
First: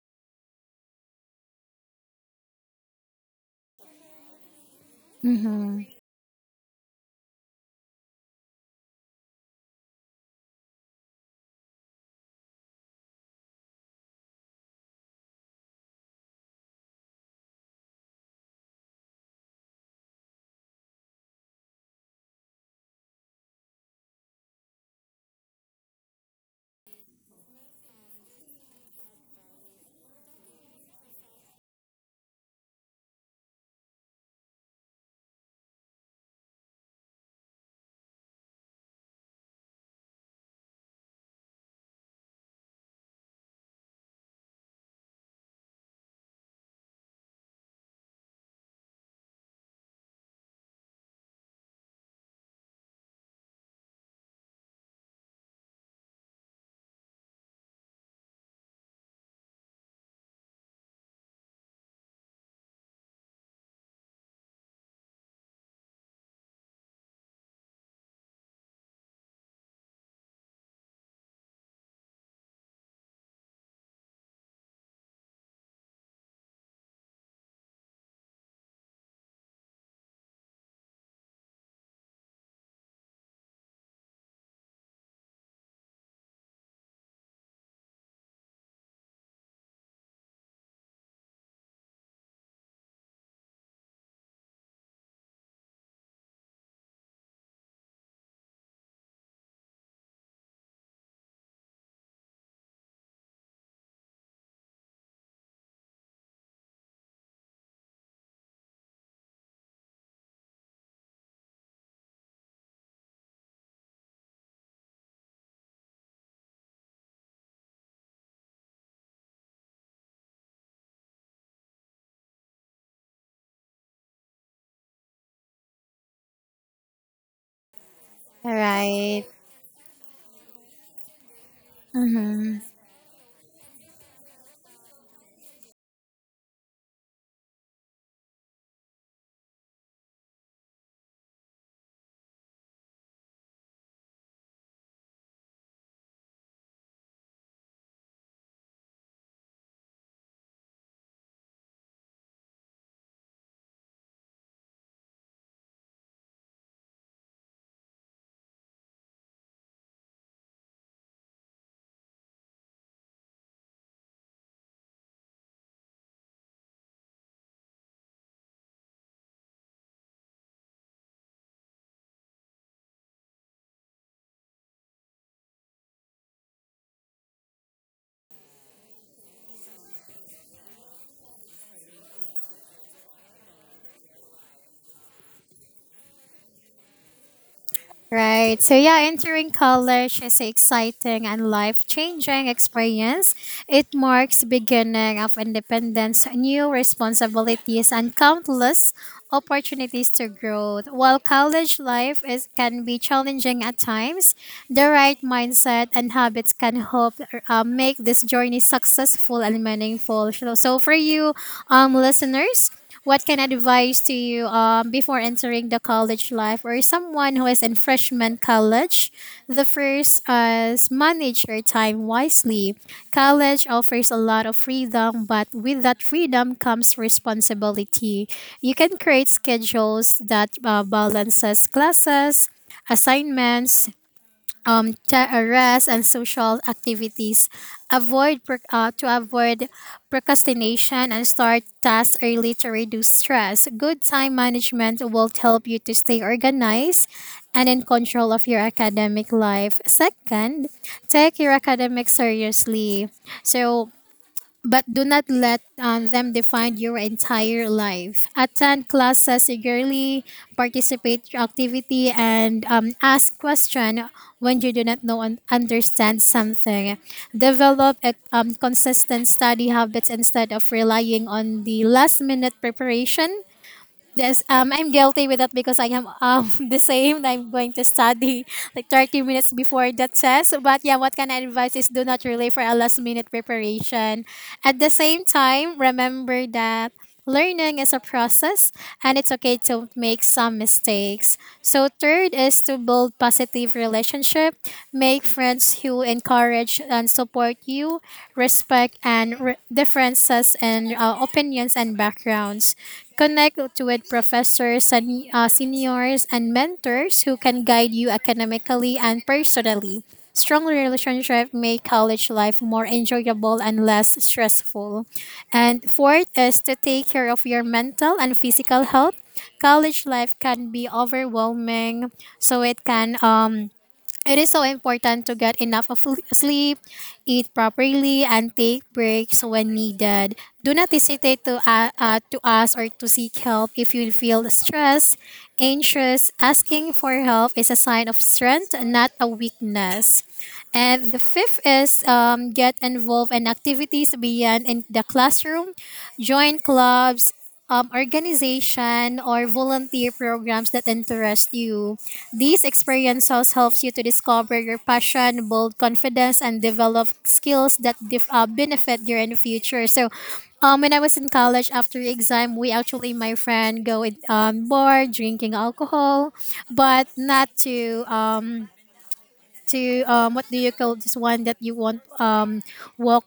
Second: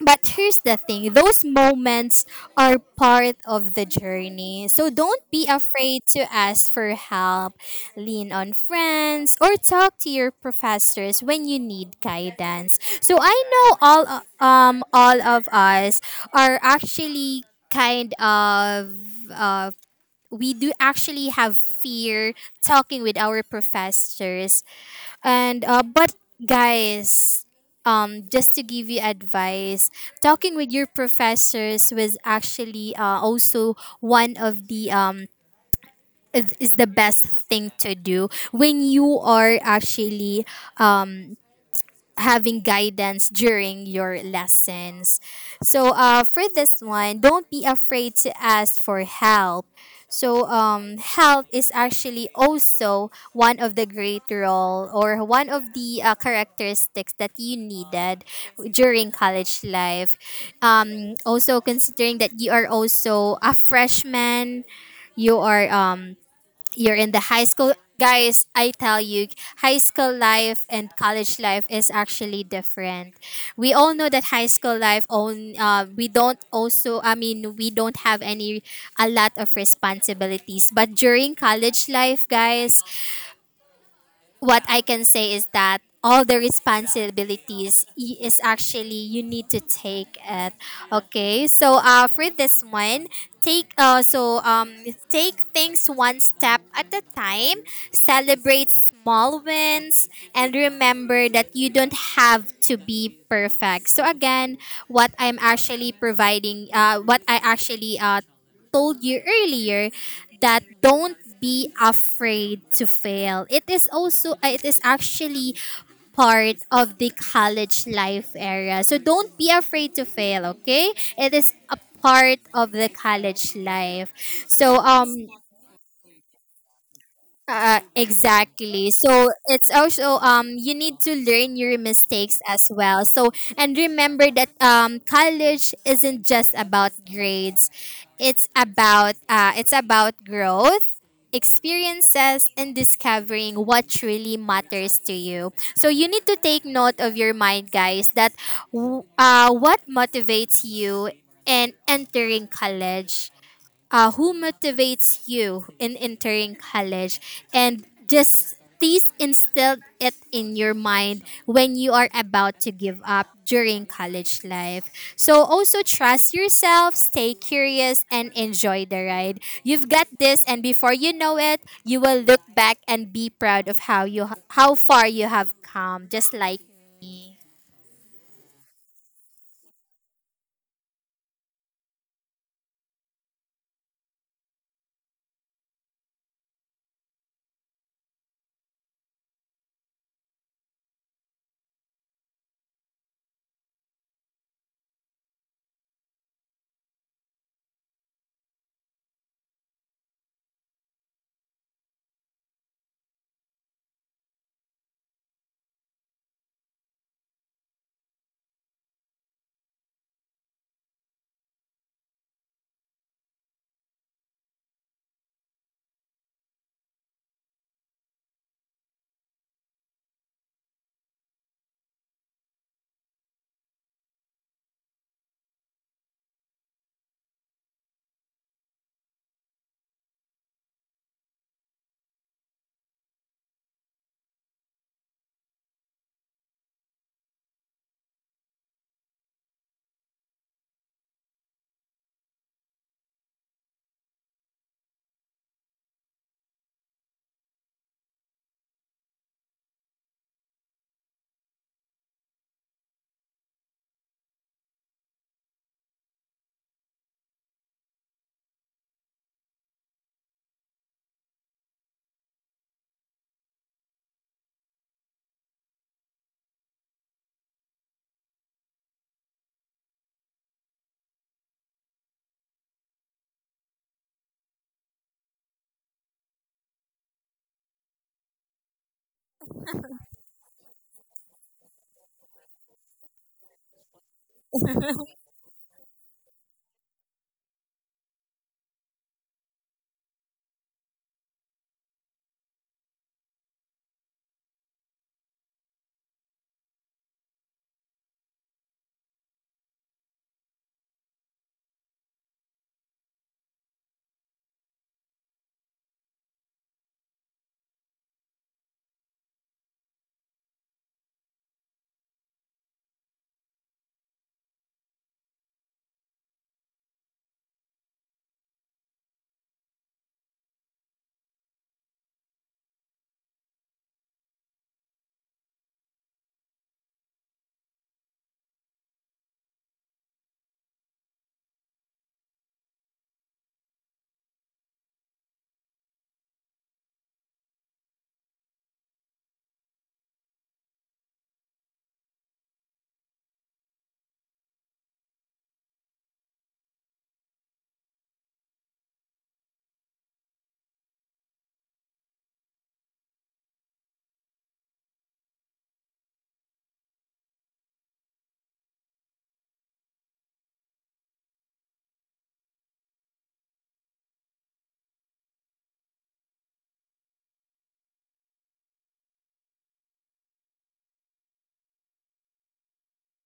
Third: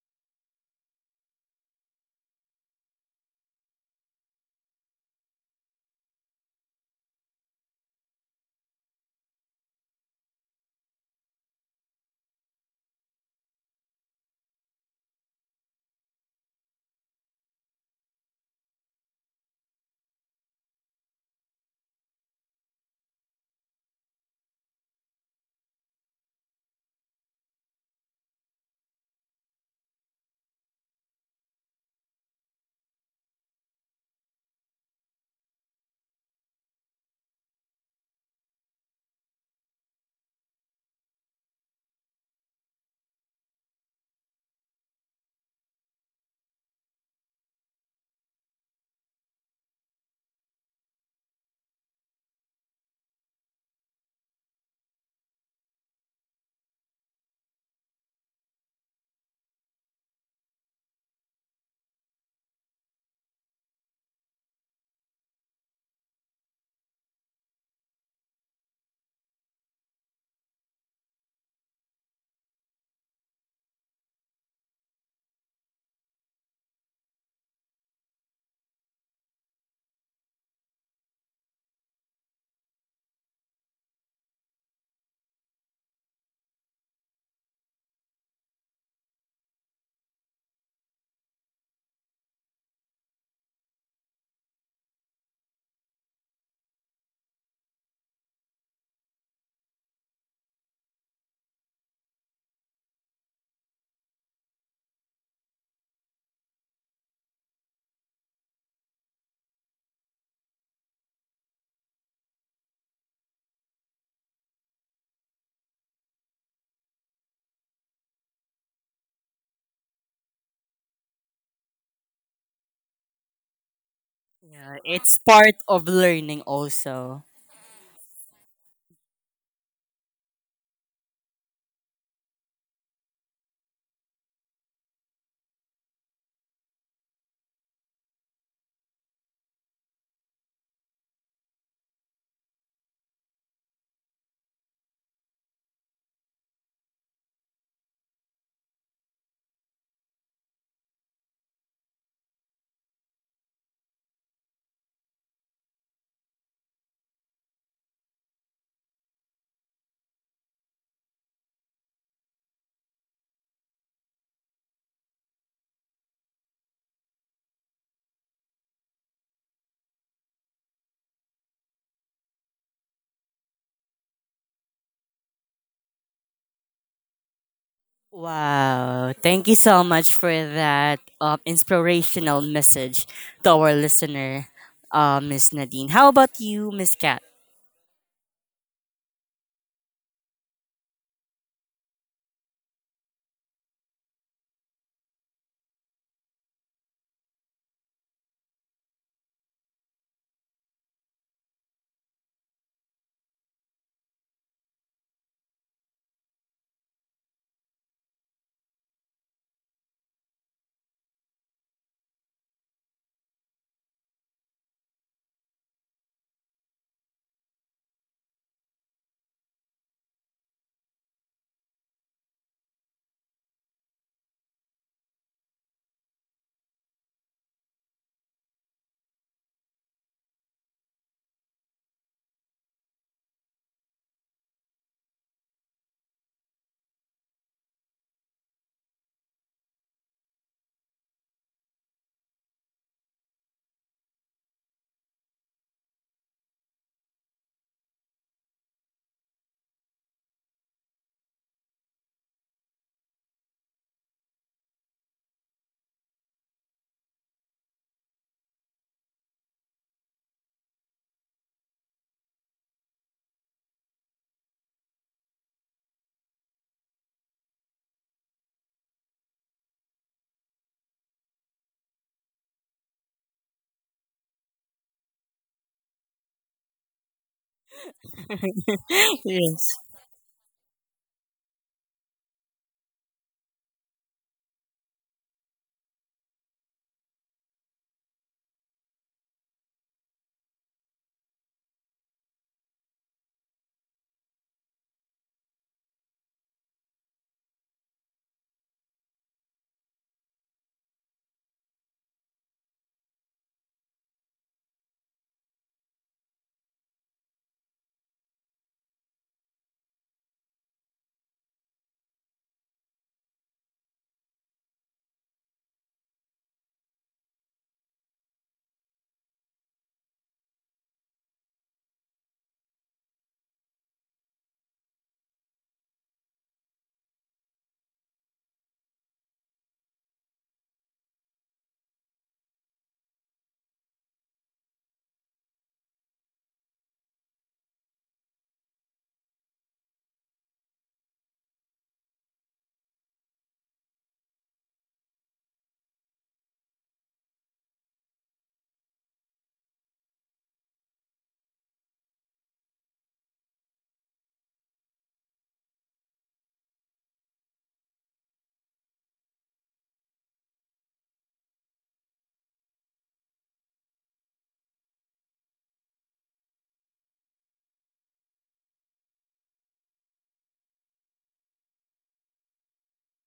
Speaker 2: but here's the thing, those moments are part of the journey. So don't be
Speaker 3: mm-hmm.
Speaker 2: afraid to ask for help, lean on friends, or talk to your professors when you need guidance. So I know all, all of us are actually kind of. Uh, we do actually have fear talking with our professors. And but guys, just to give you advice, talking with your professors was actually also one of the is the best thing to do when you are actually um having guidance during your lessons. So for this one, don't be afraid to ask for help. So help is actually also one of the great role, or one of the characteristics that you needed during college life. Also considering that you are also a freshman, you are you're in the high school. Guys, I tell you, high school life and college life is actually different. We all know that high school life own we don't also I mean we don't have any a lot of responsibilities, but during college life, guys, what I can say is that all the responsibilities is actually you need to take it. Okay, so for this one, take uh, so um, take things one step at a time. Celebrate small wins, and remember that you don't have to be perfect. So again, what I'm actually providing, what I actually told you earlier, that don't be afraid to fail. It is also it is actually part of the college life era. So don't be afraid to fail, okay? It is a part of the college life.
Speaker 1: Yeah,
Speaker 2: So
Speaker 1: it's part of learning also.
Speaker 3: All
Speaker 2: exactly.
Speaker 3: right.
Speaker 2: So it's also you need to learn your mistakes
Speaker 3: Mm-hmm.
Speaker 2: as well. So and remember that college isn't just about grades. It's about growth, experiences, and discovering what truly matters to you. So you need to take note of your mind, guys, that what motivates you in entering college, who motivates you in entering college, and just please instill it in your mind when you are about to give up during college life. So also trust yourself, stay curious, and enjoy the ride. You've got this, and before you know it, you will look back and be proud of how far you have come, just like me.
Speaker 1: Wow. Thank you so much for that inspirational message to our listener, Miss Nadine. How about you, Miss Kat?
Speaker 3: Right. So yeah, entering college is an exciting and life-changing experience. It marks beginning of independence, new responsibilities, and countless opportunities to grow. While college life is can be challenging at times, the right mindset and habits can help make this journey successful and meaningful. So so for you, listeners. What kind of advice to you before entering the college life or someone who is in freshman college? The first is manage your time wisely. College offers a lot of freedom, but with that freedom comes responsibility. You can create schedules that balances classes, assignments, rest and social activities. Avoid to avoid procrastination and start tasks early to reduce stress. Good time management will help you to stay organized and in control of your academic life. Second, take your academics seriously. So but do not let them define your entire life. Attend classes eagerly, participate in activity, and ask question when you do not know and understand something. Develop a consistent study habits instead of relying on the last minute preparation. Yes, I'm guilty with that because I am [LAUGHS] the same. I'm going to study like 30
Speaker 1: [LAUGHS]
Speaker 3: minutes
Speaker 1: Yes.
Speaker 3: before the test. But yeah, what can I advise is do not rely for a last minute preparation. At the same time, remember that learning is a process and it's okay to make some mistakes. So third is to build positive relationship, make friends who encourage and support you, respect and differences and opinions and backgrounds. Connect with professors, seniors, and mentors who can guide you academically and personally. Strong relationships make college life more enjoyable and less stressful. And fourth is to take care of your mental and physical health. College life can be overwhelming, so it is so important to get enough of sleep, eat properly, and take breaks when needed. Do not hesitate to, to ask or to seek help if you feel stressed, anxious. Asking for help is a sign of strength, not a weakness. And the fifth is get involved in activities beyond in the classroom, join clubs, organization, or volunteer programs that interest you. These experiences helps you to discover your passion, build confidence, and develop skills that benefit you in the future. So, when I was in college after exam, we actually my friend go in, bar drinking alcohol, but not to to what do you call this one that you want walk.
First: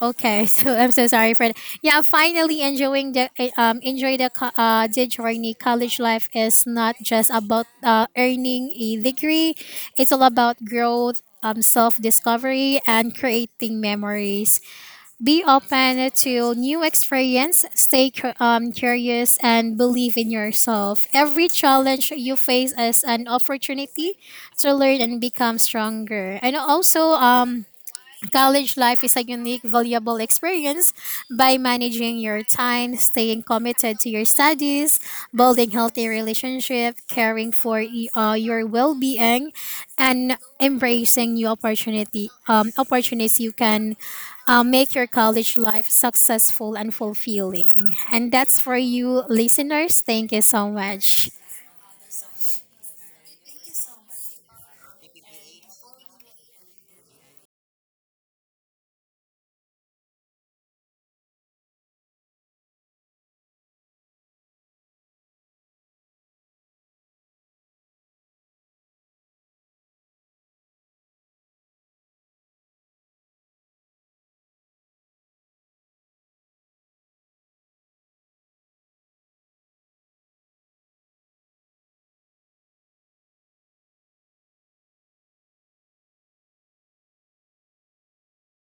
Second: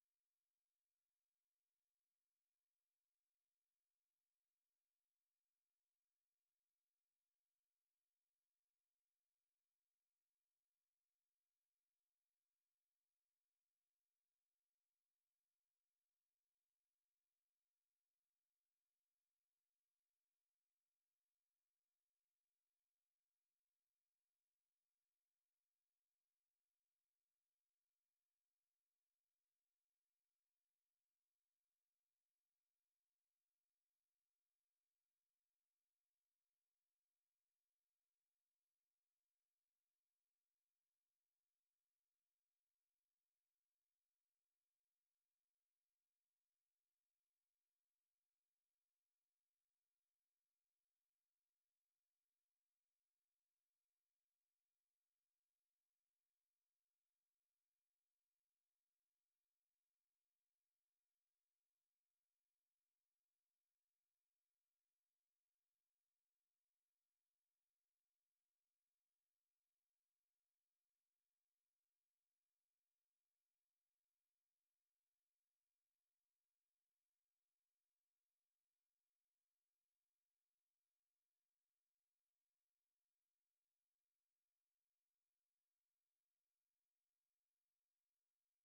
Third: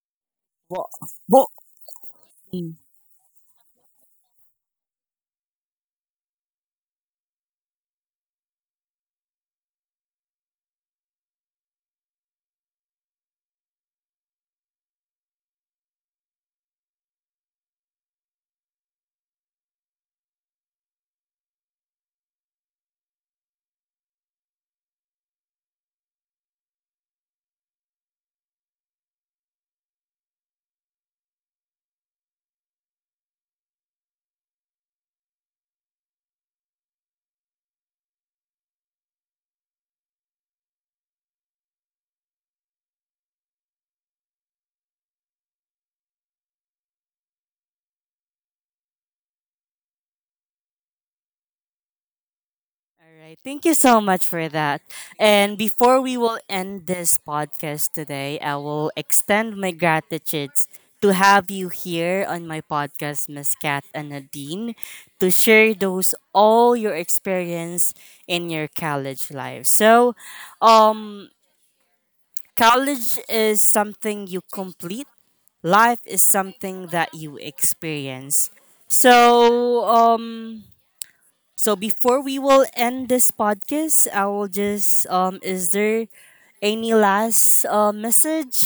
Speaker 3: Okay, [LAUGHS] so
Speaker 1: Well,
Speaker 3: I'm so sorry for that. Yeah, finally
Speaker 1: well,
Speaker 3: enjoying the enjoy the the journey. College life is not just about earning a degree; it's all about growth, self discovery, and creating memories. Be open to new experience. Stay curious and believe in yourself. Every challenge you face is an opportunity to learn and become stronger. And also college life is a unique, valuable experience by managing your time, staying committed to your studies, building healthy relationship, caring for your well-being, and embracing new opportunity opportunities you can make your college life successful and fulfilling. And that's for you, listeners. Thank you so much.
Speaker 1: All right. Thank you so much for that. And before we will end this podcast today, I will extend my gratitude to have you here on my podcast, Miss Kat and Nadine, to share those all your experience in your college life. So, um, college is something you complete. Life is something that you experience. So, so before we will end this podcast, I will just is there any last message?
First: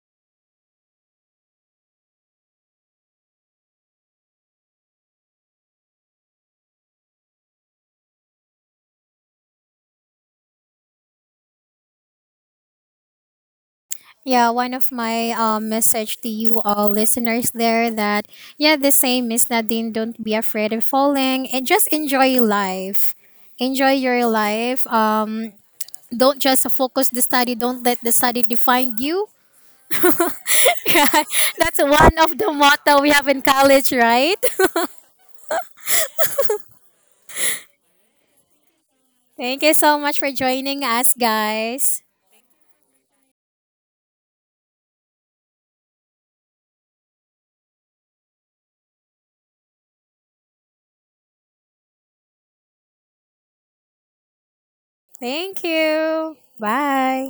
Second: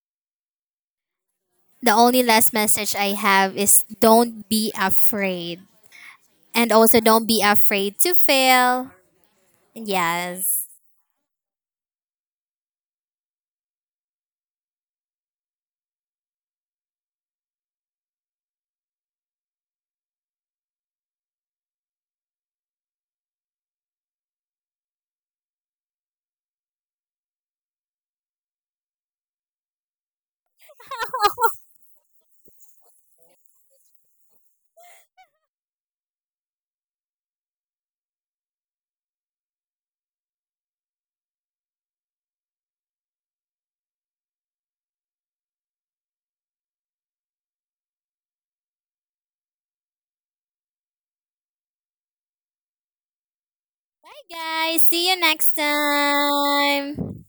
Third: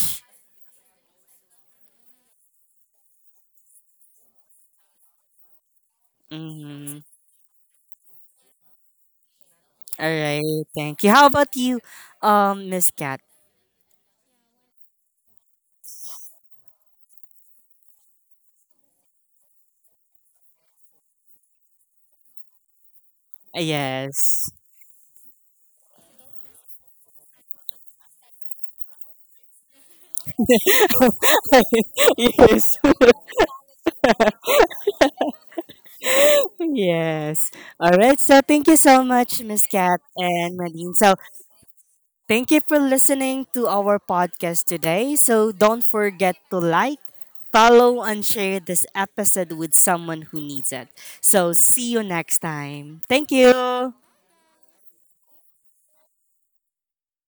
Speaker 2: The only last message I have is, don't be afraid. And also,
Speaker 1: Mm-hmm.
Speaker 2: don't be afraid to fail.
Speaker 1: All right,
Speaker 2: Yes.
Speaker 1: thank you. How about you, Miss Cat?
Speaker 3: Yeah, one of my message to you all listeners there that yeah the same is Nadine, don't be afraid of falling and just enjoy life. Enjoy your
Speaker 1: Yes.
Speaker 3: life. Don't just focus the study, don't let the study define you. [LAUGHS] That's
Speaker 1: [LAUGHS]
Speaker 3: one of the
Speaker 1: Yes.
Speaker 3: motto we have in college, right?
Speaker 1: [LAUGHS] Yes. All right. So thank you so
Speaker 3: [LAUGHS]
Speaker 1: much,
Speaker 3: Thank
Speaker 1: Miss
Speaker 3: you so
Speaker 1: Cat
Speaker 3: much for
Speaker 1: and
Speaker 3: joining
Speaker 1: Nadine.
Speaker 3: us
Speaker 1: So
Speaker 3: guys.
Speaker 1: thank you for listening to our podcast today. So don't forget to like, follow, and share this episode with someone who needs it. So see you next time. Thank you.
Speaker 2: Hi, guys. See you next
Speaker 3: Thank you,
Speaker 2: time.
Speaker 3: bye.